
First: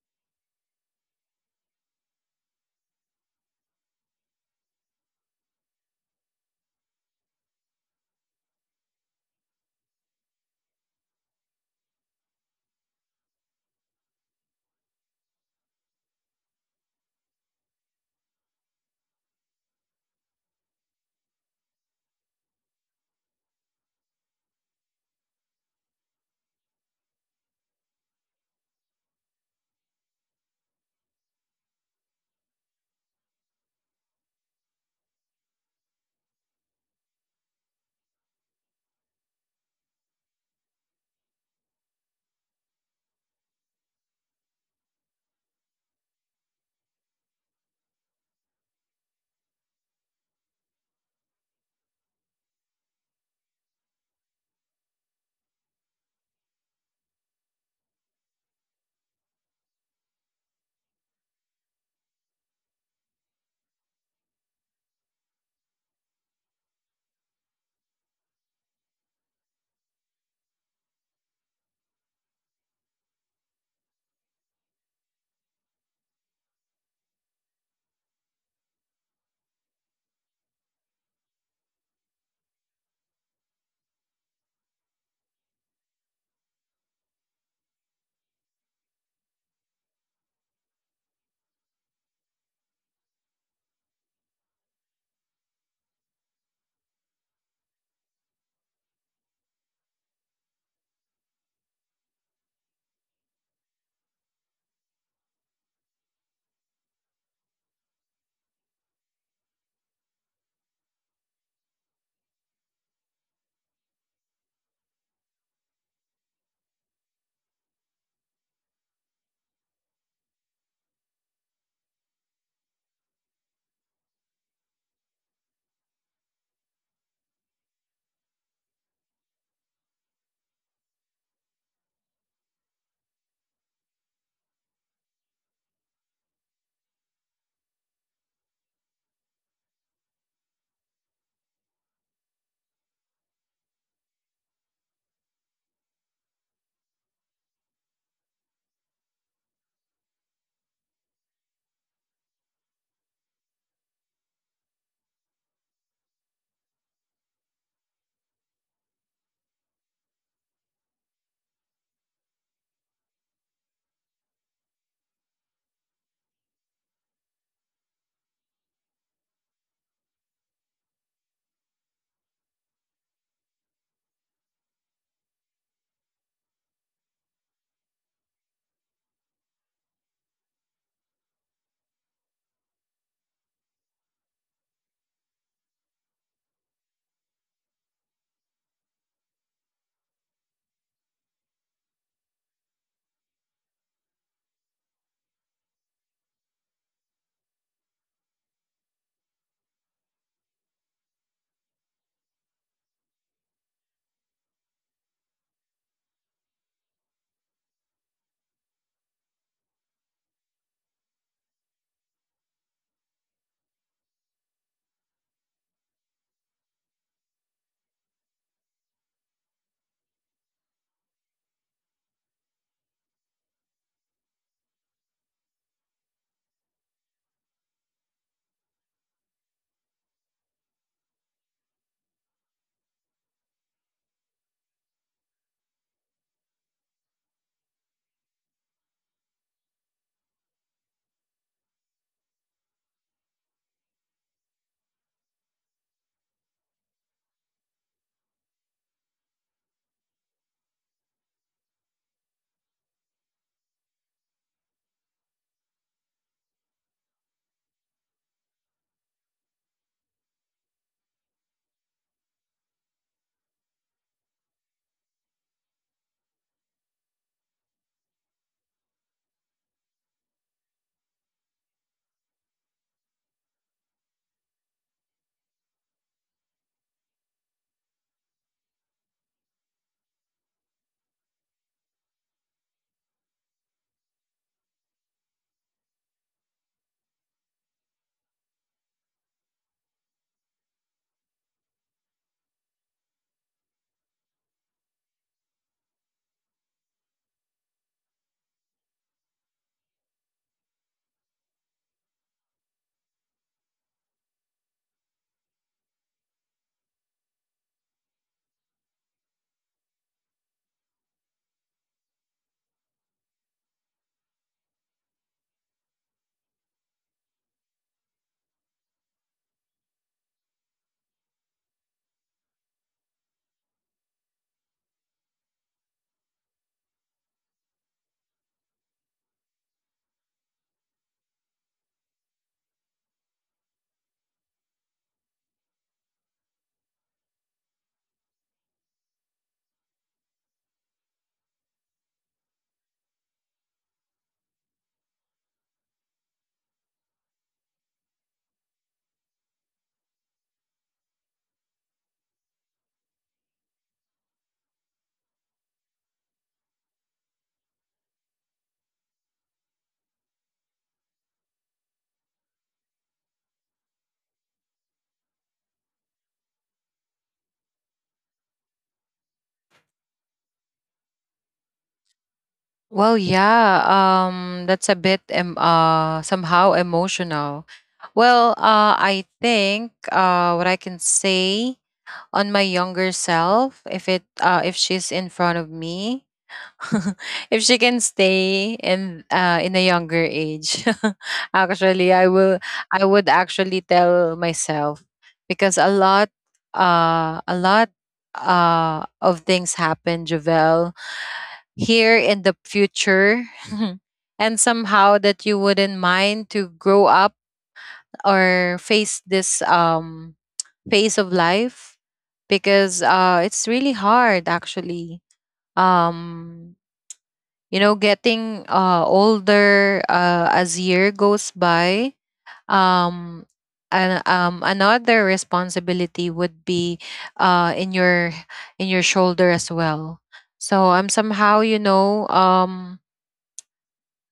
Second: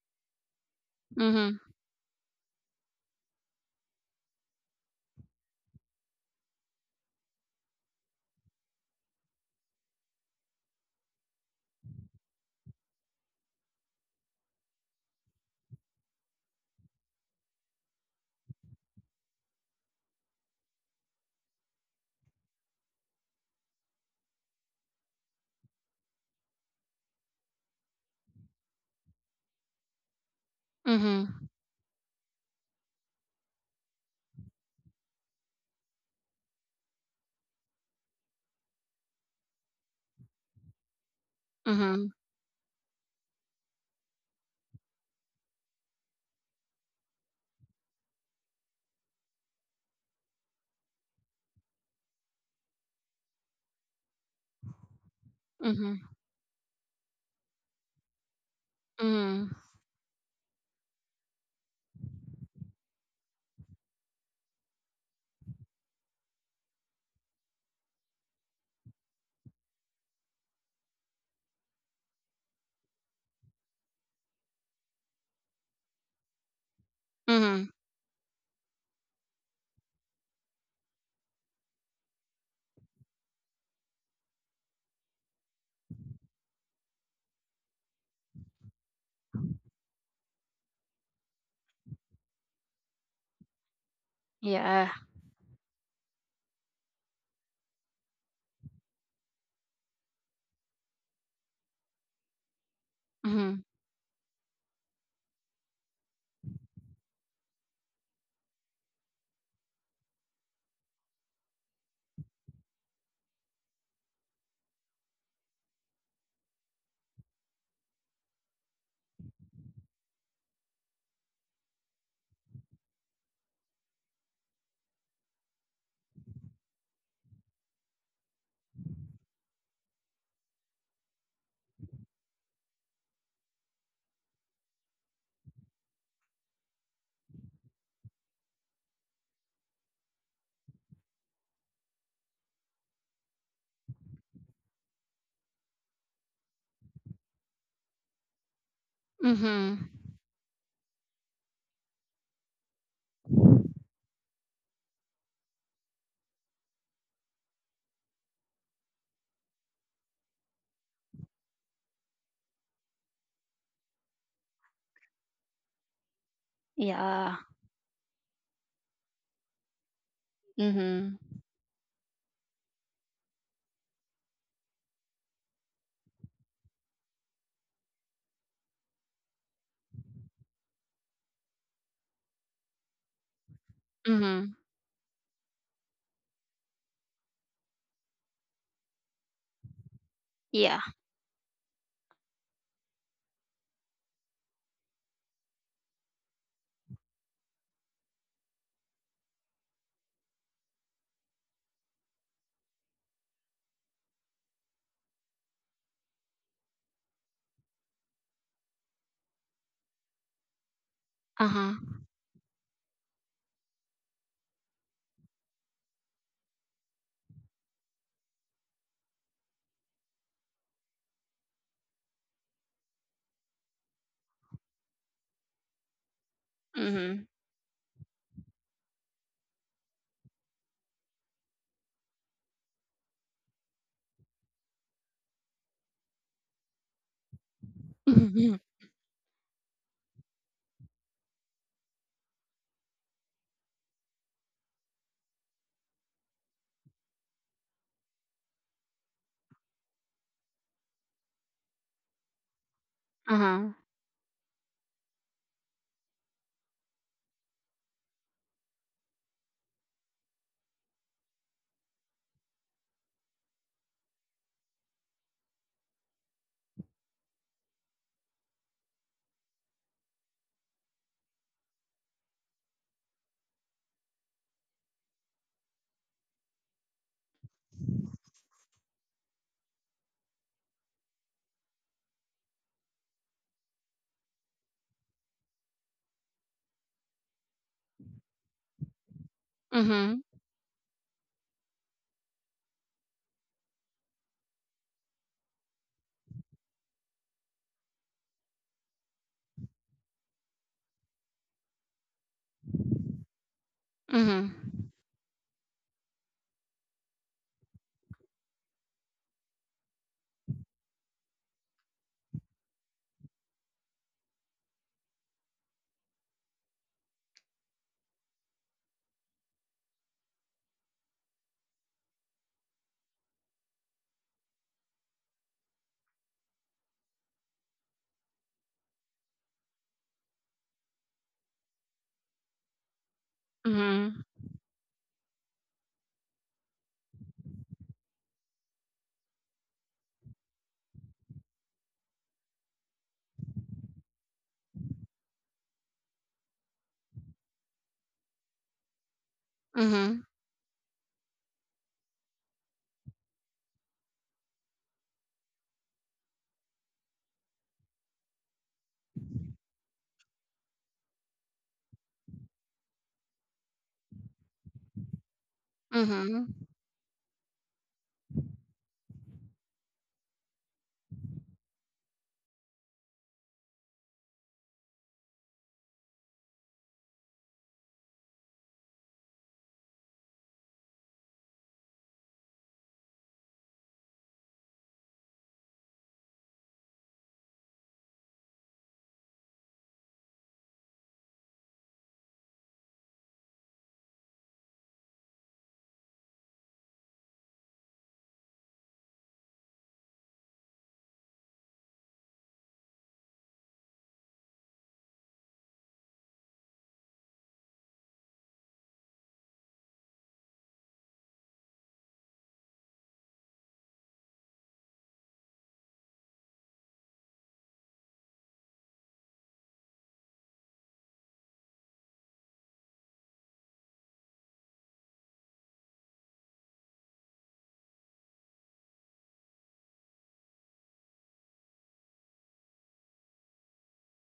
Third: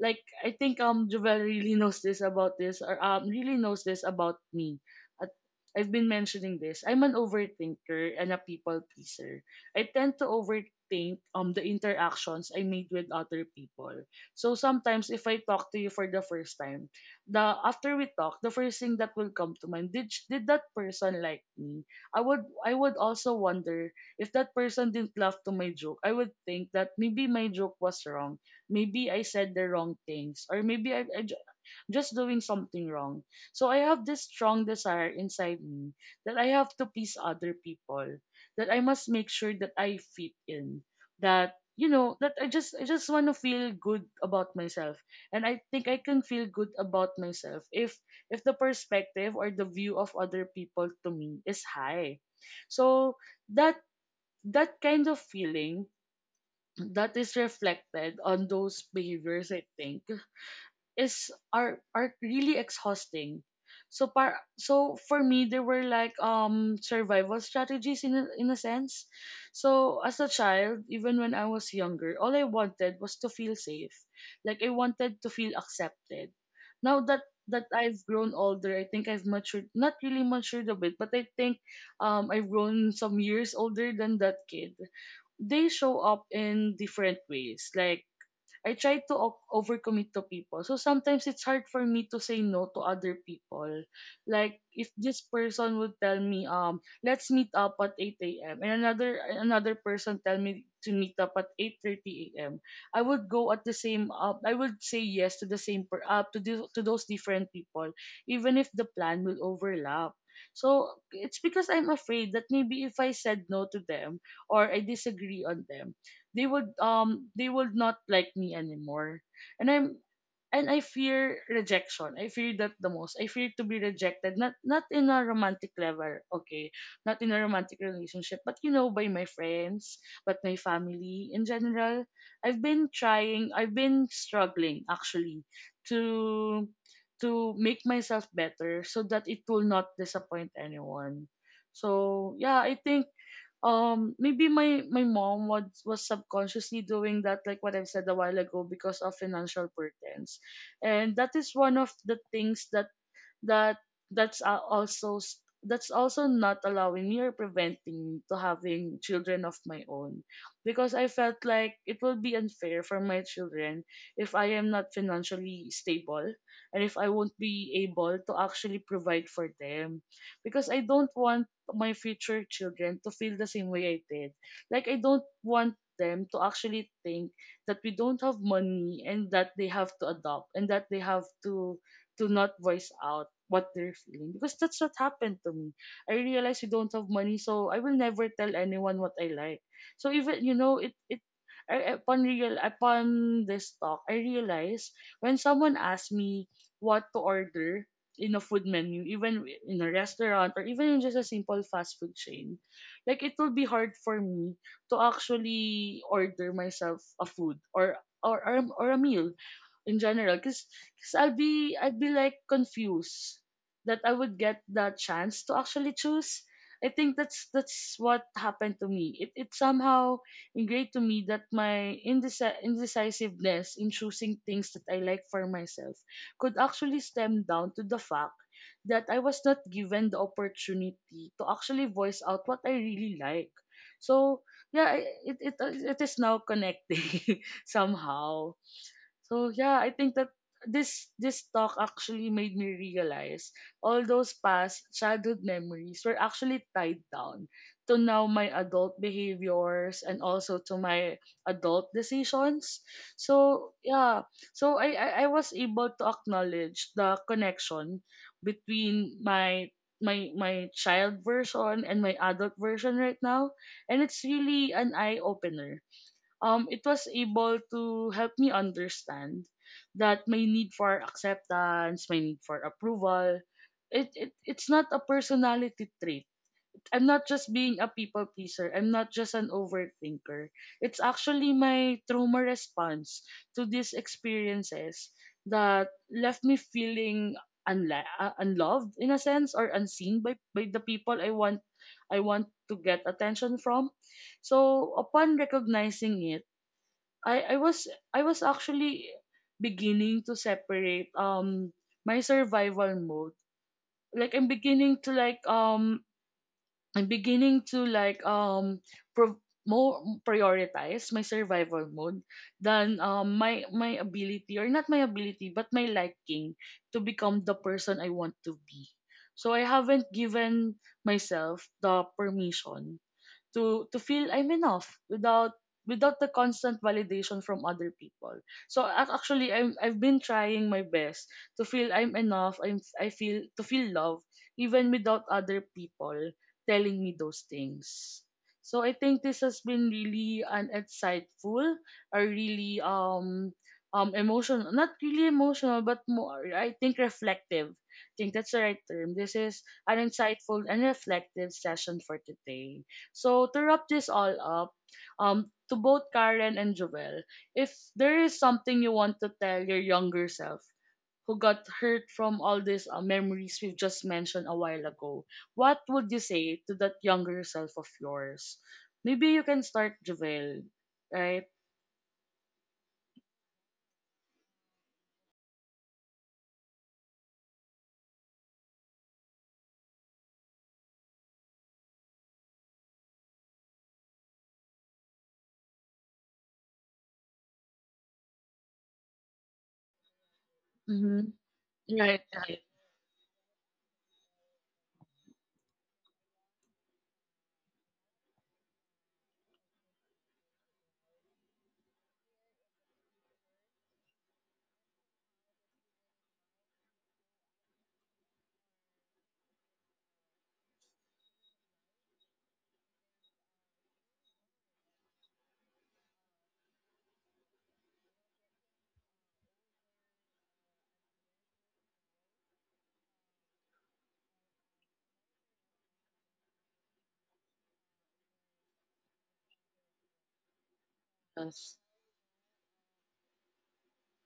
S1: Like I think Jovel
S2: Mm-hmm.
S1: really knows this, or really knows this about me. At- I've been mentioning this. I'm an overthinker and a people pleaser. I tend to overthink the interactions I made with other people. So sometimes if I talk to you for the first time, the after we talk, the first thing that will come to mind, did that person like me? I would also wonder if that person didn't laugh to my joke. I would think that maybe my joke was wrong, maybe I said the wrong things, or maybe
S2: Mm-hmm.
S1: just doing something wrong. So I have this strong desire inside me, that I have to please other people, that I must make sure that I fit in, that, you
S2: Mm-hmm.
S1: know, that I just want to feel good about myself, and I think I can feel good about myself if— if the perspective or the view of other people to me is high. So that— that kind of feeling, that is reflected on those
S2: Mm-hmm.
S1: behaviors, I think is are— are really exhausting. So par so for me there were like survival strategies, in a sense. So as a child, even when I was younger, all I wanted was to feel safe. Like I wanted to feel accepted. Now that— that
S2: Mm-hmm.
S1: I've grown older, I think I've matured— not really matured a bit, but I think I've grown some years older than that kid. They show up in different ways. Like I try to overcommit to people. So sometimes it's hard for me to say no to other people. Like
S2: Yeah.
S1: if this person would tell me, let's meet up at 8 a.m., and another person tell me to meet up at 8:30 a.m., I would go
S2: Mhm.
S1: at the same I would say yes to the same per to those different people, even if the plan will overlap. So it's because I'm afraid that maybe if I said no to them or I disagree on them, they would not like me anymore. And I fear rejection. I fear that the most. I fear to be rejected, not in a romantic level, okay, not in a romantic relationship, but, you know, by my friends, but my family in general. I've been struggling, actually, to— to make myself better, so that it will not disappoint anyone. So yeah, I think maybe my mom was subconsciously doing that, like what I've said a while ago, because of financial
S2: Mhm.
S1: burdens. And that is one of the things that— that— that's also not allowing me, or preventing me, to having children of my own, because I felt like it will be unfair for my children if I am not financially stable, and if I
S2: Yeah.
S1: won't be able to actually provide for them. Because I don't
S2: Mhm.
S1: want my future children to feel the same way I did. Like, I don't want them to actually think that we don't have money, and that they have to adopt, and that they have to— to not voice out what they're feeling,
S2: Mhm.
S1: because that's what happened to me. I realized we don't have money, so I will never tell anyone what I like. So even, you
S2: Yeah.
S1: know, it I, upon real upon this talk, I realized, when someone asks me what to order in a food menu, even in a restaurant, or even in just a simple fast food chain, like it will be hard for me to actually order myself a food, or— or a meal in general, because
S2: Uh-huh.
S1: I'd be like confused that I would get the chance to actually choose. I think that's— that's what happened to me. It somehow ingrained to me that my indecisiveness in choosing things that I like for myself could actually
S2: Mhm.
S1: stem down to the fact that I was not given the opportunity to actually voice out what I really like. So yeah, it is now connecting
S2: Mhm.
S1: somehow. So yeah, I think that this talk actually made me realize all those past childhood memories were actually tied down to now my adult behaviors and also to my adult decisions.
S2: Uh-huh.
S1: So yeah, so I was able to acknowledge the connection between my child version and my adult version right now, and it's really an eye opener. It was able to help me understand that my need for acceptance, my need for approval, it's not a personality trait. I'm not just being a people pleaser. I'm not just an overthinker. It's actually my trauma response to these experiences that left me feeling unloved in a sense, or
S2: Mhm.
S1: unseen by the people I want to get attention from. So upon recognizing it, I was, I was actually beginning to separate my survival mode. Like I'm
S2: Mhm.
S1: beginning to like I'm beginning to like more prioritize my survival mode than my ability, or not my ability but my liking, to become the person I want to be. So I haven't given myself the permission to feel I'm enough without, without the constant validation from other people. So actually I've been trying my best to feel I'm enough. I'm I feel To feel
S2: Mhm.
S1: love even without other people telling me those things. So I think this has been really an insightful, a really emotional, not really emotional but more I think reflective. I think that's the right term. This is an
S2: Mhm.
S1: insightful and reflective session for today. So to wrap this all up, to both Karen and Joel, if there is something you want to tell your younger self who got hurt from all these memories we've just mentioned a while ago, what would you
S2: Mhm.
S1: say to that younger self of yours? Maybe you can start, Joel, right?
S3: Well, yeah, that's a bit somehow emotional. Well, I think what I can say on my younger self, if it, if she's in front of me, if she can stay in a younger age.
S1: Mm-hmm.
S3: Actually,
S1: Right, right,
S3: I would actually tell myself, because a lot of things happen, Javel, here in the future. And somehow that you wouldn't mind to grow up or face this pace of life, because it's really hard actually. Um, you know, getting older as year goes by. Um, and another responsibility would be in your, in your shoulder as well. So I'm somehow, you
S1: yes.
S3: know,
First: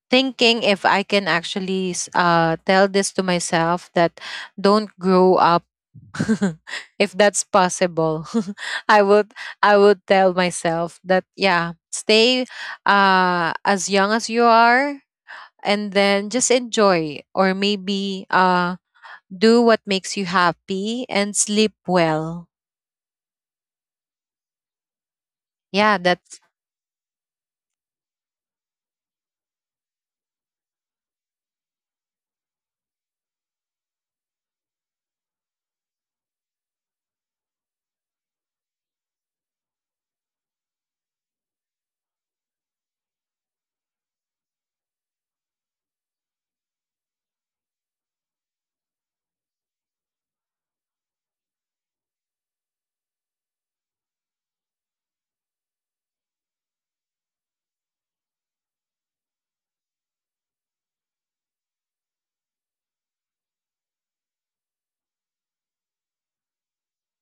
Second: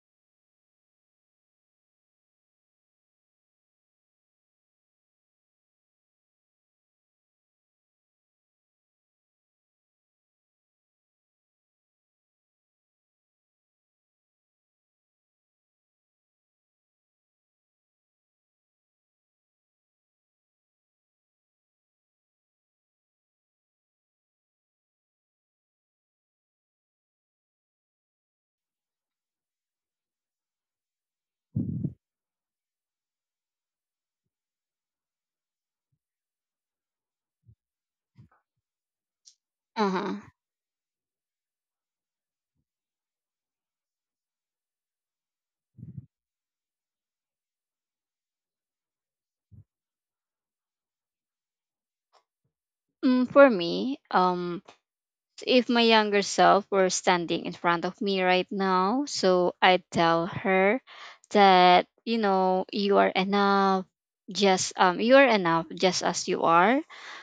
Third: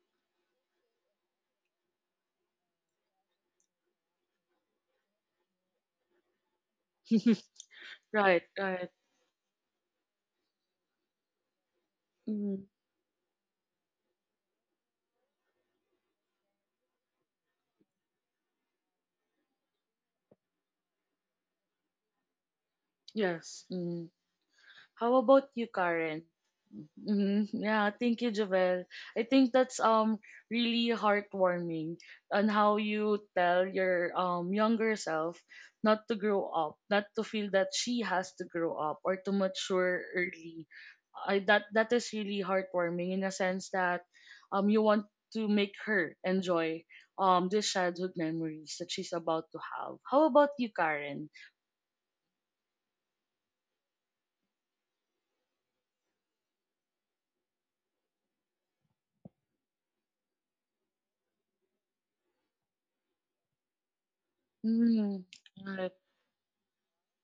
S3: thinking if I can actually tell this to myself that, don't grow up. If that's possible.
S1: Right, right.
S3: i would I would tell myself that, yeah, stay
S1: Mm,
S3: as young as you are, and then just enjoy, or maybe do what makes you happy, and sleep well.
S1: yes. Mm. How about you,
S3: Yeah,
S1: Karen?
S3: that's,
S1: Hmm. Yeah, thank you, Javel. I think that's really heartwarming, on how you tell your younger self not to grow up, not to feel that she has to grow up or to mature
S2: Uh-huh.
S1: early. I That that is really heartwarming in a sense that you want to make her enjoy these childhood memories that she's about to have. How about you, Karen?
S2: Mm, for me, if my younger self were standing in front of me right now, so I'd tell her that, you are enough, just you
S1: Mm-hmm.
S2: are enough
S1: Correct.
S2: just as you are.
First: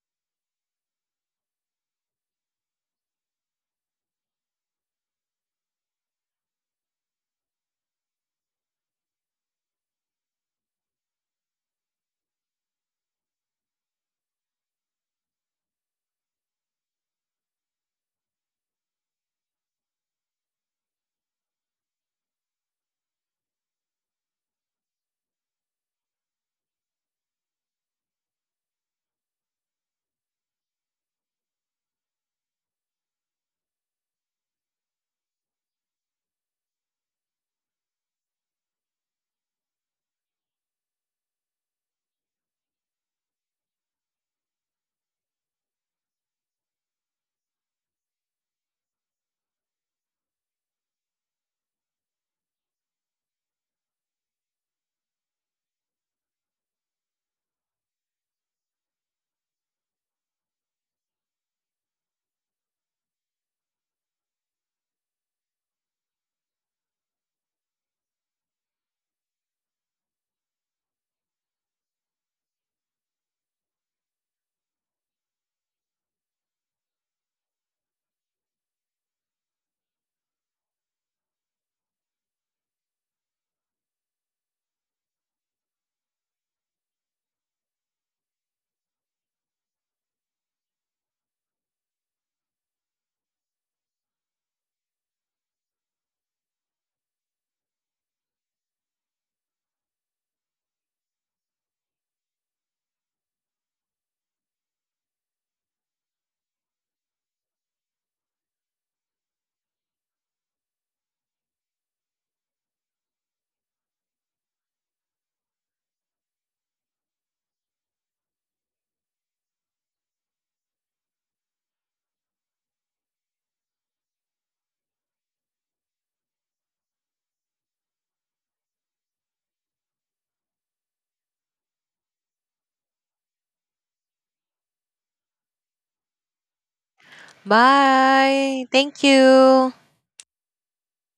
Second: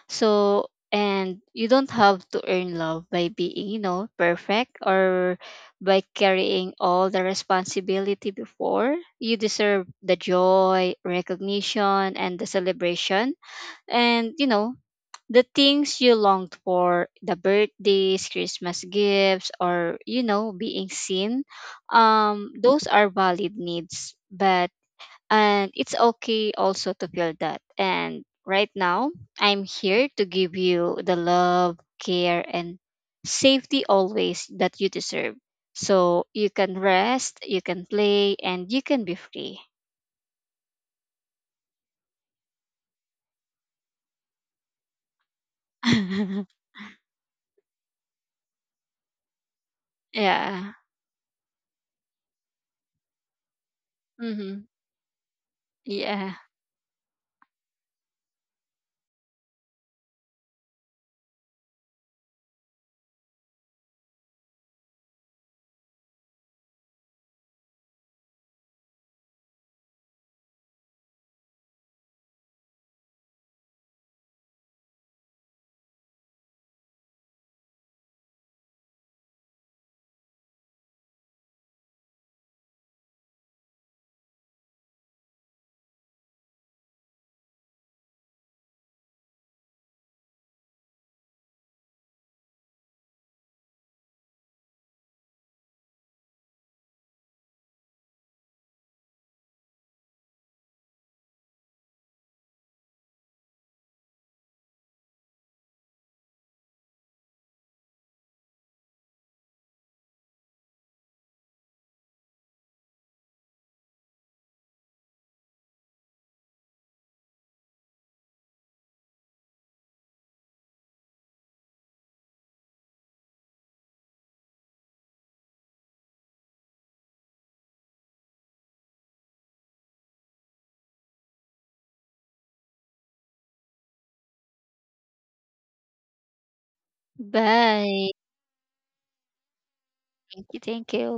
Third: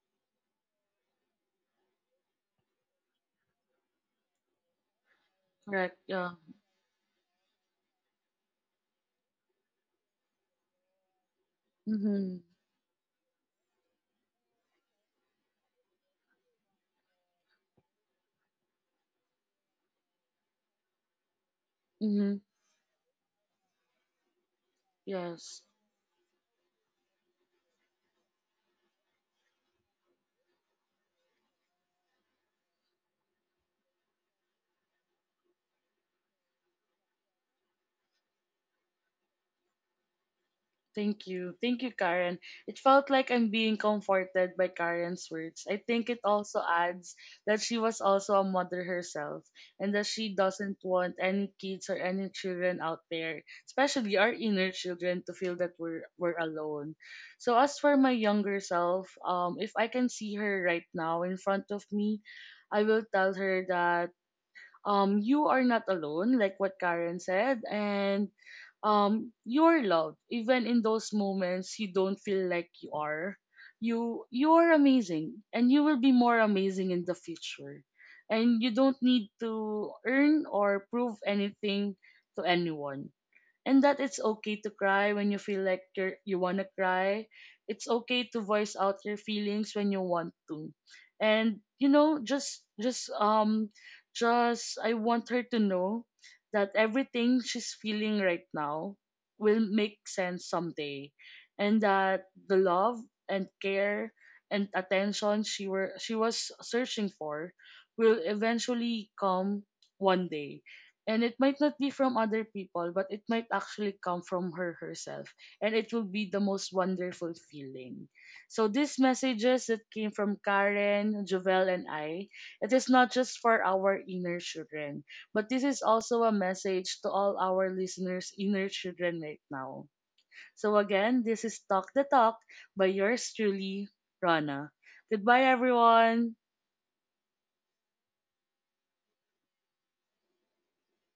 S2: So, and you don't have to earn love by being, perfect, or
S1: Correct.
S2: by
S1: Yeah.
S2: carrying all the responsibility before. You deserve the joy, recognition,
S1: Mm-hmm.
S2: and the celebration. And, the things you longed for, the birthdays, christmas gifts, or, being seen,
S1: Mm-hmm.
S2: those are valid needs. But,
S1: Yes.
S2: and it's okay also to feel that. And right now, I'm here to give you the love, care, and safety always that you deserve. So you can rest, you can play, and you can be free.
S1: Thank you. Thank you, Karen. It felt like I'm being comforted by Karen's words. I think it also adds that she was also a mother herself, and that she
S2: Yeah.
S1: doesn't want any kids or any children out there, especially our
S2: Mm-hmm.
S1: inner children, to feel that
S2: Yeah.
S1: we're alone. So, as for my younger self, if I can see her right now in front of me, I will tell her that you are not alone, like what Karen said, and you're loved. Even in those moments you don't feel like you are, you're amazing, and you will be more amazing in the future. And you don't need to earn or prove anything to anyone. And that it's okay to cry when you feel like you want to cry. It's okay to voice out your feelings when you want to. And you know, just I want her to know that everything she's feeling right now will make sense someday, and that the love and care and attention she was searching for will eventually come one day. And it might not be from other people, but it might actually come from her herself. And it will be the most wonderful feeling. So these messages that came from Karen, Jovel, and I, it is not just for our inner children, but this is also a message to all our listeners' inner children right now. So again, this is Talk the Talk, by yours truly, Rana. Goodbye, everyone.
S2: Bye.
S3: bye, thank you.
S2: Thank you. Thank you.